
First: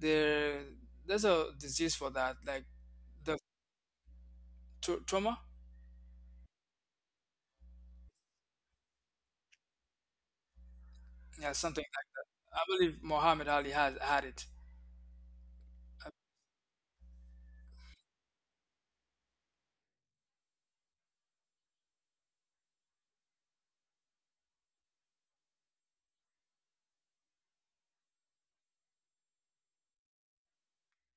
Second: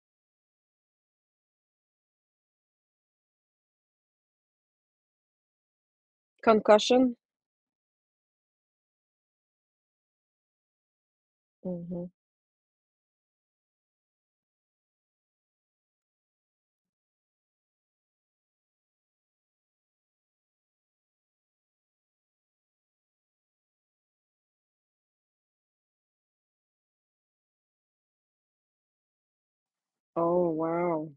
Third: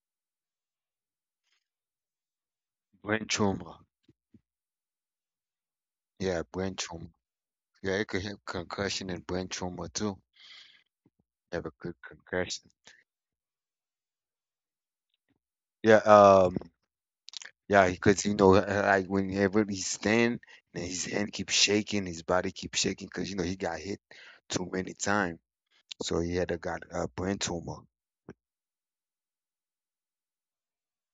Speaker 1: there there's a disease for that, like
Speaker 3: brain
Speaker 1: the
Speaker 3: tumor.
Speaker 1: trauma,
Speaker 3: Yeah, brain tumor.
Speaker 2: Concussion?
Speaker 3: Yeah, it could have concussion and brain trauma too.
Speaker 1: yeah,
Speaker 3: Have a
Speaker 1: something.
Speaker 3: good
Speaker 2: Hmm.
Speaker 1: Like, I
Speaker 3: concussion.
Speaker 1: believe Muhammad Ali has had it,
Speaker 3: Yeah, yeah, because you know, like whenever he stand, and his hand keeps shaking, his body keeps shaking, because you know he got hit too many times, so he had a got a brain tumor.
Speaker 2: Oh wow.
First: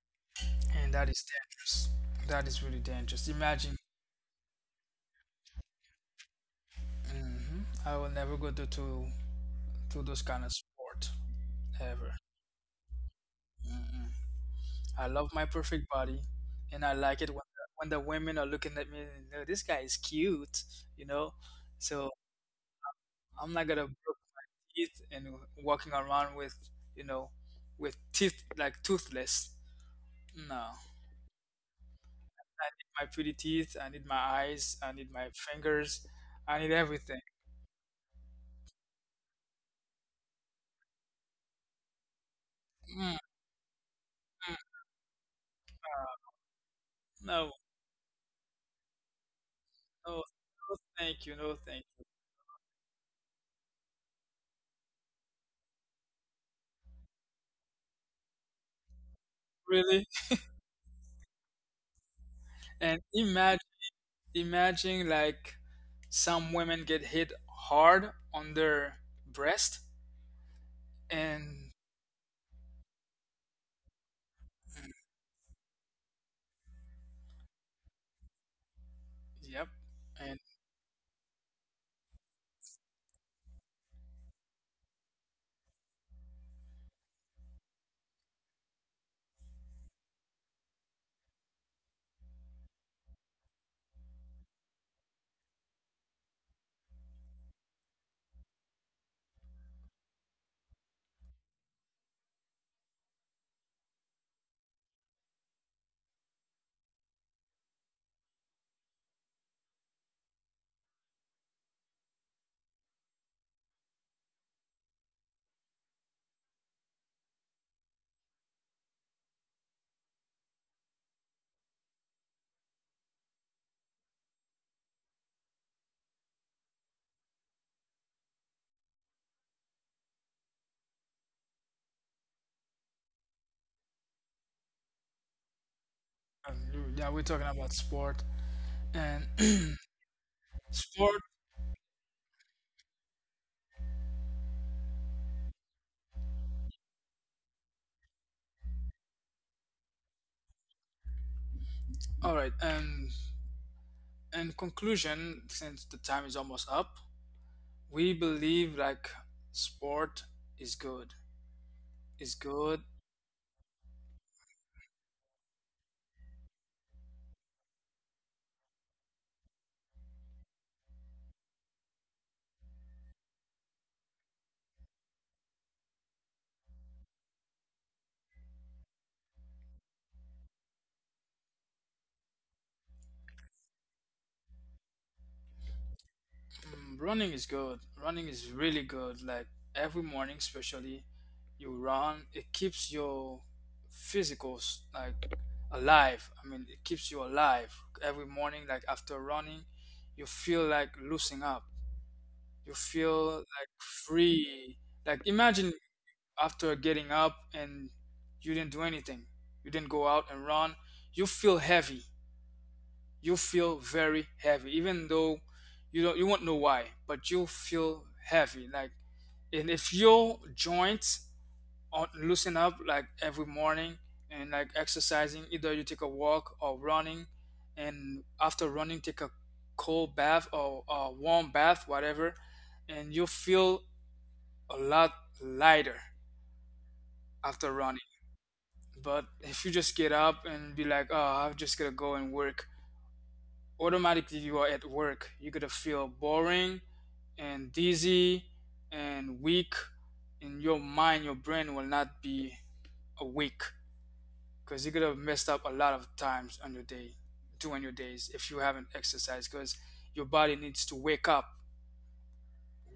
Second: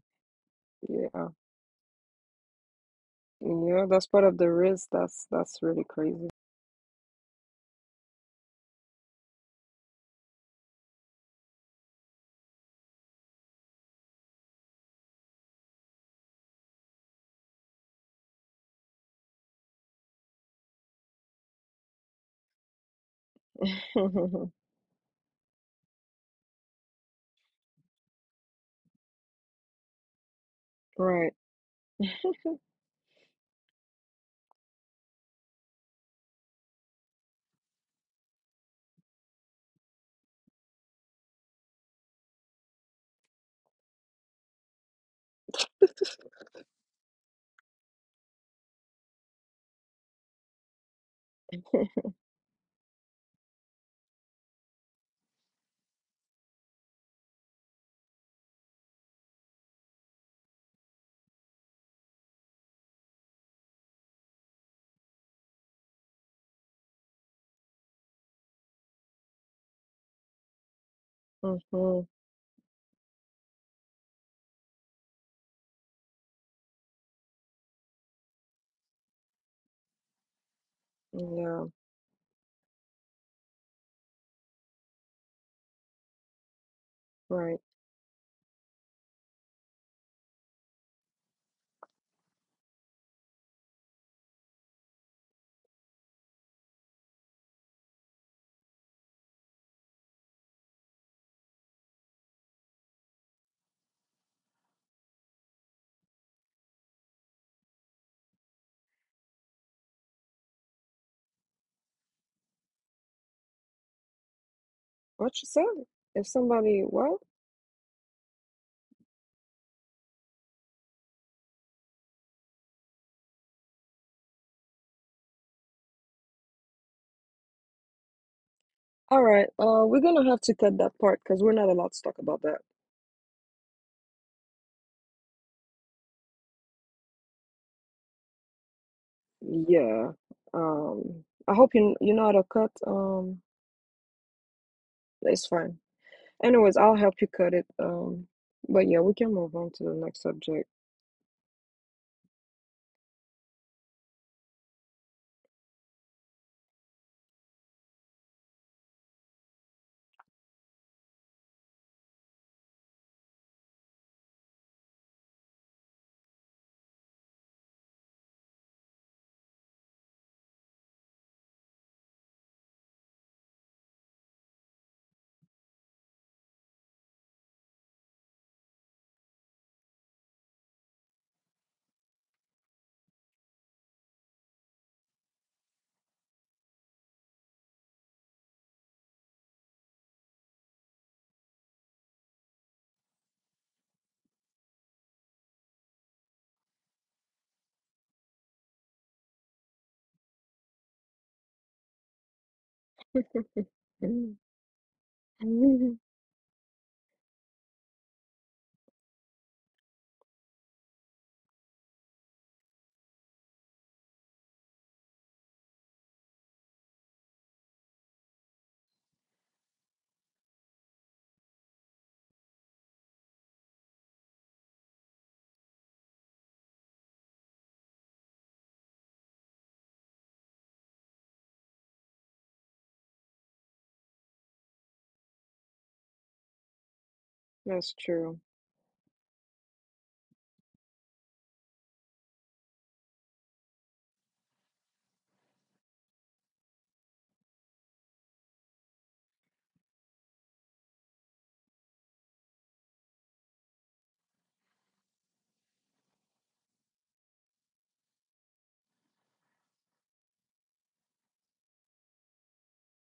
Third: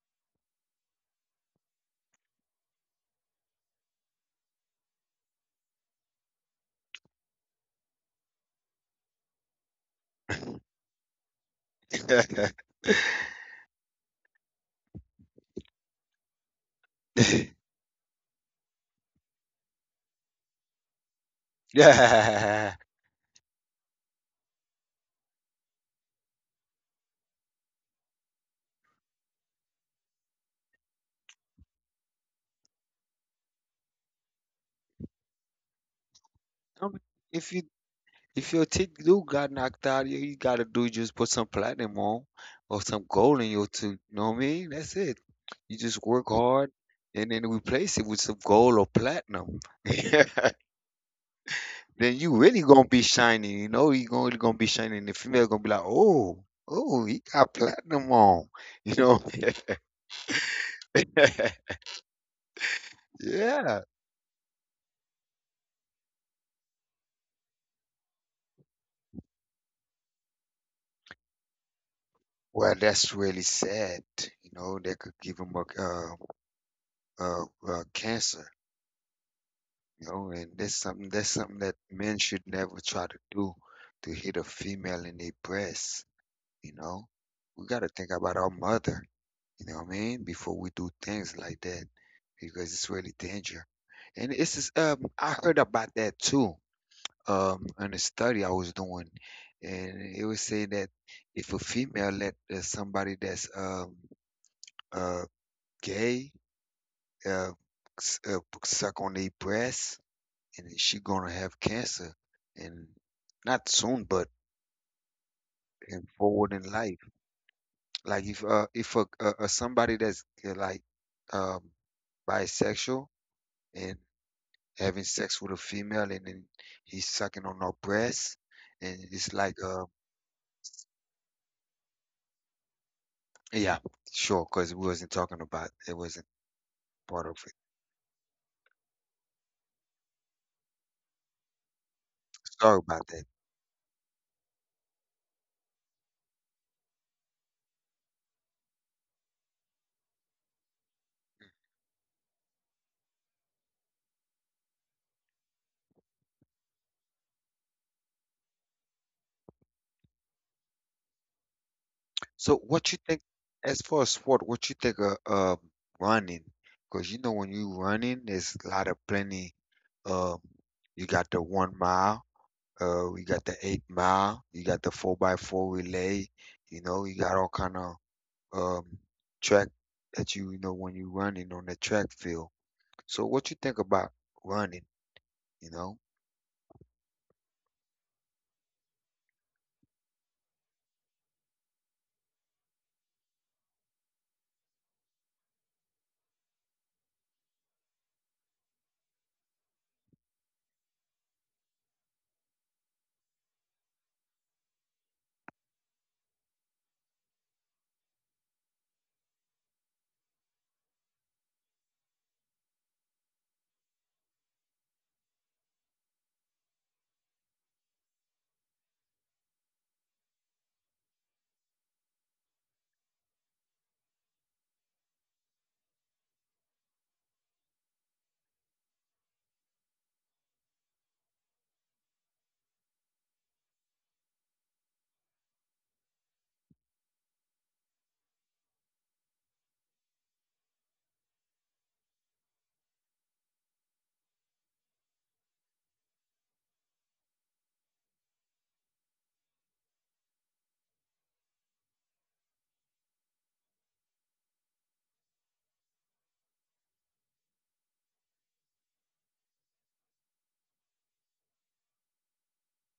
Speaker 1: and that is
Speaker 2: Yeah.
Speaker 1: dangerous, that is really dangerous. Imagine.
Speaker 2: Yeah, that's part of the risk. That's really crazy.
Speaker 1: I will never go to those kind of sport, ever. Mhm. I love my perfect body, and I like it when the women are looking at me. And, "Oh, this guy is cute, you know." So
Speaker 3: Yeah,
Speaker 1: I'm not gonna broke teeth and walking around with, you know, with teeth like toothless. No,
Speaker 2: Right.
Speaker 1: my pretty teeth. I need my eyes. I need my fingers. I need
Speaker 3: I mean,
Speaker 1: everything.
Speaker 3: if you if your teeth do got knocked out, you gotta do just put some platinum on or some
Speaker 1: Mm,
Speaker 3: gold in your tooth. You know what I
Speaker 1: mm,
Speaker 3: mean? That's it. You just work hard and
Speaker 1: no,
Speaker 3: then replace it with some gold or platinum.
Speaker 1: no, thank you, no, thank you.
Speaker 3: Then you really gonna be shining. You know you gonna really gonna be shining. The female gonna be like, oh, oh, he got platinum on. You know.
Speaker 1: Really? And imagine,
Speaker 3: Yeah.
Speaker 1: imagine like some women get hit hard on their breast. And
Speaker 2: Hmm.
Speaker 3: Well, that's really sad. You know, that could give him a cancer.
Speaker 1: yep,
Speaker 3: You know,
Speaker 1: and
Speaker 3: and that's something
Speaker 2: Yeah,
Speaker 3: that men should never try to do to hit a female in their breast. You know,
Speaker 2: right.
Speaker 3: we got to think about our mother. You know what I mean? Before we do things like that, because it's really danger. And it's just, I heard about that too. In a study I was doing, and it was saying that if a female let somebody that's uh gay uh, s- uh suck on their breast, and she gonna have cancer, and not soon, but
Speaker 2: What you said?
Speaker 3: in
Speaker 2: If
Speaker 3: forward in
Speaker 2: somebody,
Speaker 3: life.
Speaker 2: well,
Speaker 3: Like if a, a somebody that's like um bisexual and having sex with a female and then he's sucking on her breast and
Speaker 2: all
Speaker 3: it's
Speaker 2: right.
Speaker 3: like
Speaker 2: We're gonna have to cut that part, because we're not allowed to talk about that.
Speaker 3: yeah sure because we wasn't talking about it, wasn't
Speaker 1: um, yeah, we're
Speaker 3: part of
Speaker 1: talking
Speaker 3: it.
Speaker 1: about sport and
Speaker 2: Yeah.
Speaker 1: sport.
Speaker 2: I hope you you know how to cut.
Speaker 3: Sorry about that.
Speaker 2: It's fine. Anyways, I'll help you cut it. But yeah, we can move on to the next subject.
Speaker 1: All right, and in conclusion, since the time is almost up, we believe like sport is good. Is
Speaker 3: So
Speaker 1: good.
Speaker 3: what you think as far as sport, what you think of running, because you know when you running there's a lot of plenty, um you got the 1 mile, we got the 8 mile, you got the 4x4 relay, you know you got all kind of um track that you know when you running on the track field. So what you think about running, you know?
Speaker 1: Mm, running is good. Running is really good. Like every morning, especially, you run. It keeps your physicals like alive. I mean, it keeps you alive every morning. Like after running, you feel like loosening up, you feel like free, like imagine after getting up and you didn't do anything, you didn't go out and run, you feel heavy, you feel very heavy, even though you won't know why but you feel heavy. Like, and if your joints aren't loosen up like every morning and like exercising, either you take a walk or running, and after running take a cold bath or a warm bath, whatever, and you feel a lot lighter after
Speaker 2: That's
Speaker 1: running.
Speaker 2: true.
Speaker 1: But if you just get up and be like, oh, I'm just gonna go and work, automatically you are at work. You're gonna feel boring and dizzy and weak, and your mind, your brain will not be awake because you're gonna messed up a lot of times on your day, during your days if you haven't exercised because your body needs to wake up.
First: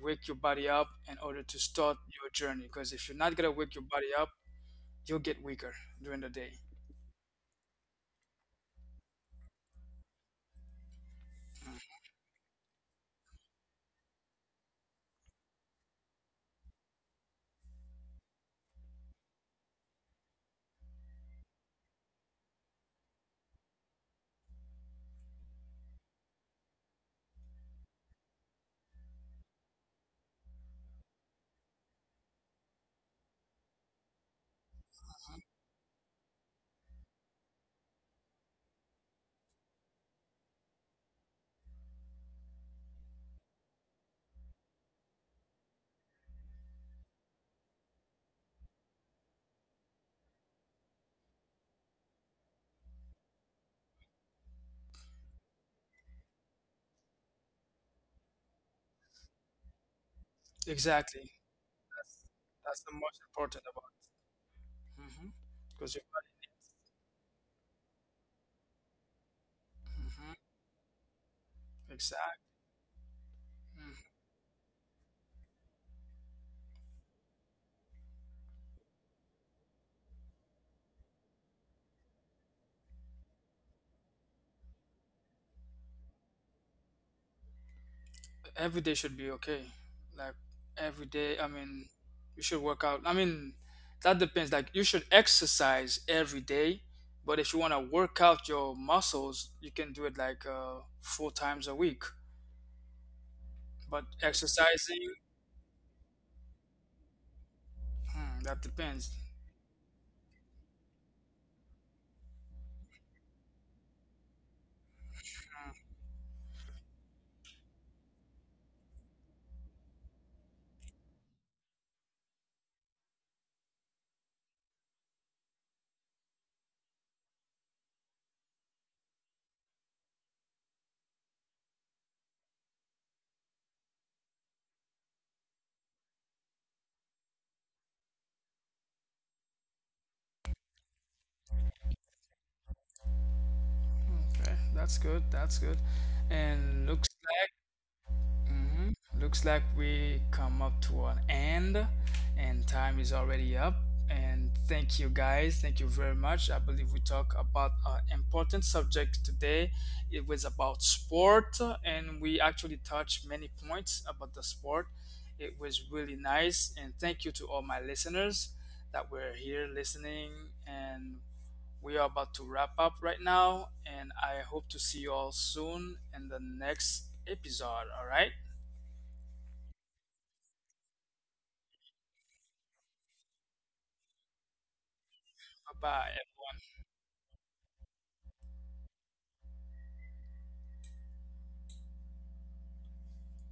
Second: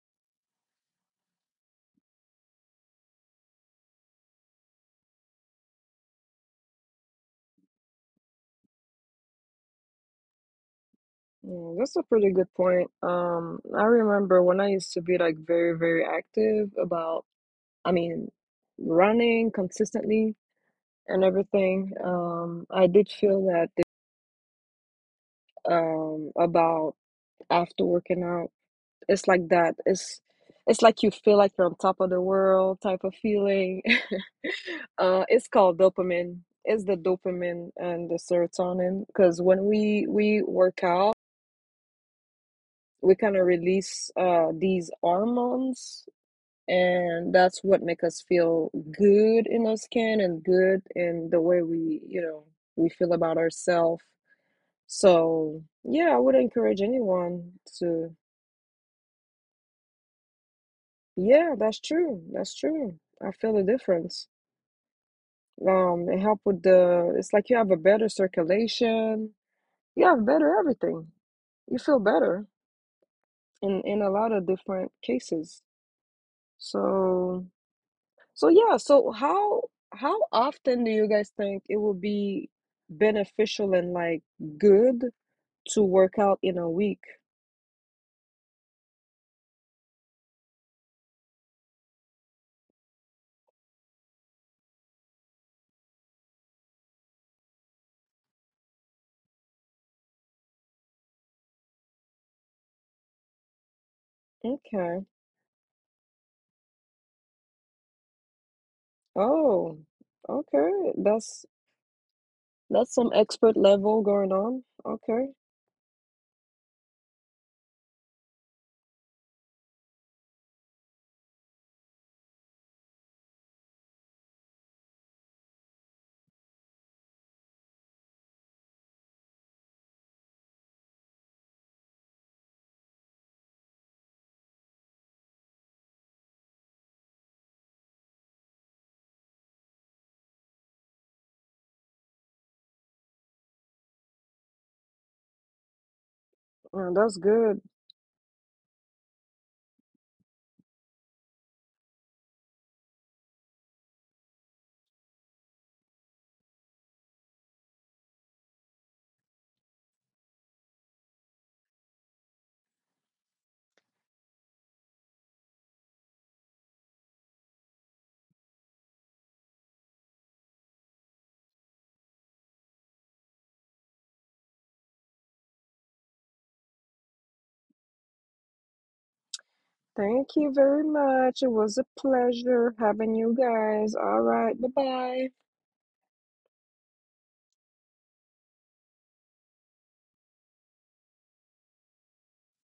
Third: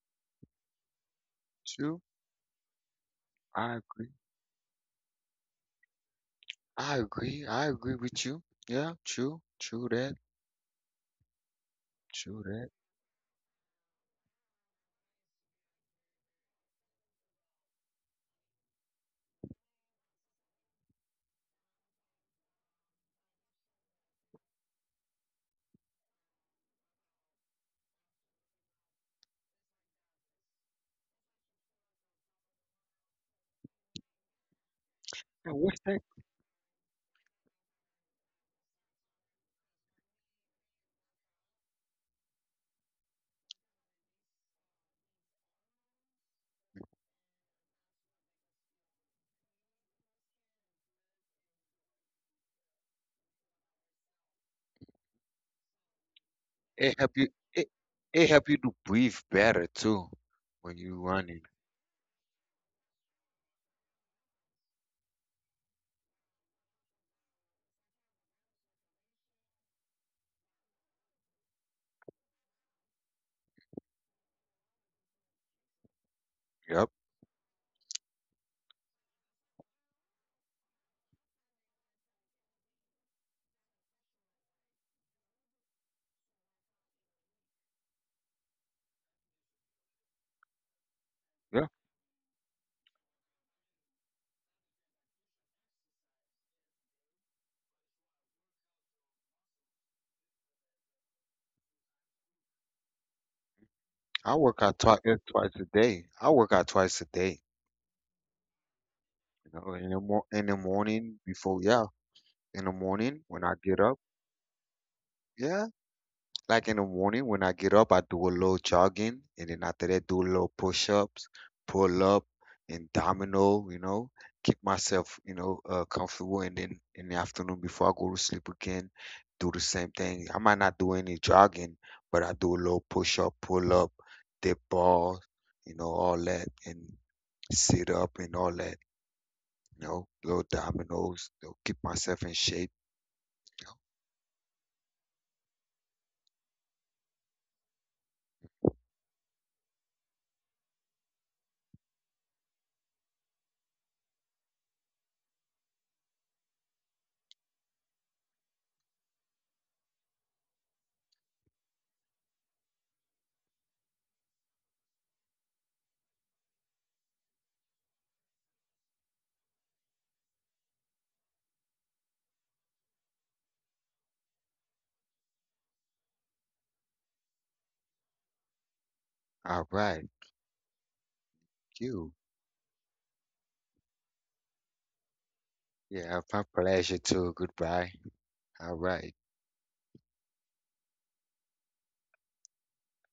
Speaker 1: Wake your body up in order to start
Speaker 3: True.
Speaker 1: your journey because if you're not gonna wake
Speaker 3: I
Speaker 1: your body
Speaker 3: agree.
Speaker 1: up, you'll get weaker during the day.
Speaker 3: I agree. I agree with you. Yeah, true. True that.
Speaker 2: Yeah, that's a pretty
Speaker 3: True
Speaker 2: good
Speaker 3: that.
Speaker 2: point. I remember when I used to be like very, very active about, I mean, running consistently, and everything. I did feel that about after working out. It's like that. It's like you feel like you're on top of the world type of feeling. It's
Speaker 3: And
Speaker 2: called
Speaker 3: what's that?
Speaker 2: dopamine. It's the dopamine and the serotonin, because when we work out, we kind of release these hormones. And that's what make us feel good in our skin and good in the way we, you know, we feel about ourselves. So, yeah, I would encourage
Speaker 3: It help you
Speaker 2: anyone
Speaker 3: it
Speaker 2: to,
Speaker 3: it help you to breathe better too when you
Speaker 1: Exactly.
Speaker 3: running.
Speaker 2: yeah, that's
Speaker 1: That's
Speaker 2: true. That's
Speaker 1: that's the
Speaker 2: true.
Speaker 1: most
Speaker 2: I feel the
Speaker 1: important about it.
Speaker 2: difference.
Speaker 1: Mm-hmm. Because you
Speaker 2: It help with the, it's like you have a better circulation. You have
Speaker 1: hmm
Speaker 2: better everything. You feel better
Speaker 1: exactly,
Speaker 2: in a lot of different cases.
Speaker 3: Yep.
Speaker 2: So, so yeah, so how often do you guys think it will be beneficial and like good to work out in a week?
Speaker 1: every day should be okay. Like every day, I
Speaker 3: Yeah.
Speaker 1: mean, you should work out. I mean, that depends. Like you should exercise every day, but if you want to work out your muscles, you can do it like 4 times a week. But
Speaker 3: I work out twice
Speaker 2: Okay.
Speaker 1: exercising,
Speaker 3: twice a day. I work out twice a day.
Speaker 1: hmm, that depends.
Speaker 3: You know,
Speaker 2: Oh,
Speaker 3: in the
Speaker 2: okay.
Speaker 3: morning
Speaker 2: That's
Speaker 3: before yeah. In the
Speaker 2: That's some
Speaker 3: morning when I
Speaker 2: expert
Speaker 3: get up.
Speaker 2: level going on. Okay.
Speaker 3: Yeah. Like in the morning when I get up, I do a little jogging, and then after that, do a little push-ups, pull up, and domino. You know, keep myself, you know, comfortable. And then in the afternoon before I go to sleep again, do the same thing. I might not do any jogging, but I do a little push-up, pull up, dip balls, you know, all that, and sit up and all that. You know, little dominoes. You know, keep myself in shape.
Speaker 1: Mm-hmm. Okay, that's good. That's good. And
Speaker 2: Well,
Speaker 1: looks
Speaker 2: that's
Speaker 1: like
Speaker 2: good.
Speaker 1: hmm looks like we come up to an end, and time is already up. And thank you guys, thank you very much. I believe we talked about an important subject today. It was about sport, and we actually touched many points about the sport. It was really nice, and thank you to all my listeners that were here listening. And we are about to wrap up right now, and I hope to see you all soon in the next episode. All right.
Speaker 3: All right.
Speaker 2: Thank you very much. It was a
Speaker 3: You.
Speaker 2: pleasure having you guys. All right. Bye bye.
Speaker 1: Bye
Speaker 3: Yeah,
Speaker 1: bye.
Speaker 3: my pleasure too. Goodbye. All right.